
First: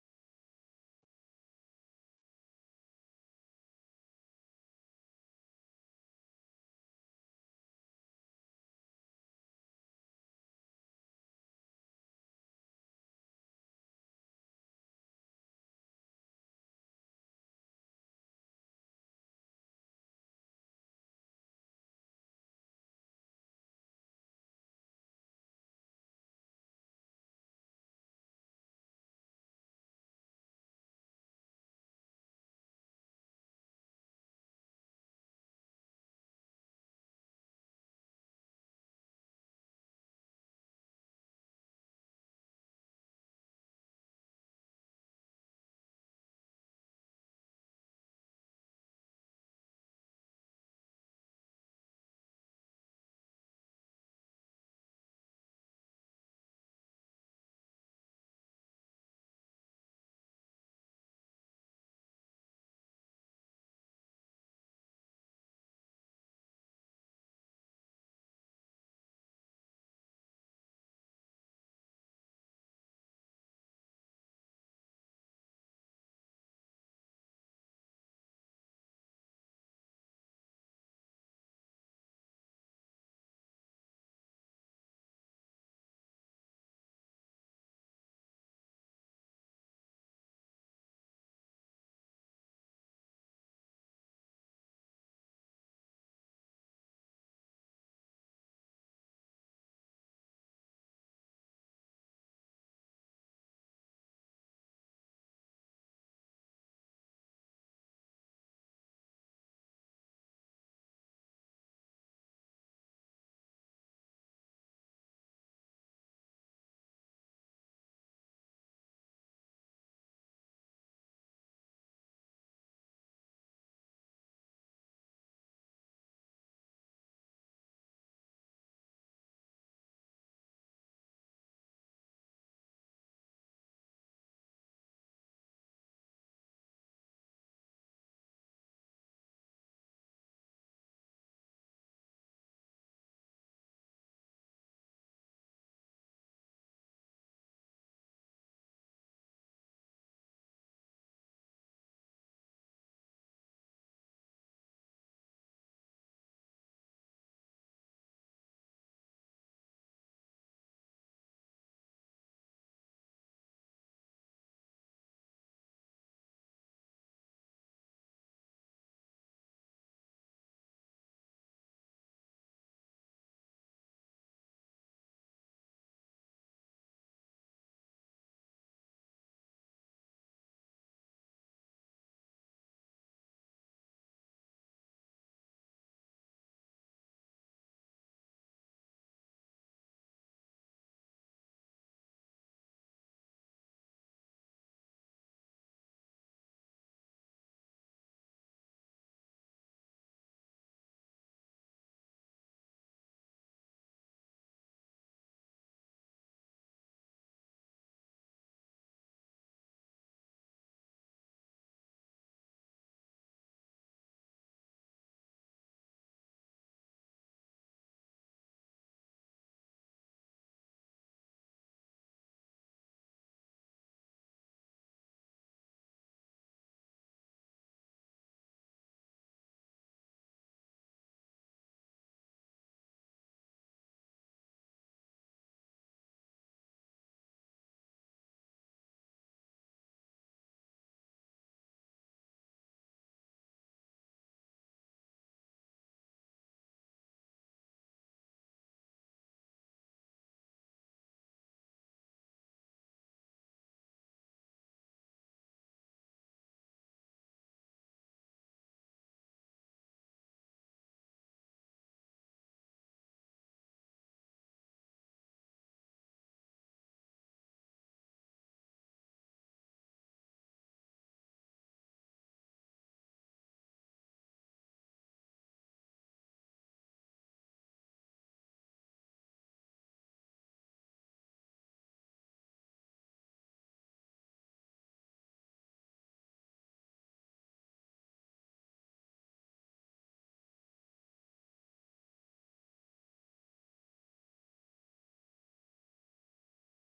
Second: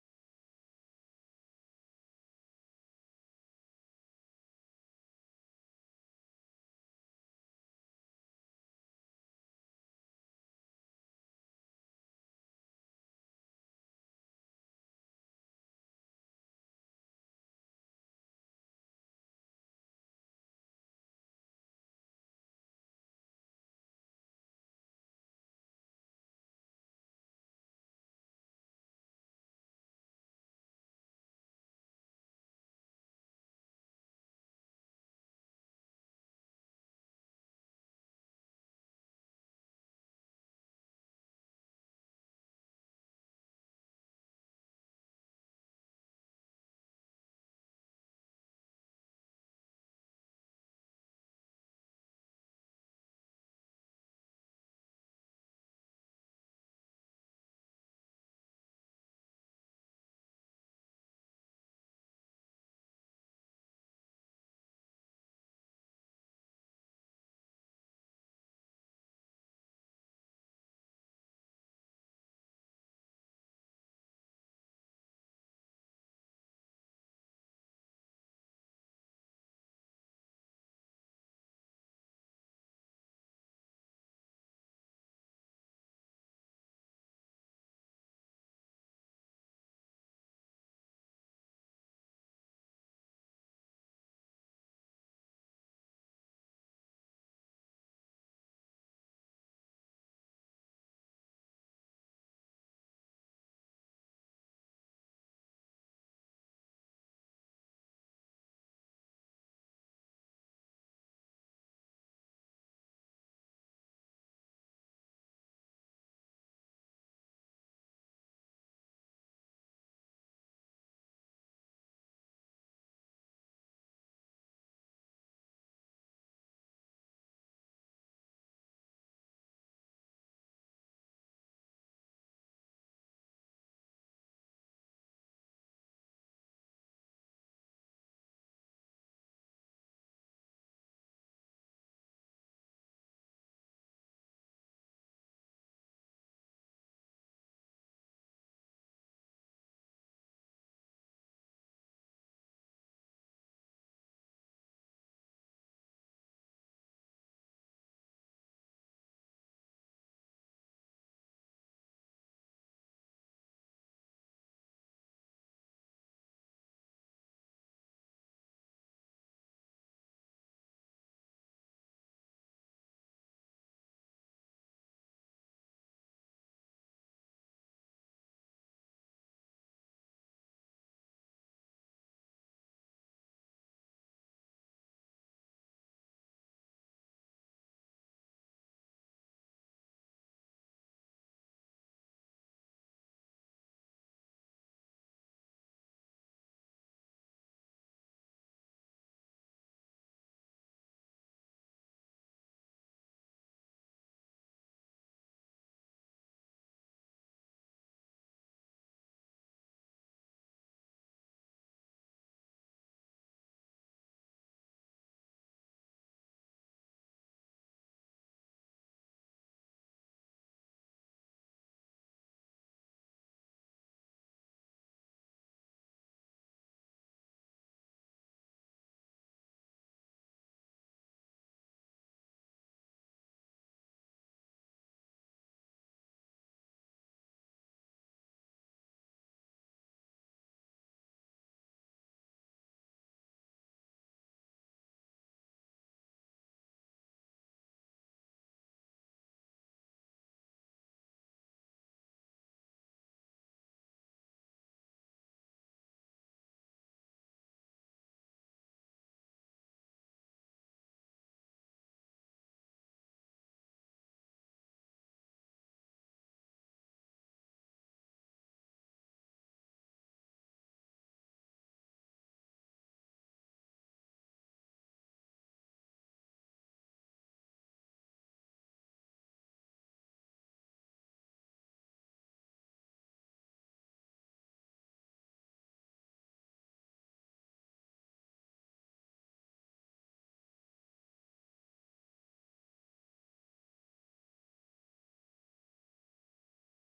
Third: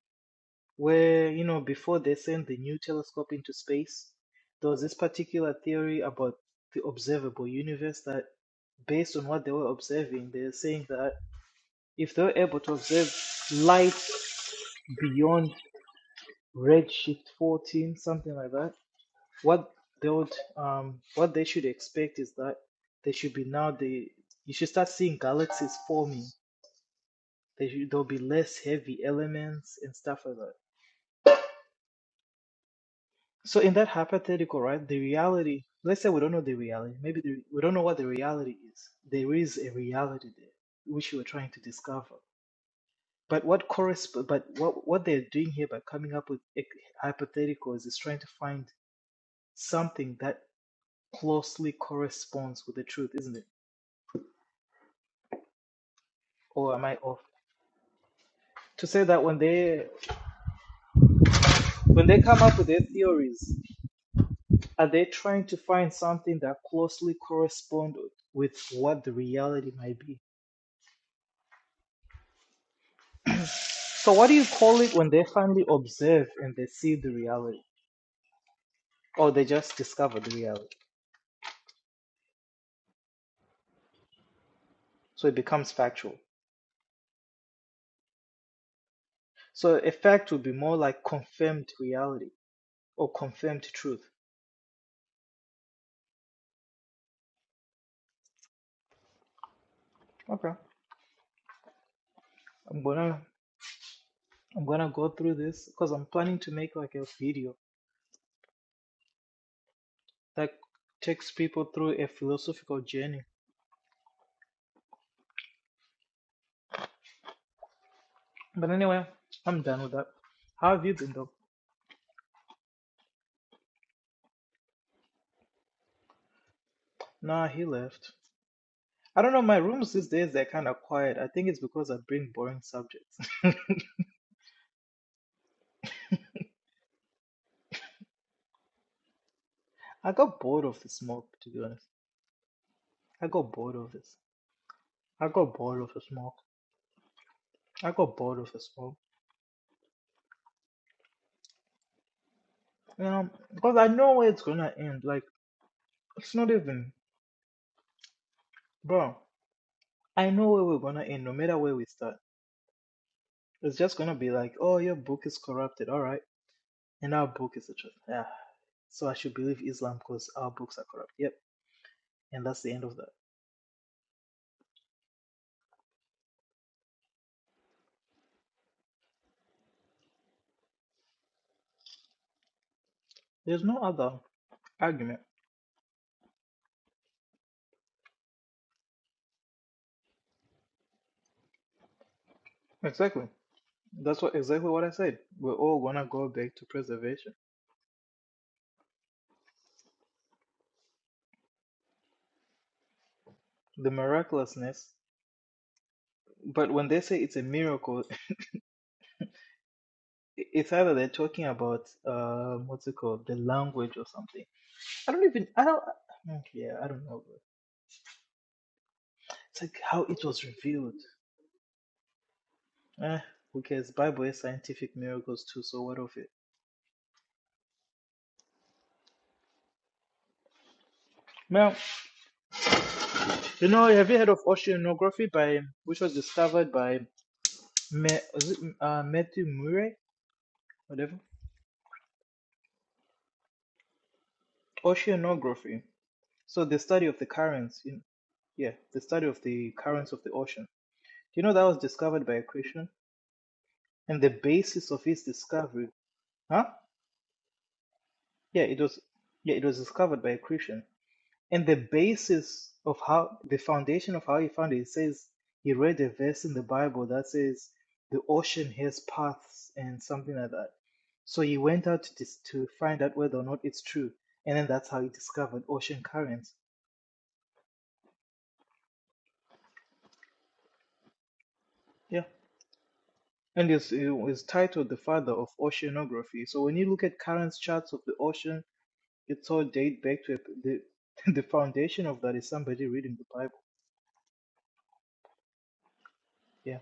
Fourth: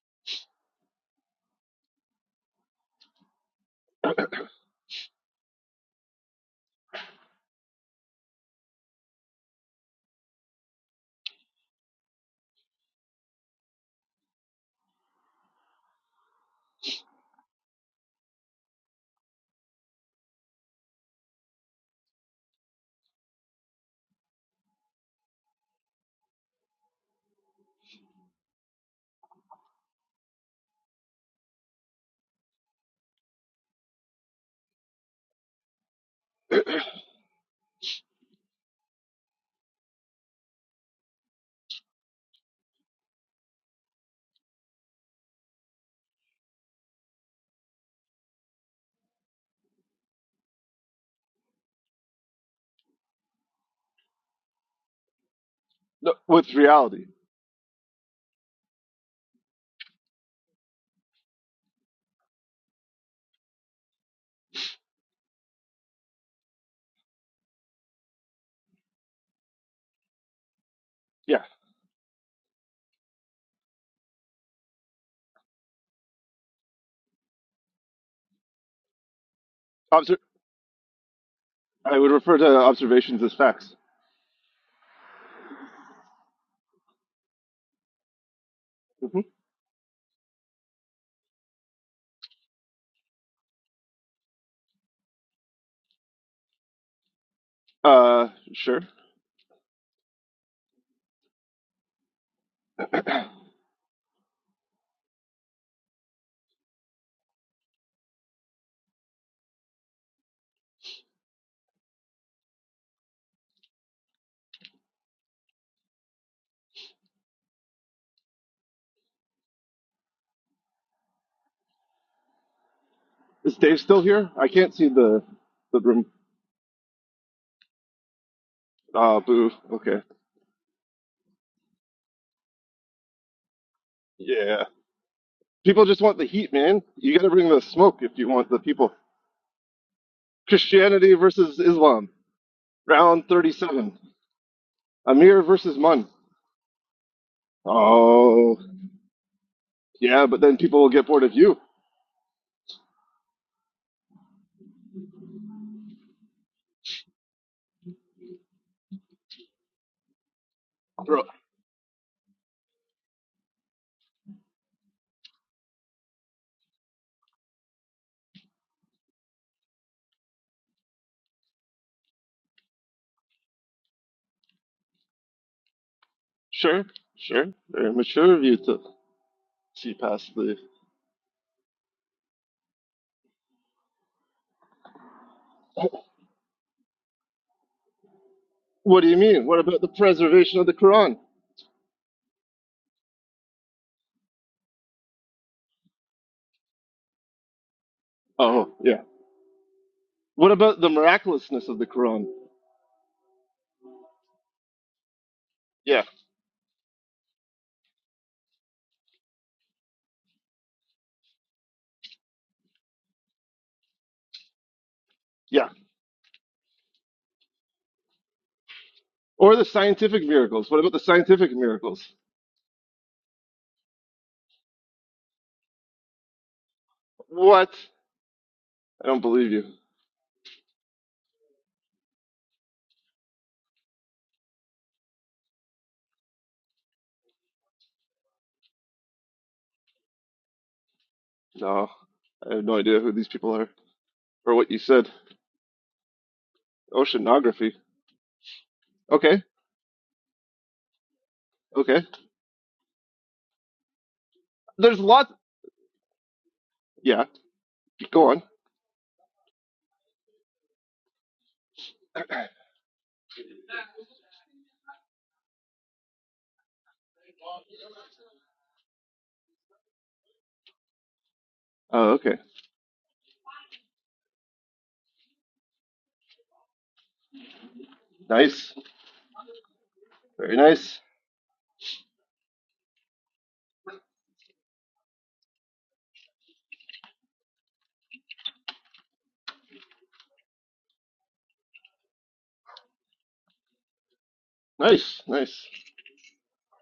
Speaker 2: where you know before they sent the new telescope into space, there was this particular theory about the observable universe that based on what they were observing, they're saying that if they were able to observe light beyond redshift 14, something like that, what they would, um, what they should expect is that they should be now the, you should start seeing galaxies forming. They should, there'll be less heavy elements and stuff like that. So in that hypothetical, right, the reality, let's say we don't know the reality, maybe the, we don't know what the reality is. There is a reality there, which we're trying to discover. But what corresp- but what what they're doing here by coming up with ec- hypotheticals is trying to find something that closely corresponds with the truth, isn't it?
Speaker 3: No, with
Speaker 2: Or am I
Speaker 3: reality.
Speaker 2: off? To say that when they when they come up with their theories, are they trying to find something that closely corresponds with what the reality might be?
Speaker 3: Yeah.
Speaker 2: So what do you call it when they finally observe and they see the reality, or they just
Speaker 3: Obser-
Speaker 2: discover the reality?
Speaker 3: I would refer to observations as facts.
Speaker 2: So it becomes factual.
Speaker 3: hmm
Speaker 2: So a fact would be more like confirmed reality or confirmed truth.
Speaker 3: Uh, sure.
Speaker 2: Okay, I'm gonna I'm gonna go through this because I'm planning to make like a video that takes people through a philosophical journey. But anyway, I'm done with that. How have you been though?
Speaker 3: Is Dave still here? I can't see the the room.
Speaker 2: Nah, he left.
Speaker 3: Ah,
Speaker 2: I don't know.
Speaker 3: boo.
Speaker 2: My rooms
Speaker 3: Okay.
Speaker 2: these days they're kind of quiet. I think it's because I bring boring subjects.
Speaker 3: Yeah. People just want the heat, man. You got to bring the smoke if you want the people.
Speaker 2: I got bored of the
Speaker 3: Christianity
Speaker 2: smoke, to be
Speaker 3: versus
Speaker 2: honest.
Speaker 3: Islam, round
Speaker 2: I got bored of
Speaker 3: thirty-seven.
Speaker 2: this. I
Speaker 3: Amir
Speaker 2: got
Speaker 3: versus
Speaker 2: bored of the
Speaker 3: Mun.
Speaker 2: smoke. I got bored of
Speaker 3: Oh,
Speaker 2: the smoke.
Speaker 3: yeah, but then people will get bored of you,
Speaker 2: You know, because I know where it's gonna end. Like it's not even, bro. I know where we're gonna
Speaker 3: bro.
Speaker 2: end, no matter where we start. It's just gonna be like, oh, your book is corrupted, all right, and our book is the truth. Yeah, so I should believe Islam because our books are corrupt. Yep, and that's the end of that.
Speaker 3: Sure, sure. Very mature of you to see past the.
Speaker 2: There's no other argument.
Speaker 3: What do you mean? What about the preservation of the Quran?
Speaker 2: Exactly. That's what exactly what I said. We're all gonna go back to preservation,
Speaker 3: Oh, yeah. What about the miraculousness of the Quran?
Speaker 2: the miraculousness.
Speaker 3: Yeah,
Speaker 2: But when they say it's a miracle, it's either they're talking about uh, what's it called, the language or something. I don't even.
Speaker 3: yeah.
Speaker 2: I don't. mm, Yeah, I don't know.
Speaker 3: Or
Speaker 2: It's
Speaker 3: the
Speaker 2: like how
Speaker 3: scientific
Speaker 2: it was
Speaker 3: miracles. What about
Speaker 2: revealed.
Speaker 3: the scientific miracles?
Speaker 2: Eh, who cares? Bible is scientific miracles too, so what of it?
Speaker 3: What? I don't believe you.
Speaker 2: Well, you know, have you heard of oceanography by which was discovered by Me, was it, uh, Matthew Murray, whatever?
Speaker 3: No, I have no idea who these people are or what you said.
Speaker 2: Oceanography. So the study of the
Speaker 3: Oceanography.
Speaker 2: currents, in, yeah, the study of
Speaker 3: Okay,
Speaker 2: the currents of the ocean. Do you know that was
Speaker 3: okay.
Speaker 2: discovered by a Christian? And the basis
Speaker 3: There's
Speaker 2: of his
Speaker 3: lots.
Speaker 2: discovery, huh?
Speaker 3: Yeah, go on.
Speaker 2: Yeah, it was, yeah, it was discovered by a Christian. And the basis of how the foundation of how he found it, it says he read a verse in the Bible that says the ocean has paths and something like that. So he went out
Speaker 3: Oh,
Speaker 2: to
Speaker 3: okay.
Speaker 2: dis- to find out whether or not it's true, and then that's how he discovered ocean currents.
Speaker 3: Nice. Very nice.
Speaker 2: Yeah, and it's it was titled the father of oceanography. So when you look at currents charts of the ocean, it's all date back to a, the the foundation of that is somebody reading the Bible.
Speaker 3: Nice, nice.
Speaker 2: Yeah.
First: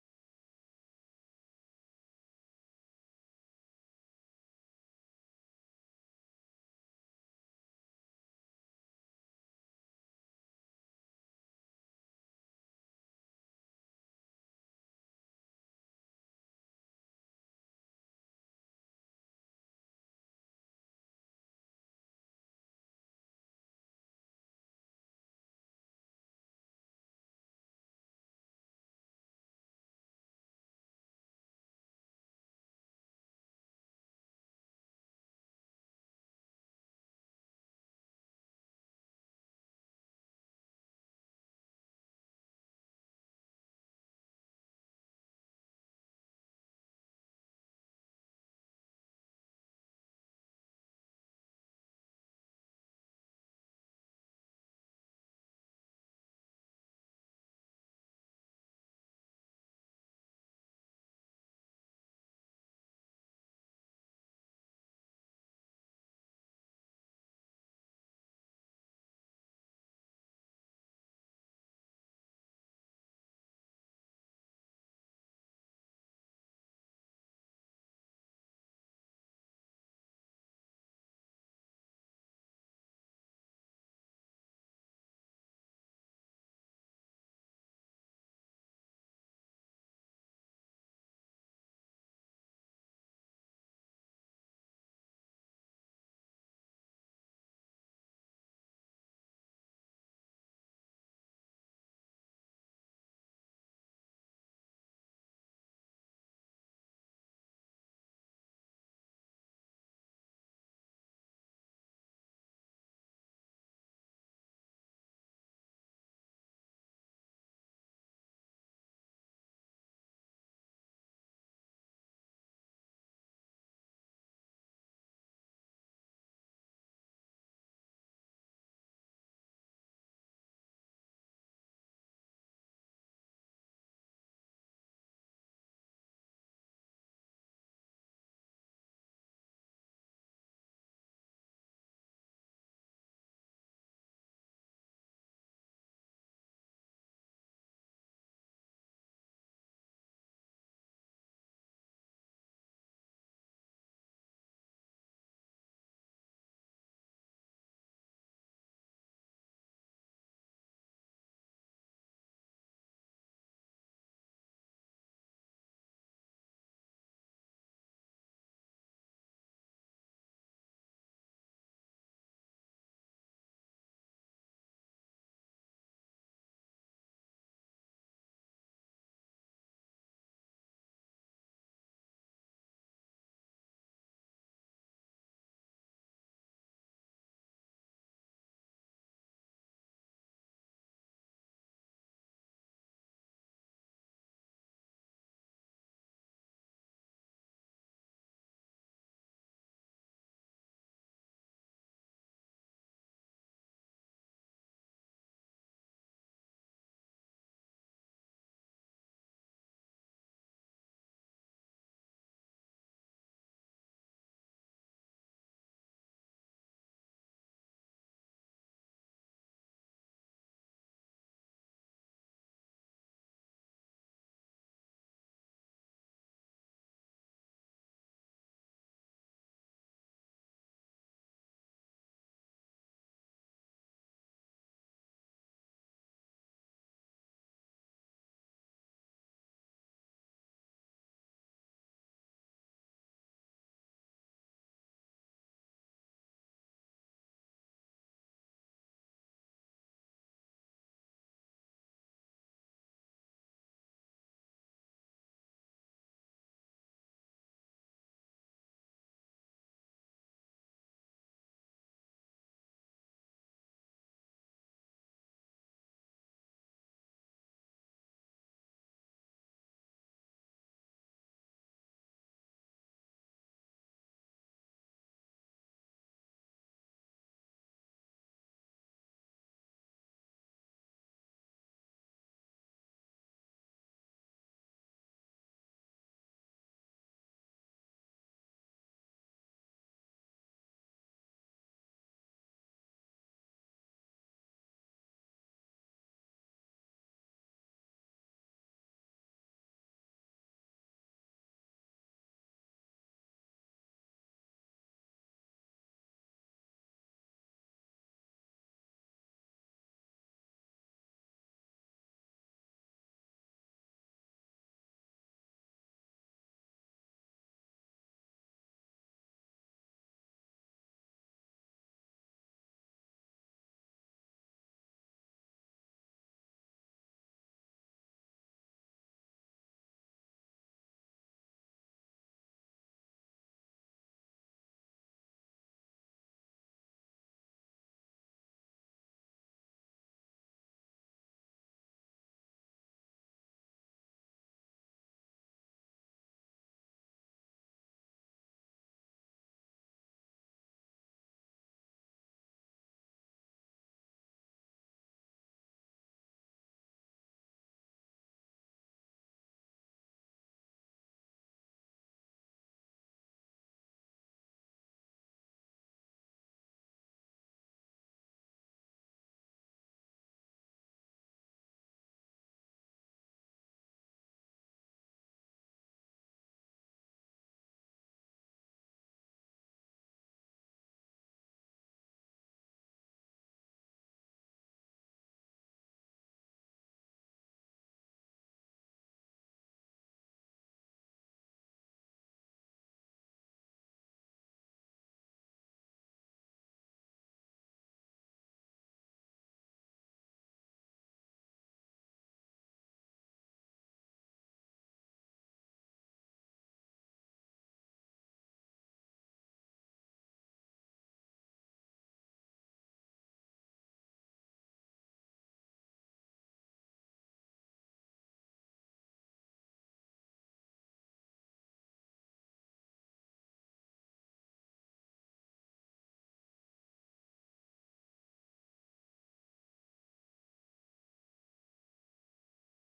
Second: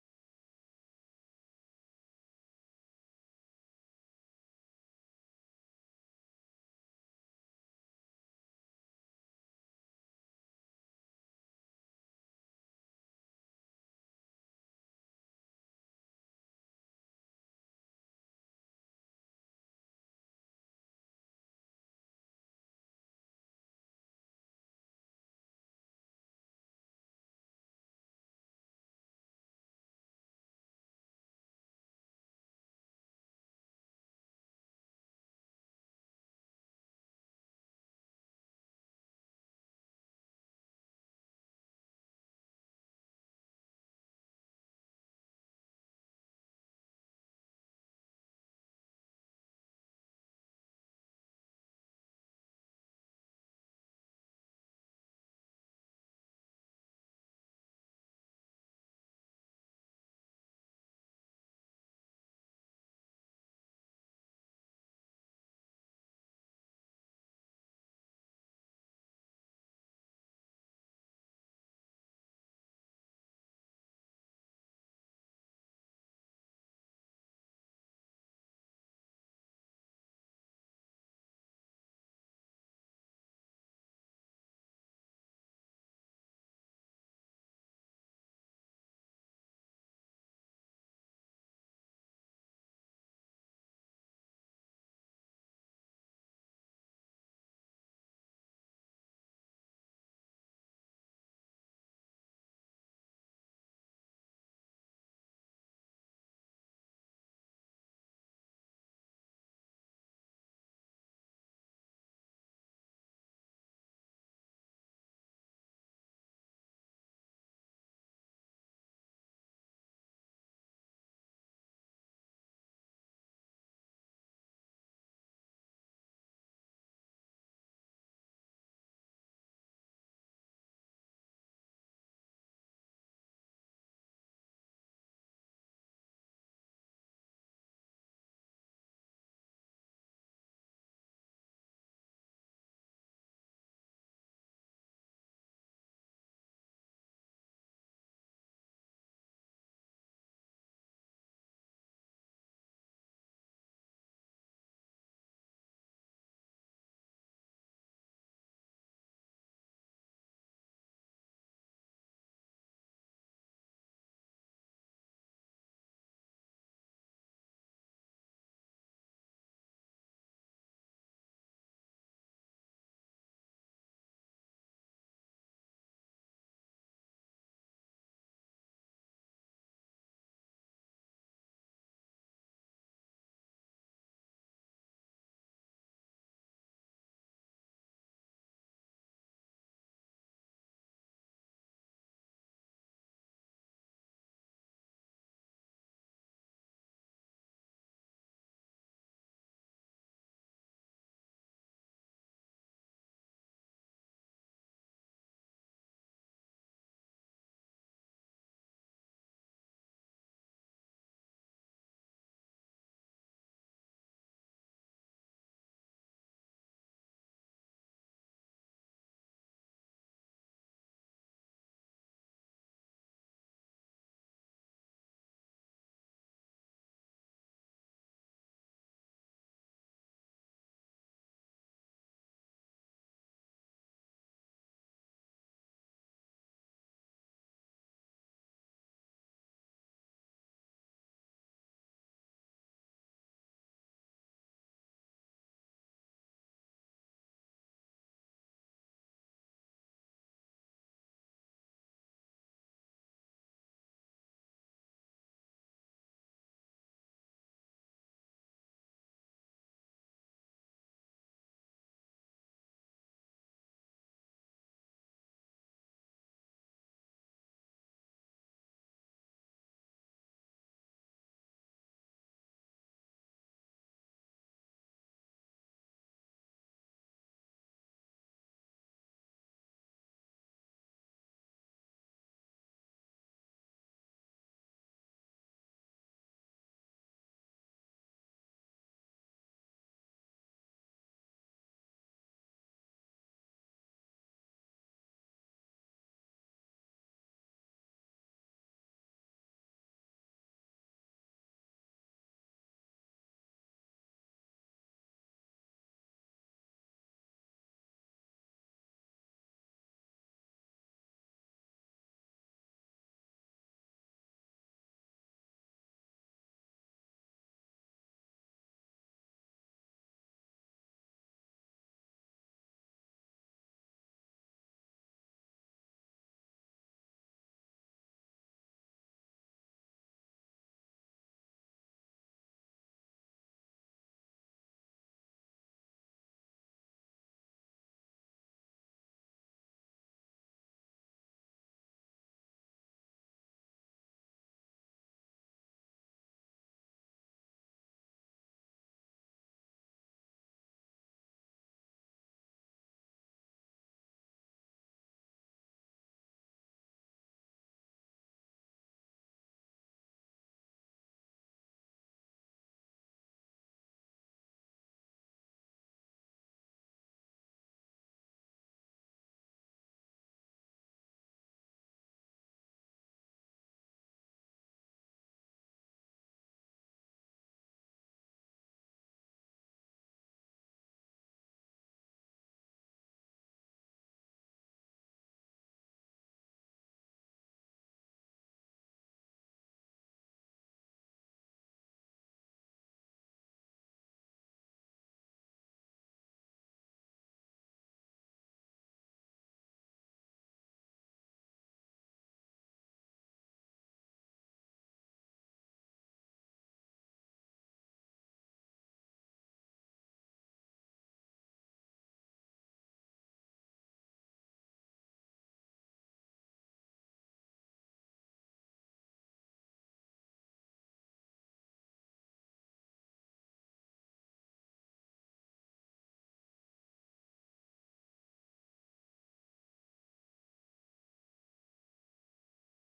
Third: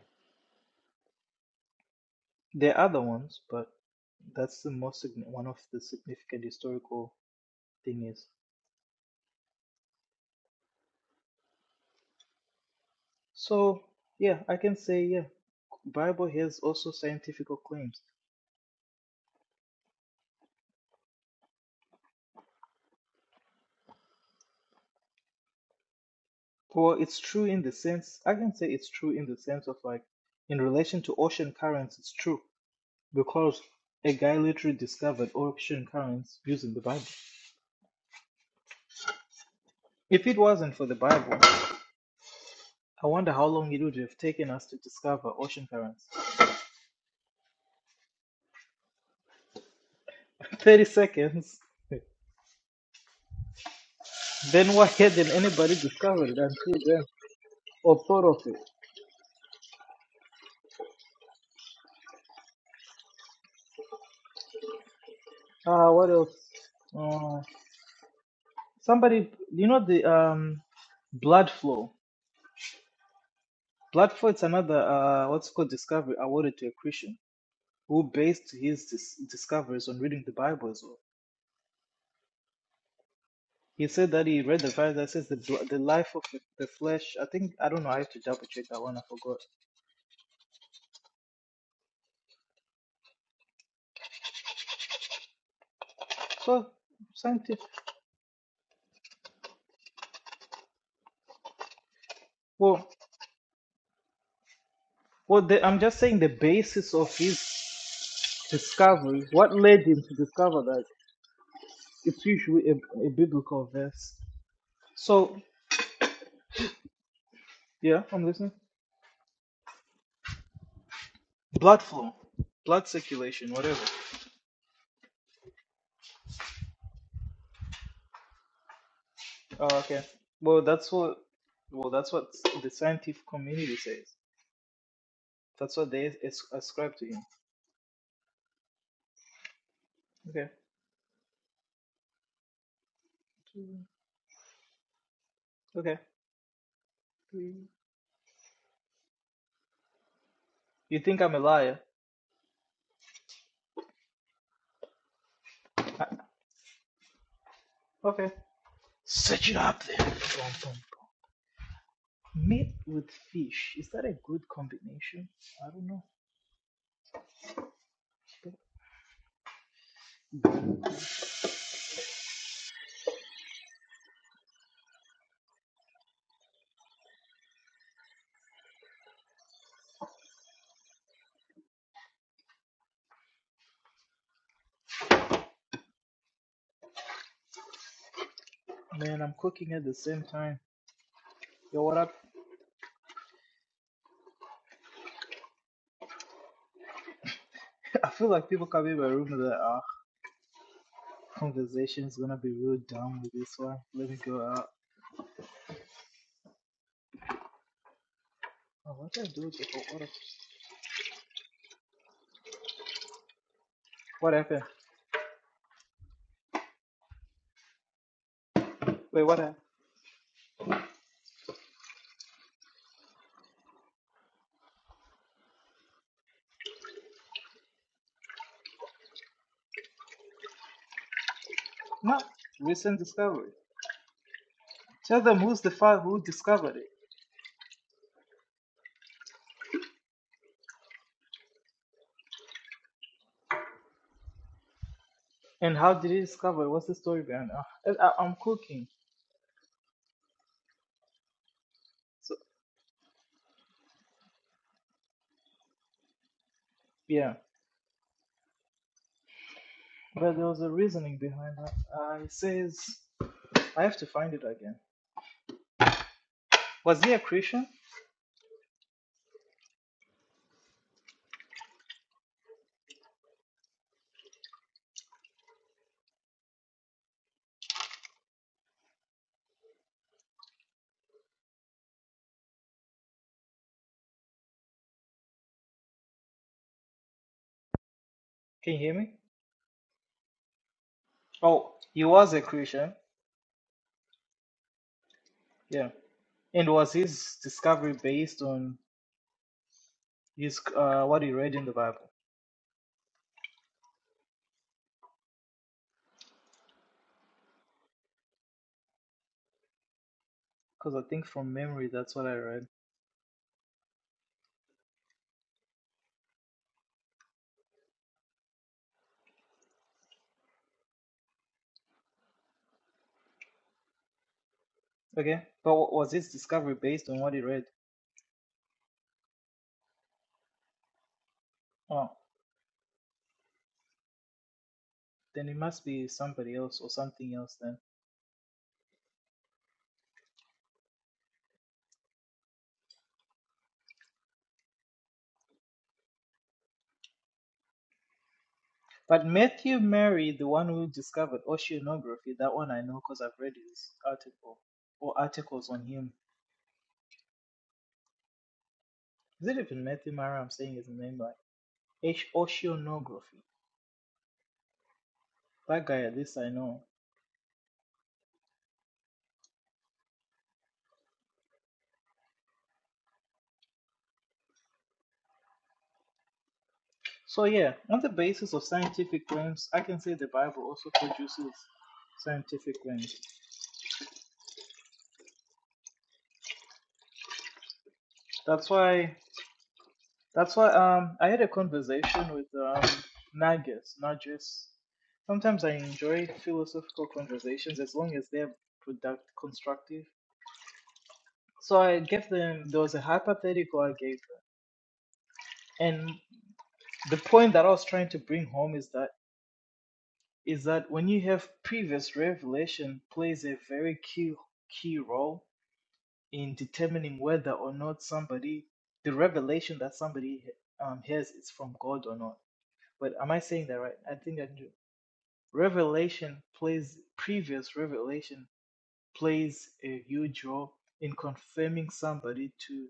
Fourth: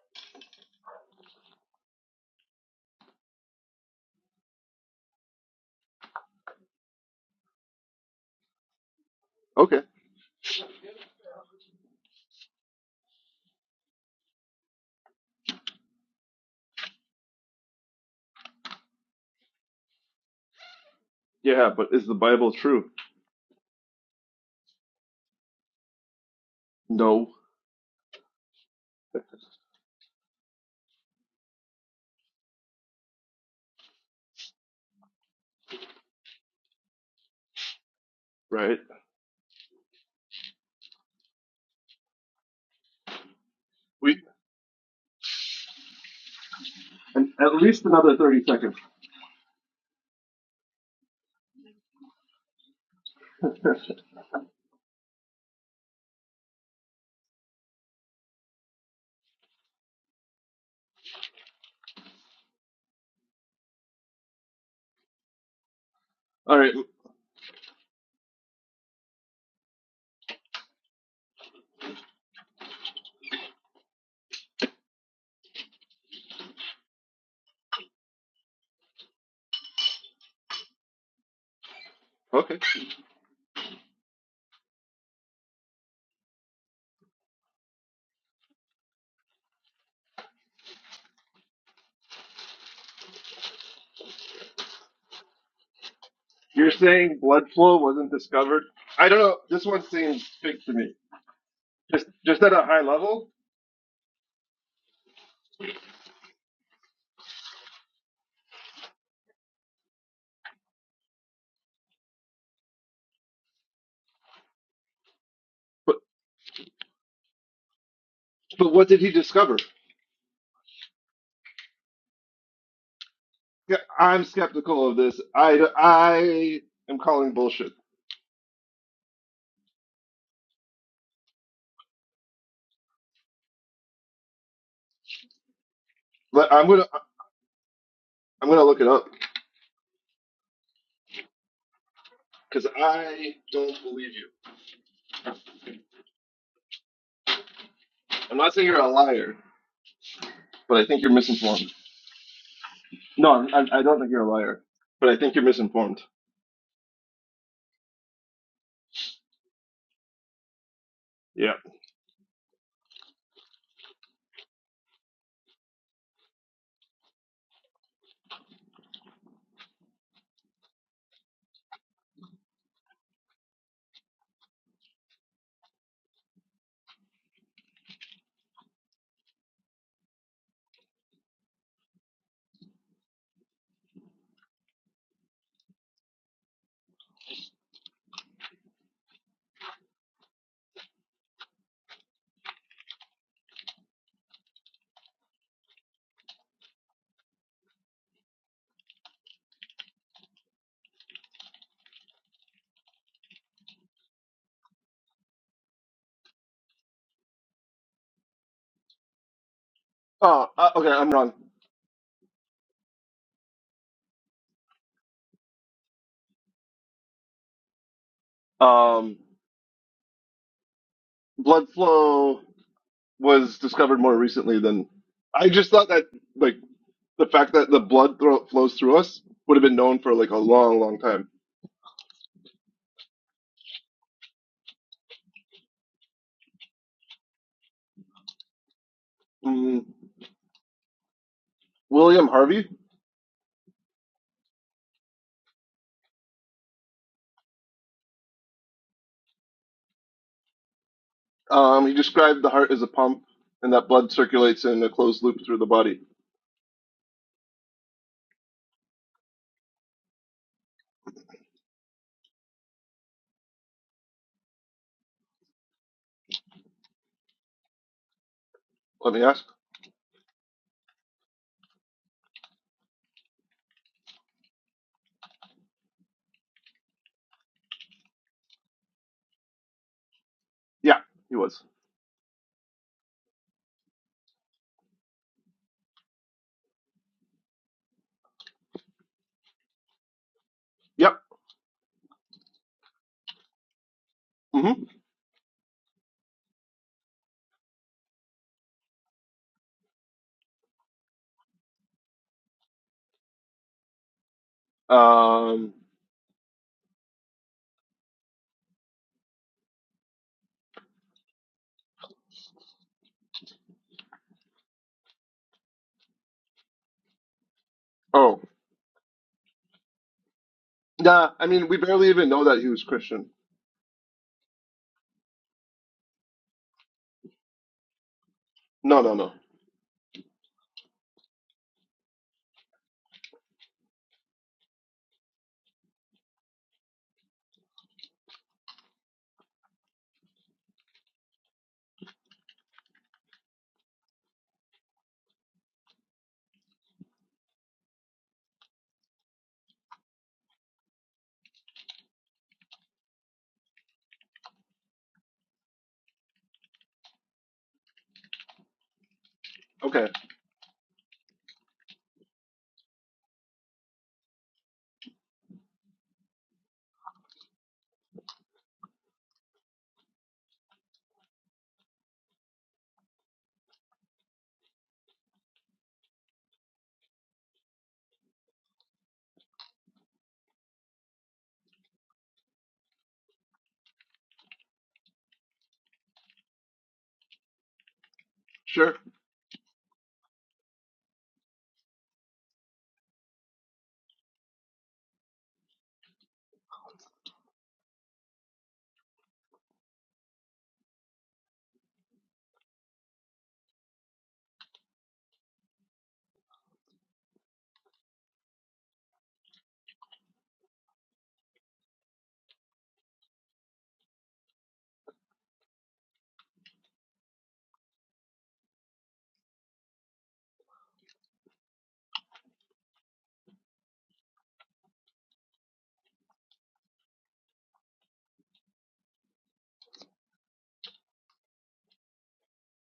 Speaker 2: There are other ones, but that's the most signi- one of the significant historical thing is.
Speaker 3: Okay.
Speaker 2: So yeah, I can say yeah, Bible has also scientific claims.
Speaker 3: Yeah, but is the Bible true?
Speaker 2: Well, it's
Speaker 3: No.
Speaker 2: true in the sense I can say it's true in the sense of like in relation to ocean currents, it's true because a guy literally discovered ocean currents using the Bible.
Speaker 3: Right.
Speaker 2: If it wasn't for the Bible, I wonder how long it would have
Speaker 3: We
Speaker 2: taken us to discover ocean currents.
Speaker 3: and at least another thirty seconds.
Speaker 2: Thirty seconds. Then why hadn't anybody discovered until then? Or thought of it? Uh, what else?
Speaker 3: All right.
Speaker 2: Uh, somebody, you know the um, blood flow. Blood flow is another uh, what's called discovery awarded to a Christian who based his dis- discoveries on reading the Bible as well.
Speaker 3: Okay.
Speaker 2: He said that he read the verse that says the bl- the life of the the flesh. I think I don't know. I have to double check that one. I forgot. So
Speaker 3: You're saying blood
Speaker 2: scientific.
Speaker 3: flow wasn't discovered? I don't know. This one seems big to me. just just at a high
Speaker 2: Well,
Speaker 3: level.
Speaker 2: well, the, I'm just saying the basis of his discovery. What led him to discover that? It's usually a, a biblical verse. So,
Speaker 3: But
Speaker 2: yeah, I'm listening.
Speaker 3: but what did he discover?
Speaker 2: Blood flow, blood circulation,
Speaker 3: Yeah,
Speaker 2: whatever.
Speaker 3: I'm skeptical of this. I I am calling bullshit.
Speaker 2: Oh, okay. Well, that's what. Well, that's what the scientific community says. That's what they as-
Speaker 3: But I'm gonna
Speaker 2: ascribe to him.
Speaker 3: I'm gonna look it up
Speaker 2: Okay.
Speaker 3: because I don't believe you.
Speaker 2: Okay. You
Speaker 3: I'm not saying you're a liar, but I think you're
Speaker 2: think I'm a
Speaker 3: misinformed.
Speaker 2: liar?
Speaker 3: No, I'm, I I don't think you're a liar, but I think you're misinformed.
Speaker 2: I- okay. Search it up there. Boom, boom, boom.
Speaker 3: Yeah.
Speaker 2: Meat with fish. Is that a good combination? I don't know. Man, I'm cooking at the same time. Yo, what up? I feel like people come in my room that are Conversation is gonna be real dumb with this one. Let me go out. Oh, what did I do with the oh, what,
Speaker 3: Oh, uh, okay. I'm wrong.
Speaker 2: what happened?
Speaker 3: Um,
Speaker 2: Wait, what happened?
Speaker 3: blood flow was discovered more recently than I just thought that like the fact that the blood thro- flows through us would have been known for like a long, long time.
Speaker 2: No, recent discovery. Tell them who's the father who discovered it
Speaker 3: Mm, William Harvey.
Speaker 2: and how did he discover it? What's the story behind it? I, I, I'm cooking,
Speaker 3: Um, he
Speaker 2: so
Speaker 3: described the heart as a pump, and that blood circulates in a closed loop through the body.
Speaker 2: yeah. But there was a reasoning behind that. Uh, it says I have to find it again. Was he a Christian?
Speaker 3: Let me ask. Yeah, he was.
Speaker 2: Can you hear me?
Speaker 3: Yep.
Speaker 2: Oh, he was a Christian.
Speaker 3: Mm-hmm.
Speaker 2: Yeah, and was his discovery based on his uh, what he read in the Bible?
Speaker 3: Um.
Speaker 2: Because I think from memory, that's what I read.
Speaker 3: Oh. Nah. I mean, we barely even know that he was Christian.
Speaker 2: Okay, but wa- was his discovery based on what he read?
Speaker 3: No. No. No.
Speaker 2: Oh, then it must be somebody else or something else then. But Matthew Mary, the one who discovered oceanography, that one I know because I've read his article or articles on him. Is it even
Speaker 3: Okay.
Speaker 2: Matthew Mary? I'm saying his name like H- oceanography. That guy, at least I know. So yeah, on the basis of scientific claims, I can say the Bible also produces scientific claims. That's
Speaker 3: Sure.
Speaker 2: why That's why um I had a conversation with um Nagus, Nagus. Sometimes I enjoy philosophical conversations as long as they're product constructive. So I gave them there was a hypothetical I gave them. And the point that I was trying to bring home is that is that when you have previous revelation plays a very key key role in determining whether or not somebody the revelation that somebody um, has is from God or not. But am I saying that right? I think I do. Revelation plays previous revelation plays a huge role in confirming somebody to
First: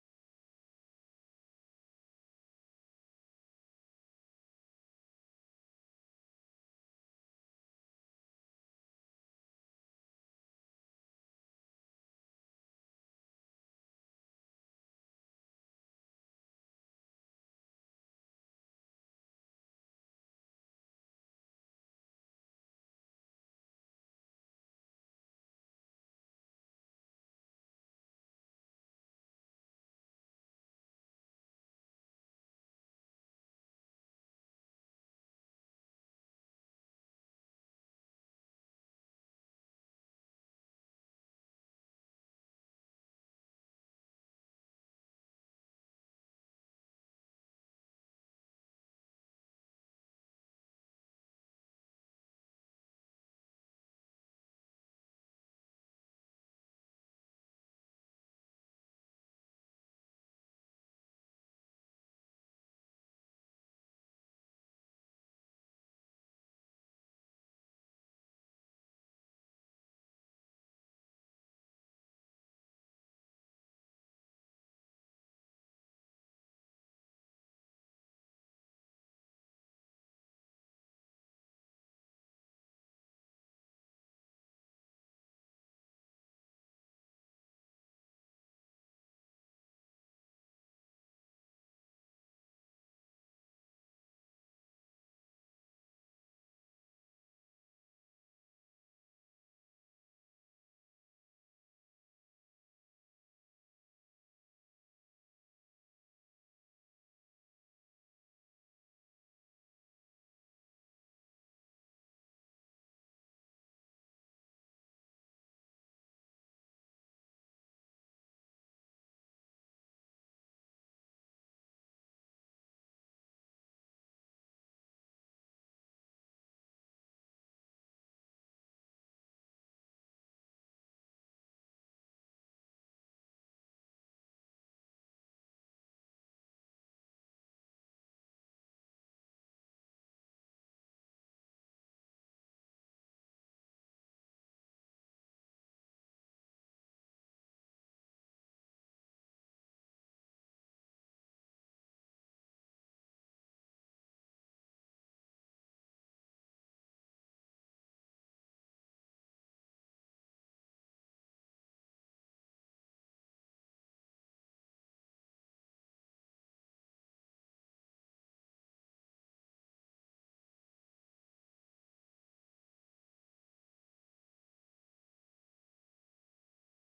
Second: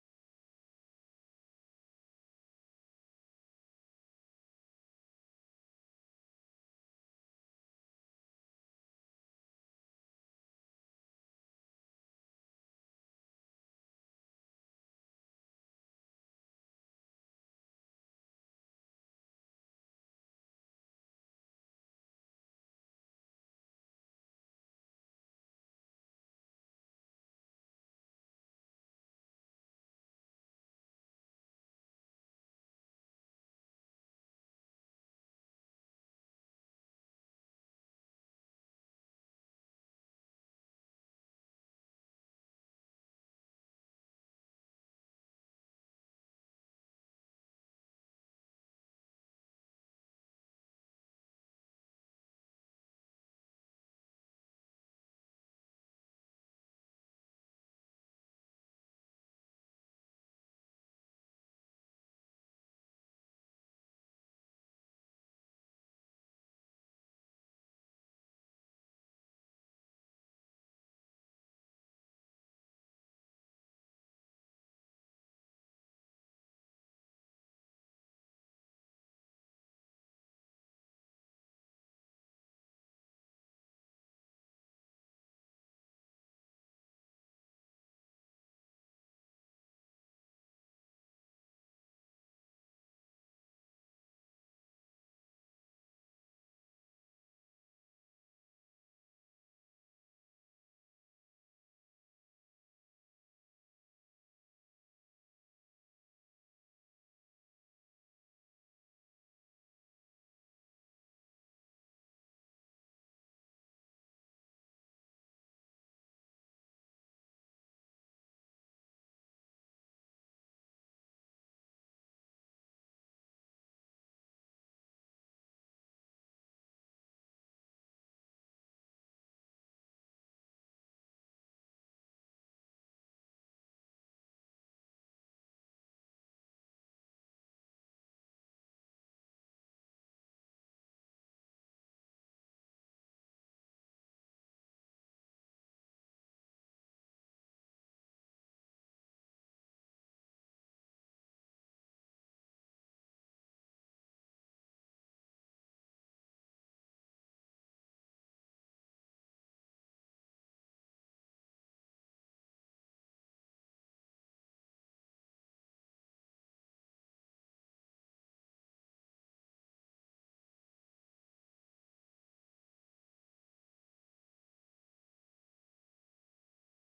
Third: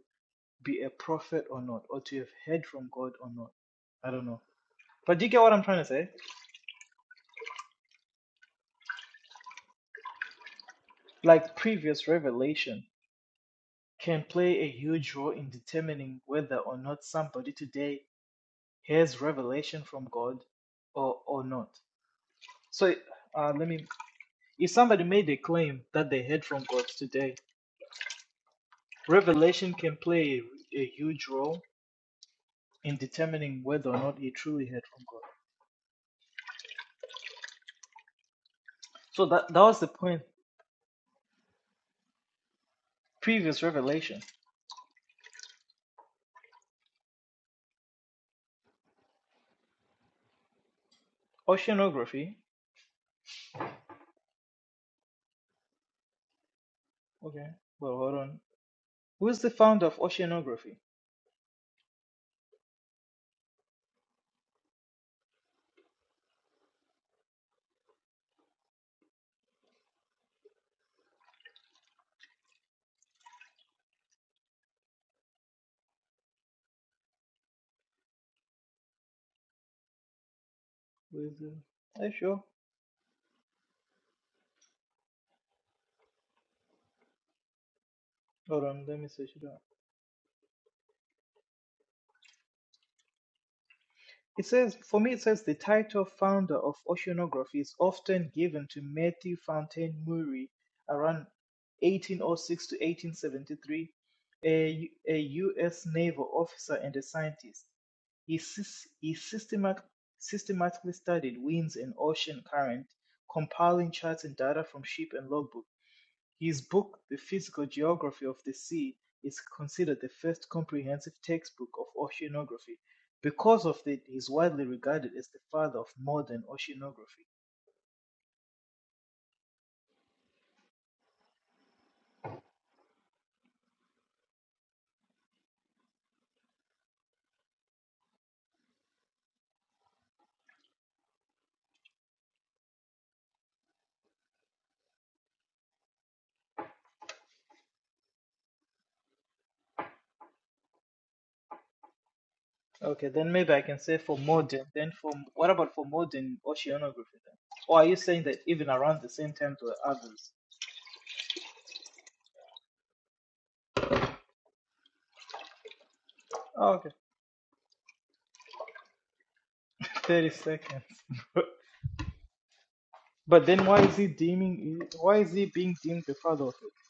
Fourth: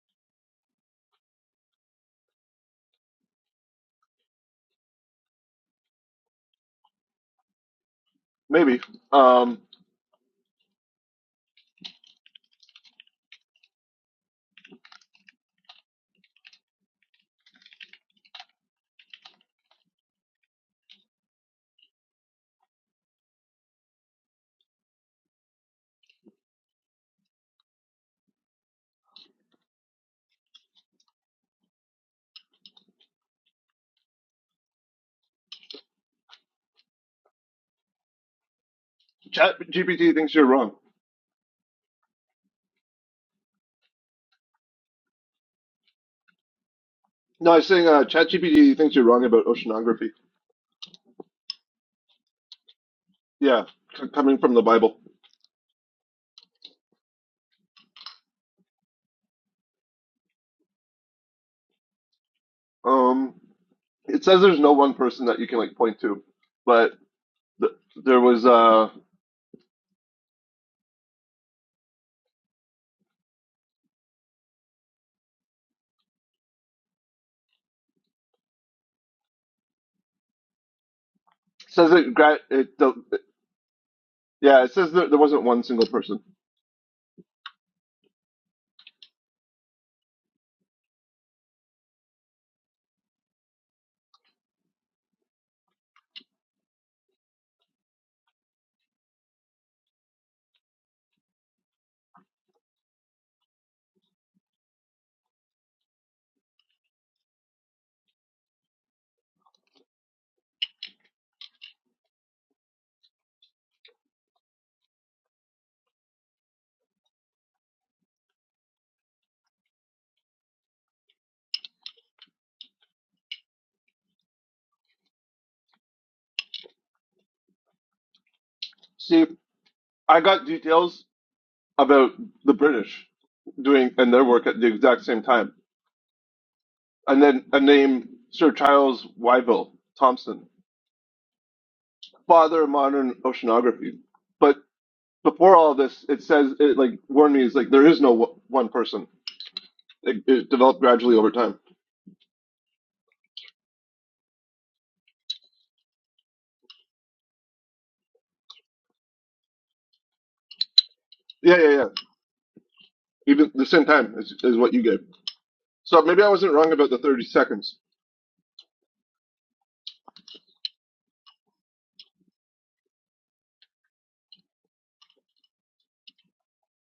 Speaker 2: be a prophet or not, or to have heard from God or not. I don't know. But do you get what I'm trying to say?
Speaker 3: Maybe. Um.
Speaker 2: Like previous revelation can play a huge role in determining whether or not somebody today has revelation from God or or not. So uh, let me if somebody made a claim that they heard from God today, revelation can play a, a huge role in determining whether or not he truly heard from God. So that
Speaker 3: Chat
Speaker 2: that was the
Speaker 3: GPT
Speaker 2: point.
Speaker 3: thinks you're wrong.
Speaker 2: Previous revelation,
Speaker 3: No, I was saying uh, Chat GPT thinks you're wrong about oceanography.
Speaker 2: oceanography.
Speaker 3: Yeah, c- coming from the Bible.
Speaker 2: Okay, well hold on. Who's the founder of oceanography?
Speaker 3: Um. It says there's no one person that you can like point to, but th- there was uh
Speaker 2: Who is the?
Speaker 3: says
Speaker 2: Are you
Speaker 3: it, gra-
Speaker 2: sure?
Speaker 3: it the, yeah it says that there wasn't one single person
Speaker 2: Hold on, let me search it up. It says, for me, it says the title founder of oceanography is often given to Matthew Fountain Murray around 1806 to 1873, a, U- a U.S. naval officer and a scientist. He, sys- he systemat- systematically studied winds and ocean current, compiling charts and data from ship and logbooks. His book, The Physical Geography of the Sea, is considered the first comprehensive textbook of oceanography. Because of it, he's widely regarded as the father of modern oceanography.
Speaker 3: see i got details about the british doing and their work at the exact same time and then a name sir charles wyville Thomson father of modern oceanography but before all this it says it like warned me is like there is no w- one person it, it developed gradually over time
Speaker 2: Okay, then maybe I can say for modern. Then for what about for modern oceanography then? Or are you saying that even around the same time to others?
Speaker 3: yeah yeah yeah even the same time is, is what you gave so maybe i wasn't wrong
Speaker 2: Okay,
Speaker 3: about the 30 seconds
Speaker 2: thirty seconds. but then why is he deeming? Why is he being deemed the father of it?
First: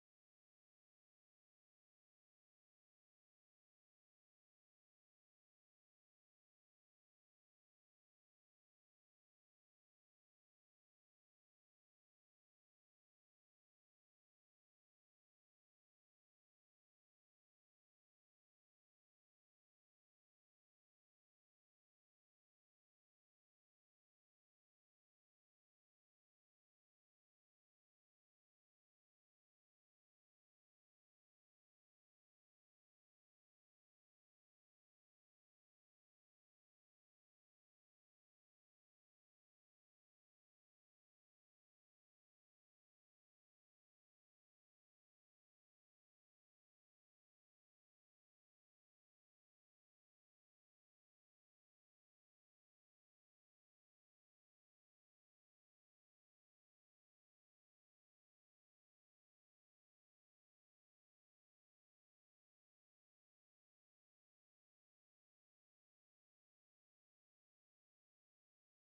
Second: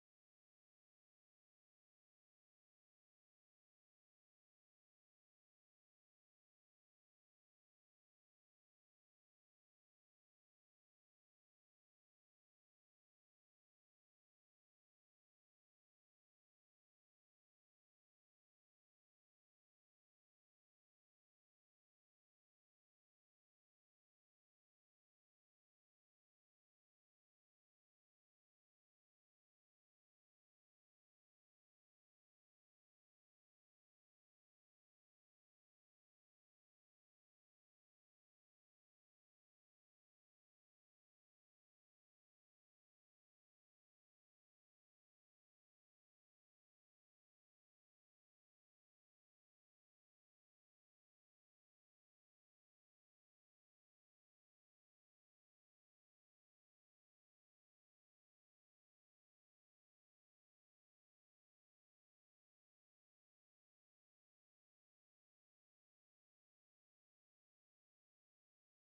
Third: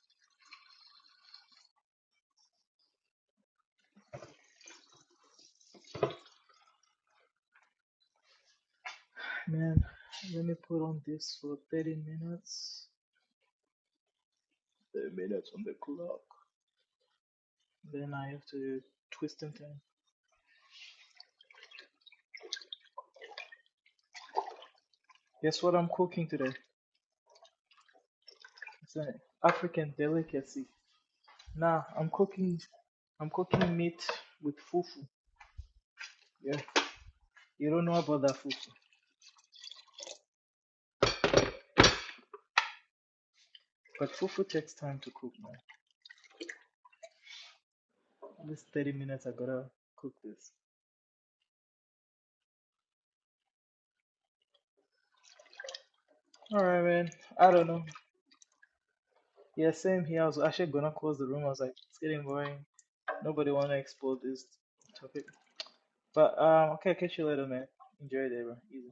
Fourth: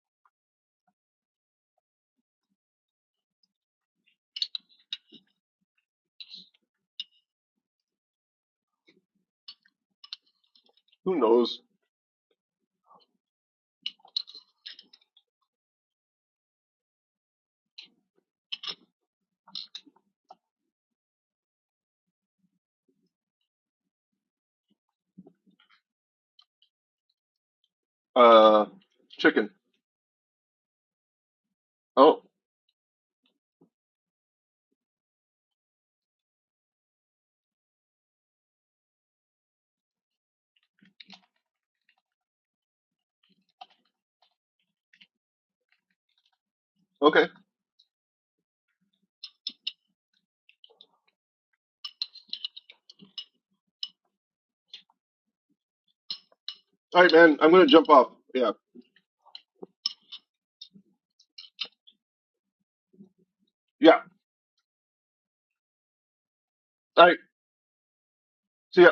Speaker 2: Man, let me put on
Speaker 3: who
Speaker 2: this
Speaker 3: knows
Speaker 2: for thirty minutes. The minutes on the clock. Then I have to twist and turn. Guess what I'm cooking today?
Speaker 3: Uh,
Speaker 2: It's an
Speaker 3: chicken.
Speaker 2: African delicacy. Nah, I'm
Speaker 3: Oh,
Speaker 2: cooking. I'm cooking meat with fufu. Yeah, you don't know about that fufu, but fufu takes time to cook, man.
Speaker 3: okay.
Speaker 2: At least thirty minutes. I gotta cook this. All right,
Speaker 3: All
Speaker 2: man.
Speaker 3: right, man.
Speaker 2: I
Speaker 3: I'm
Speaker 2: don't
Speaker 3: gonna
Speaker 2: know.
Speaker 3: jump off. Yeah,
Speaker 2: Yeah, same here. I was actually gonna close the room. I was like, it's getting boring. Nobody wanna
Speaker 3: yeah.
Speaker 2: explore this topic. But um, okay,
Speaker 3: All
Speaker 2: catch
Speaker 3: right.
Speaker 2: you later, man. Enjoy the day, bro.
Speaker 3: See ya.
Speaker 2: Easy.